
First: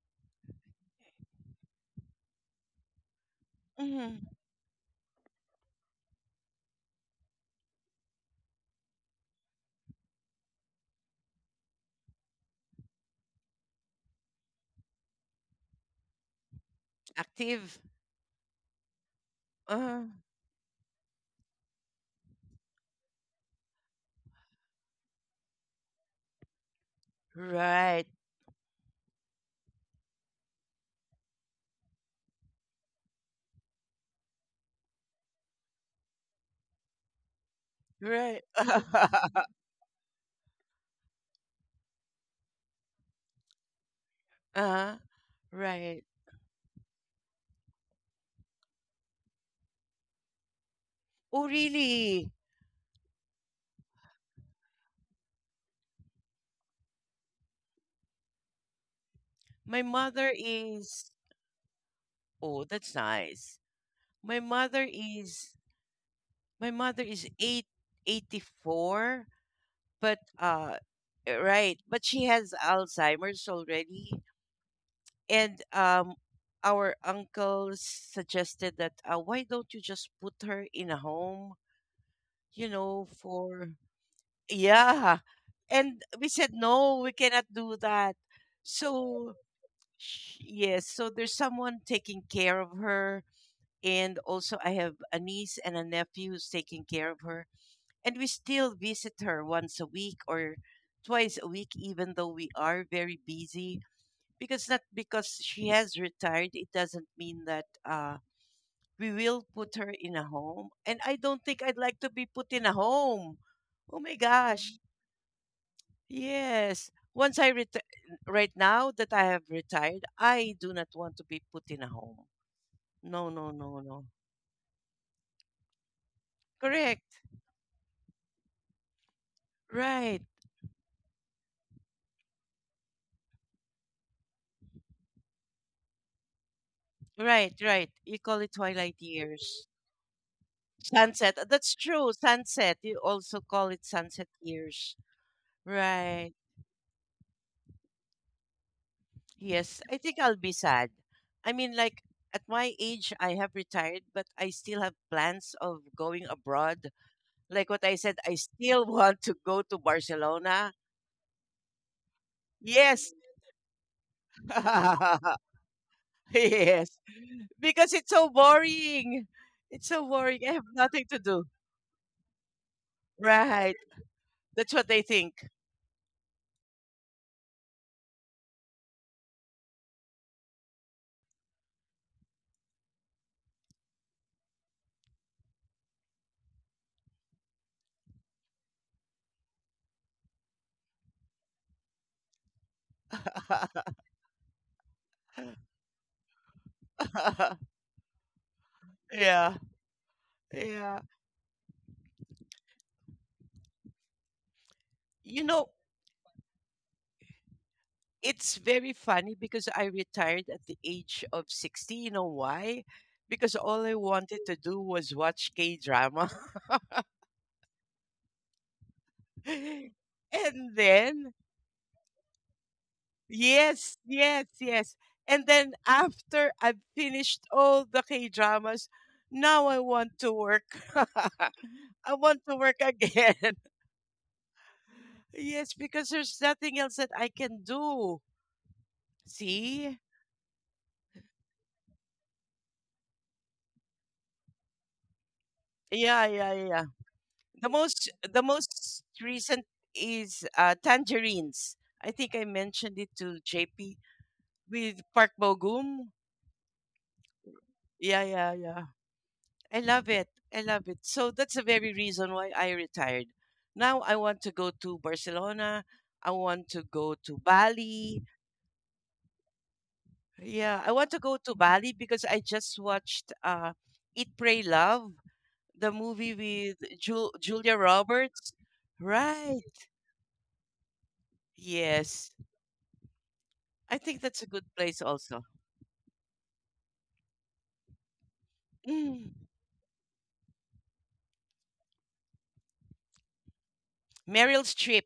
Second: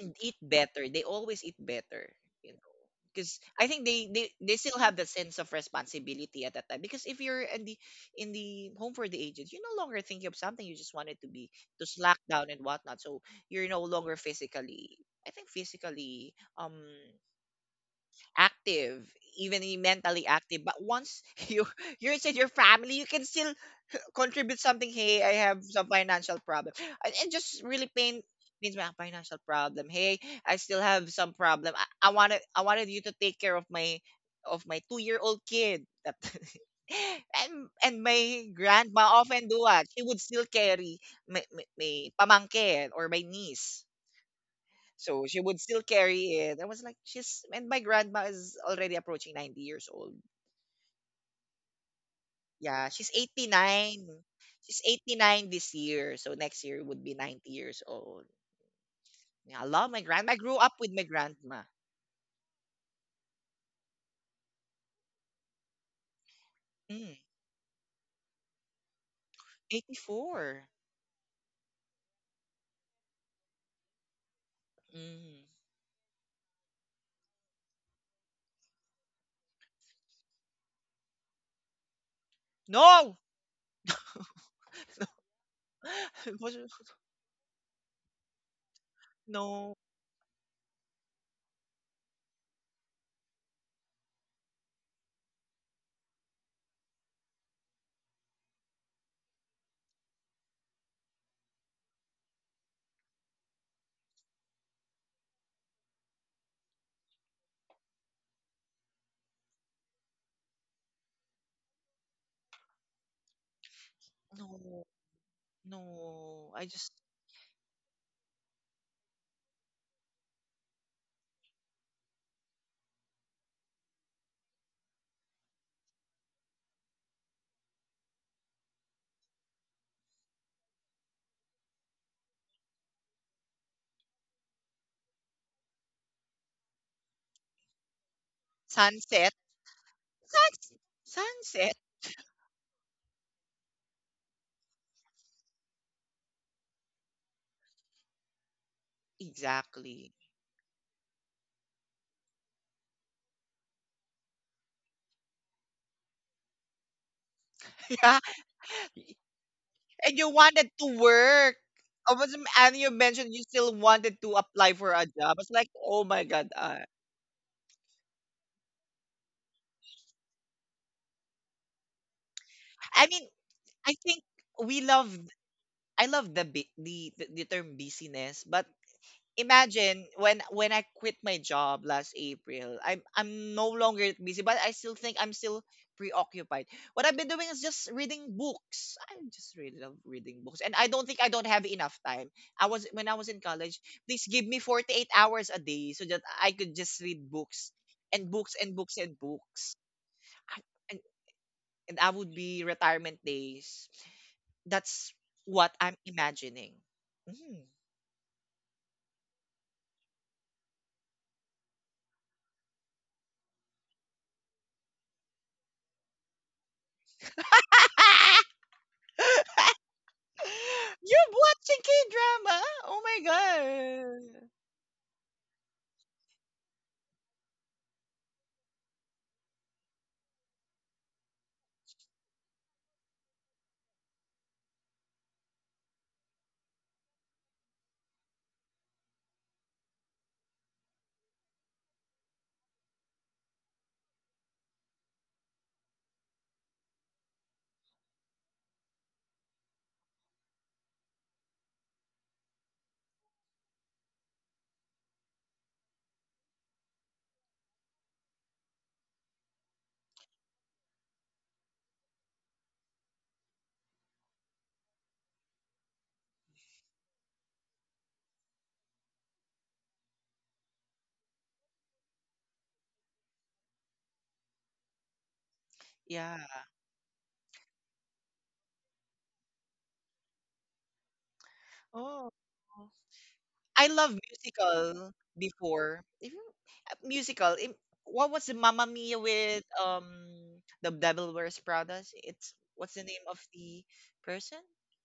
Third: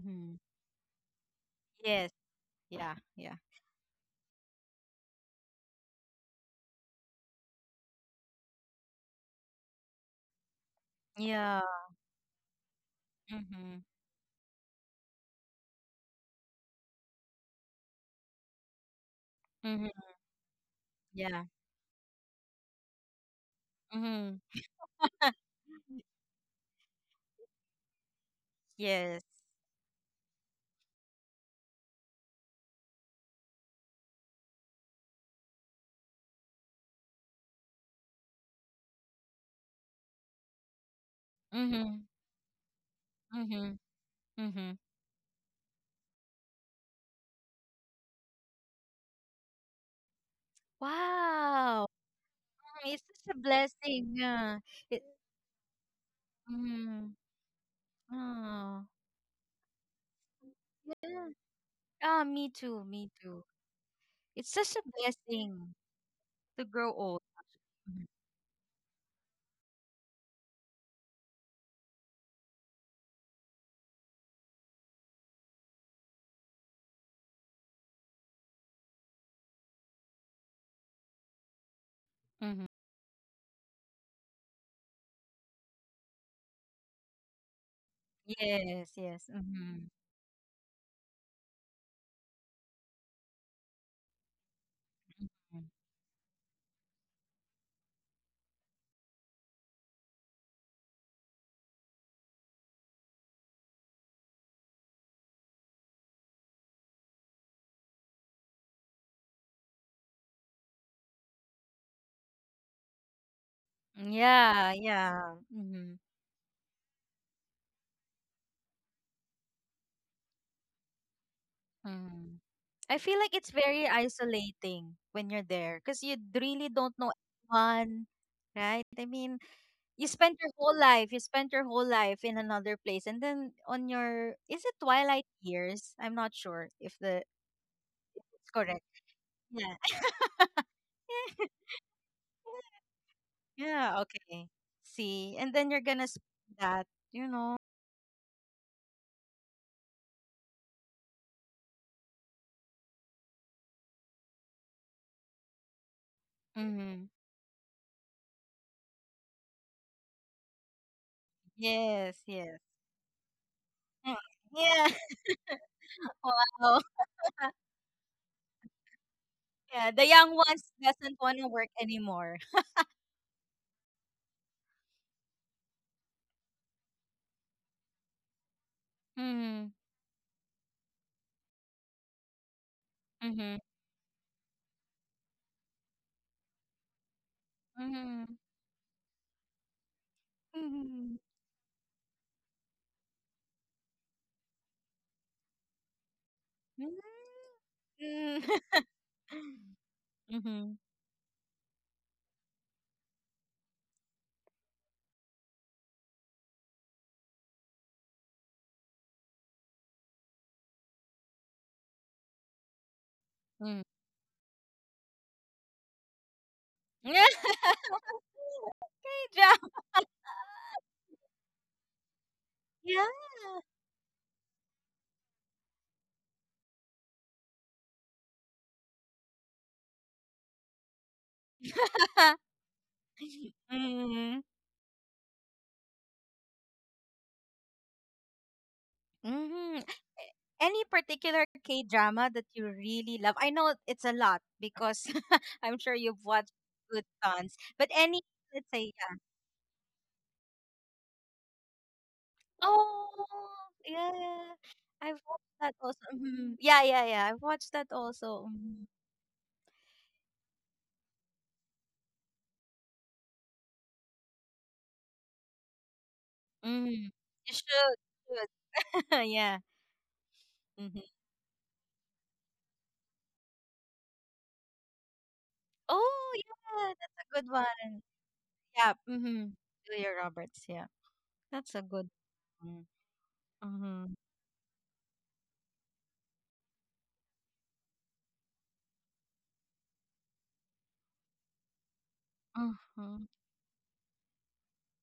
A: and eat better. They always eat
C: Yes.
A: better, you know.
C: Yeah. Yeah.
A: Because I think
B: Hmm.
A: they still have that sense of responsibility at that time. Because if you're in the home for the aged, you're no longer thinking of something. You just wanted to be
C: Yeah.
A: to slack down and whatnot. So you're
C: Mm-hmm.
A: no longer physically, I think physically
B: Active.
A: active,
B: Uh,
C: Mm-hmm.
A: mentally active. But once
C: Yeah.
A: you you're inside your family, you can still
C: Mm-hmm.
A: contribute something. Hey, I have some financial problem, and just really
B: right,
A: pain means my
C: Yes.
A: financial problem. Hey, I still have some problem. I wanted you to take care of my 2 year old kid. That and
B: right.
A: my grandma often do what she would still carry my
C: Mm-hmm.
A: pamangkin or my
C: Mm-hmm.
A: niece.
C: Mm-hmm.
B: Uh,
A: So she would still
B: right.
A: carry it. I was like, she's and my grandma is already approaching 90 years old.
B: Oh,
C: Wow.
B: really?
C: Mm,
A: Yeah,
C: it's
A: she's
C: such a blessing.
A: 89.
C: Yeah.
A: She's
C: It,
A: 89 this year. So next year would
C: mm,
A: be 90 years old.
C: oh.
A: Yeah, I
B: My
A: love my
B: mother
A: grandma. I grew up with my
B: is,
C: Yeah.
A: grandma.
C: Ah, me
B: oh,
C: too.
B: that's
C: Me too.
B: nice. My
C: It's such a
B: mother is
C: blessing to
B: my
C: grow
B: mother
A: Mm,
C: old.
B: is
C: Mm-hmm.
B: eighty four, but
A: 84.
B: right, but she has Alzheimer's already.
A: Mm.
B: And our uncles suggested that, why don't you just put her in a home,
C: Mm-hmm.
B: you know,
A: No!
B: for
A: No.
B: yeah. And we
A: I
B: said
A: wasn't-
B: no, we cannot do that.
C: Yes. Yes.
B: So
A: No.
C: Mm-hmm.
B: yes, so there's someone taking care of her. And also, I have a niece and a nephew who's taking care of her. And we still visit her once a week or twice a week, even though we are very busy. Because not because she has retired, it doesn't mean that we will put her in a home. And I don't think I'd like to be put in a home. Oh
C: Mm-hmm.
B: my
C: Yeah.
B: gosh.
A: No.
C: Yeah. Mm-hmm.
A: No. I
B: Yes.
A: just
B: Once I retire, right now that I have retired, I do not want to be put in a home.
C: Mm-hmm. I feel
B: No,
C: like
B: no,
C: it's
B: no,
C: very
B: no.
C: isolating when you're there because you really
B: Correct.
C: don't know anyone, right? I mean,
B: Right.
C: you spent your whole life in another place, and then on your is it twilight years? I'm not sure if the
B: Right, right. You
C: if
B: call
C: it's
B: it
C: correct.
B: twilight
A: sunset.
B: years.
C: Yeah,
B: Sunset. That's
A: Sunset.
B: true. Sunset. You also call it
C: yeah,
B: sunset
C: okay.
B: years.
C: See, and then you're gonna
B: Right.
C: spend that, you know.
B: Yes. I
A: Exactly.
B: think I'll be sad. I mean, like at my age, I have retired, but I still have plans of going abroad.
C: Mm-hmm.
B: Like what I said,
A: Yeah.
B: I still want to go to
A: And you wanted
B: Barcelona.
A: to work. I
C: Yes,
A: was,
C: yes.
A: and you
B: Yes.
A: mentioned you still
C: Mm,
A: wanted to apply
C: yeah.
A: for a job. It's like, oh my God.
C: Wow.
B: Yes. Because it's so boring. It's
C: Yeah,
B: so
C: the young
B: boring. I have
C: ones
B: nothing to
C: doesn't want
B: do.
C: to work anymore.
A: I mean,
B: Right.
A: I think
B: That's
A: we
B: what they
A: love
B: think.
A: I love the bu- the term busyness, but
C: Mm-hmm.
A: imagine when I quit my job last April. I'm
C: Mm-hmm.
A: no longer busy, but I still think I'm still preoccupied. What I've been doing is just reading
C: Mm-hmm.
A: books. I just really love reading books, and
C: Mhm.
A: I don't have enough time. I was when I was in college, please give me 48 hours a day so that I could just read books and
C: Mm,
A: books and books.
B: Yeah,
A: I,
C: mm.
B: yeah.
A: and, and I would be retirement days. That's
B: You know,
A: what I'm imagining. Mhm.
B: it's very funny because I retired at the age of 60. You know why? Because
C: Mhm,
B: all I wanted to do was watch K drama.
C: yeah. Great job.
B: And
A: You're
B: then,
A: watching K drama? Oh
C: Yeah.
B: yes,
A: my
B: yes,
A: god.
B: yes. And then after I've finished all the K dramas, now I want to work. I want to work again.
C: Mhm,
B: Yes, because there's nothing else that I can do.
C: mhm.
B: See?
C: Any particular K-drama that you really love? I know it's a lot because I'm sure you've
B: Yeah,
C: watched
B: yeah, yeah.
C: good tons,
B: The
C: but
B: most
C: any,
B: the
C: let's say,
B: most
C: yeah.
B: recent is Tangerines. I think I mentioned it to
C: Oh,
B: JP
C: yeah.
B: with
C: I've
B: Park
C: watched that also.
B: Bogum.
C: Mhm. Yeah, yeah, yeah. I've watched that
B: Yeah,
C: also.
B: yeah, yeah.
C: Mhm.
B: I love it. I love it. So that's the very reason why I retired. Now I want to go to Barcelona. I want to
C: Mhm.
B: go to
C: You should.
B: Bali.
C: Should. Yeah.
B: Yeah, I
C: Mhm.
B: want to go to Bali because I just watched Eat, Pray, Love, the movie
C: Oh,
A: Yeah.
C: yeah,
B: with
C: that's a good
B: Julia
C: one.
B: Roberts.
C: Yeah, mm-hmm.
B: Right.
C: Julia Roberts, yeah. That's a good
B: Yes.
A: Oh.
C: one.
A: I
B: I
C: Mm-hmm.
A: love
B: think that's a good place
A: musical
B: also.
A: before. If you, musical. Im- What was the Mamma Mia
B: Mm,
A: with the Devil Wears Prada? It's what's the name
C: Mm-hmm.
A: of the person?
B: Meryl Streep.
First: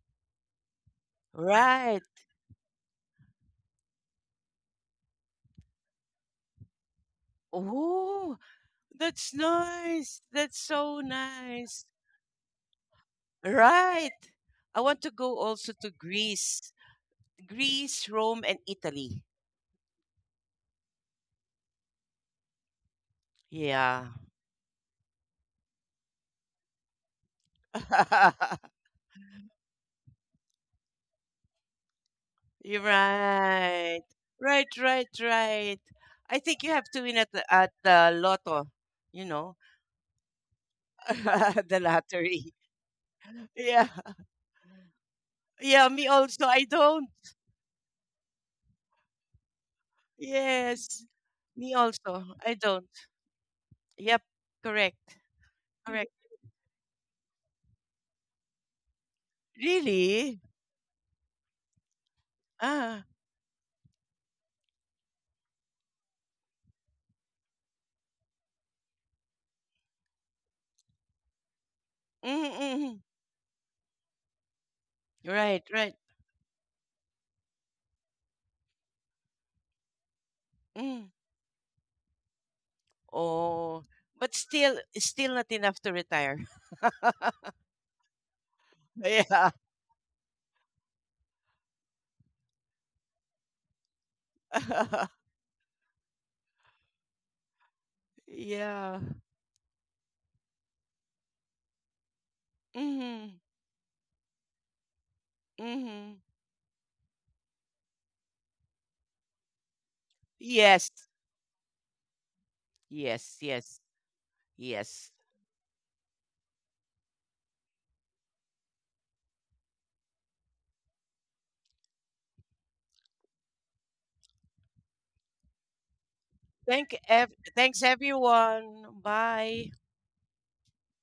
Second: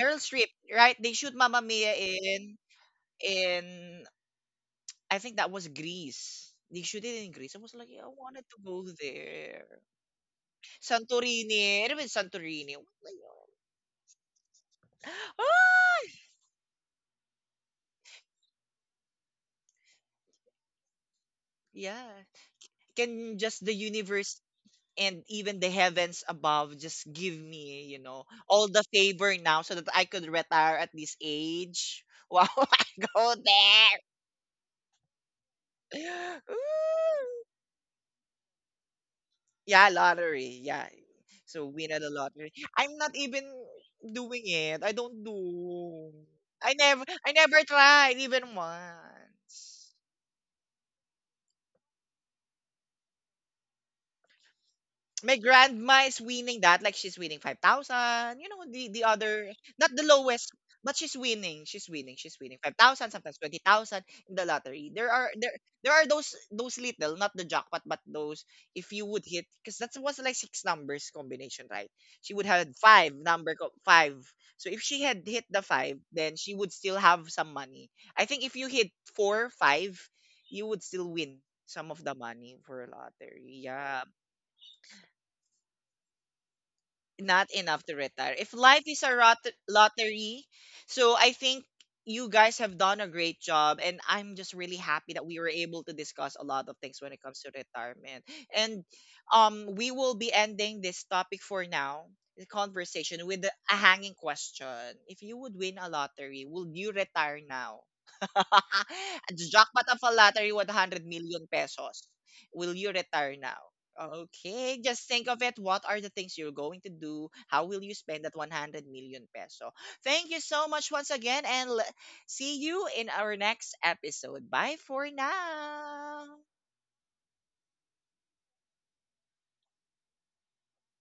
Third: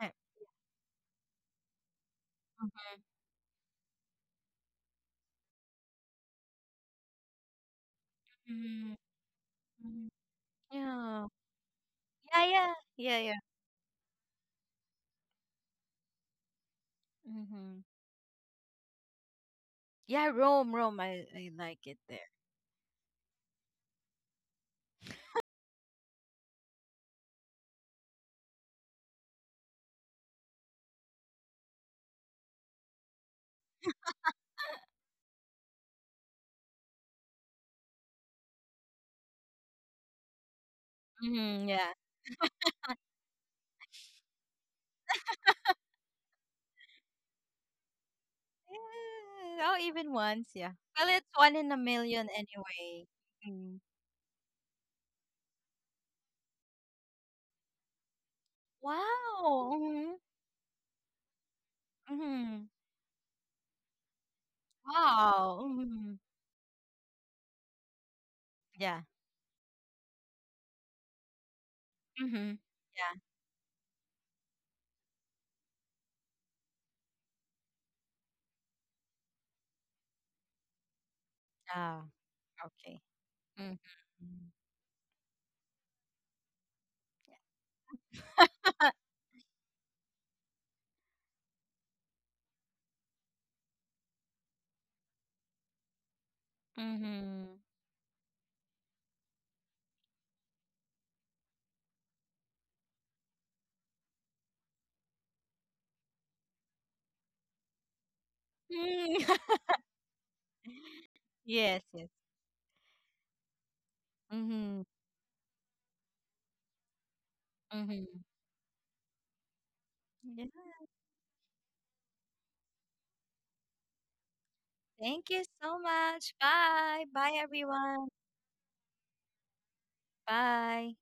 C: Yeah.
A: Streep, right? They shoot Mamma Mia
B: Right.
A: in
C: Mm-hmm.
A: in I think that was Greece. They shoot it in Greece. I was like, yeah, I
B: Oh,
A: wanted to go
C: Mm-hmm.
B: that's
A: there.
C: mm-hmm.
B: nice. That's so
C: Yeah.
A: Santorini.
B: nice.
A: It was
C: Yeah, yeah.
A: Santorini. What the
C: Yeah, yeah.
A: hell?
B: Right. I want to go also to
A: Ah!
B: Greece.
C: Mm-hmm.
B: Greece, Rome, and Italy.
C: Yeah, Rome, Rome. I like it
A: Yeah.
C: there.
A: Can just the
B: Yeah.
A: universe and even the heavens above just give me, you know, all the favor now so that I could retire at this age? Wow,
B: You're
A: I go there.
B: right. Right, right, right. I think you have to win at
A: Ooh.
B: the lotto, you know,
A: Yeah, lottery. Yeah. So
C: Mm-hmm.
B: the
A: win
C: Yeah.
A: at the
B: lottery.
A: lottery. I'm not even
B: Yeah.
A: doing it. I don't
B: Yeah, me
A: do.
B: also. I don't.
A: I never tried even
C: Yeah. Oh,
A: once.
C: even once, yeah.
B: Yes,
C: Well, it's one in
B: me
C: a million
B: also. I don't.
C: anyway. Mm.
B: Yep, correct,
A: My grandma
B: correct.
A: is winning that, like, she's winning 5,000, you know, the other,
C: Wow.
A: not the
C: Mm-hmm.
B: Really?
A: lowest, but she's winning
C: Mm-hmm.
B: Ah,
A: 5,000, sometimes 20,000 in the lottery. There are
C: Wow.
A: there are
C: Mm-hmm.
A: those little, not the jackpot, but those if
C: Yeah.
A: you would hit, because that was like 6 numbers combination, right? She would
C: Mm-hmm.
A: have
B: mm-mm.
C: Yeah.
A: five. So if she had hit
B: Right,
A: the
B: right.
A: five, then she would still have some money. I think if you hit 4 5, you would
B: Mm.
A: still win some
C: Ah,
A: of the money for a
C: okay.
A: lottery,
C: Mhm.
B: Oh,
A: yeah.
B: but still, still not enough to retire.
A: Not enough to retire. If life is a
B: Yeah,
A: lottery, so I think you guys have done a great job, and I'm just really happy that we were able to discuss a lot of things when it comes to
C: Mhm.
A: retirement. And
B: yeah.
A: we will be ending this topic for now, the conversation
B: Mm-hmm.
A: with a hanging question. If you would win a
B: Mm-hmm.
A: lottery, would you retire now?
C: Mm.
A: Jackpot of a lottery,
B: Yes,
A: 100 million
C: Yes, yes.
A: pesos. Will you
B: yes,
A: retire now?
B: yes,
A: Okay,
C: Mhm.
A: just
B: yes.
A: think of it. What are the things you're going to do? How will you
C: Mhm.
A: spend that 100 million peso? Thank you
C: Yeah.
A: so much once again, and see you in our next episode. Bye for
C: Thank you so much.
A: now.
C: Bye. Bye,
B: Thanks
C: everyone.
B: everyone. Bye.
C: Bye.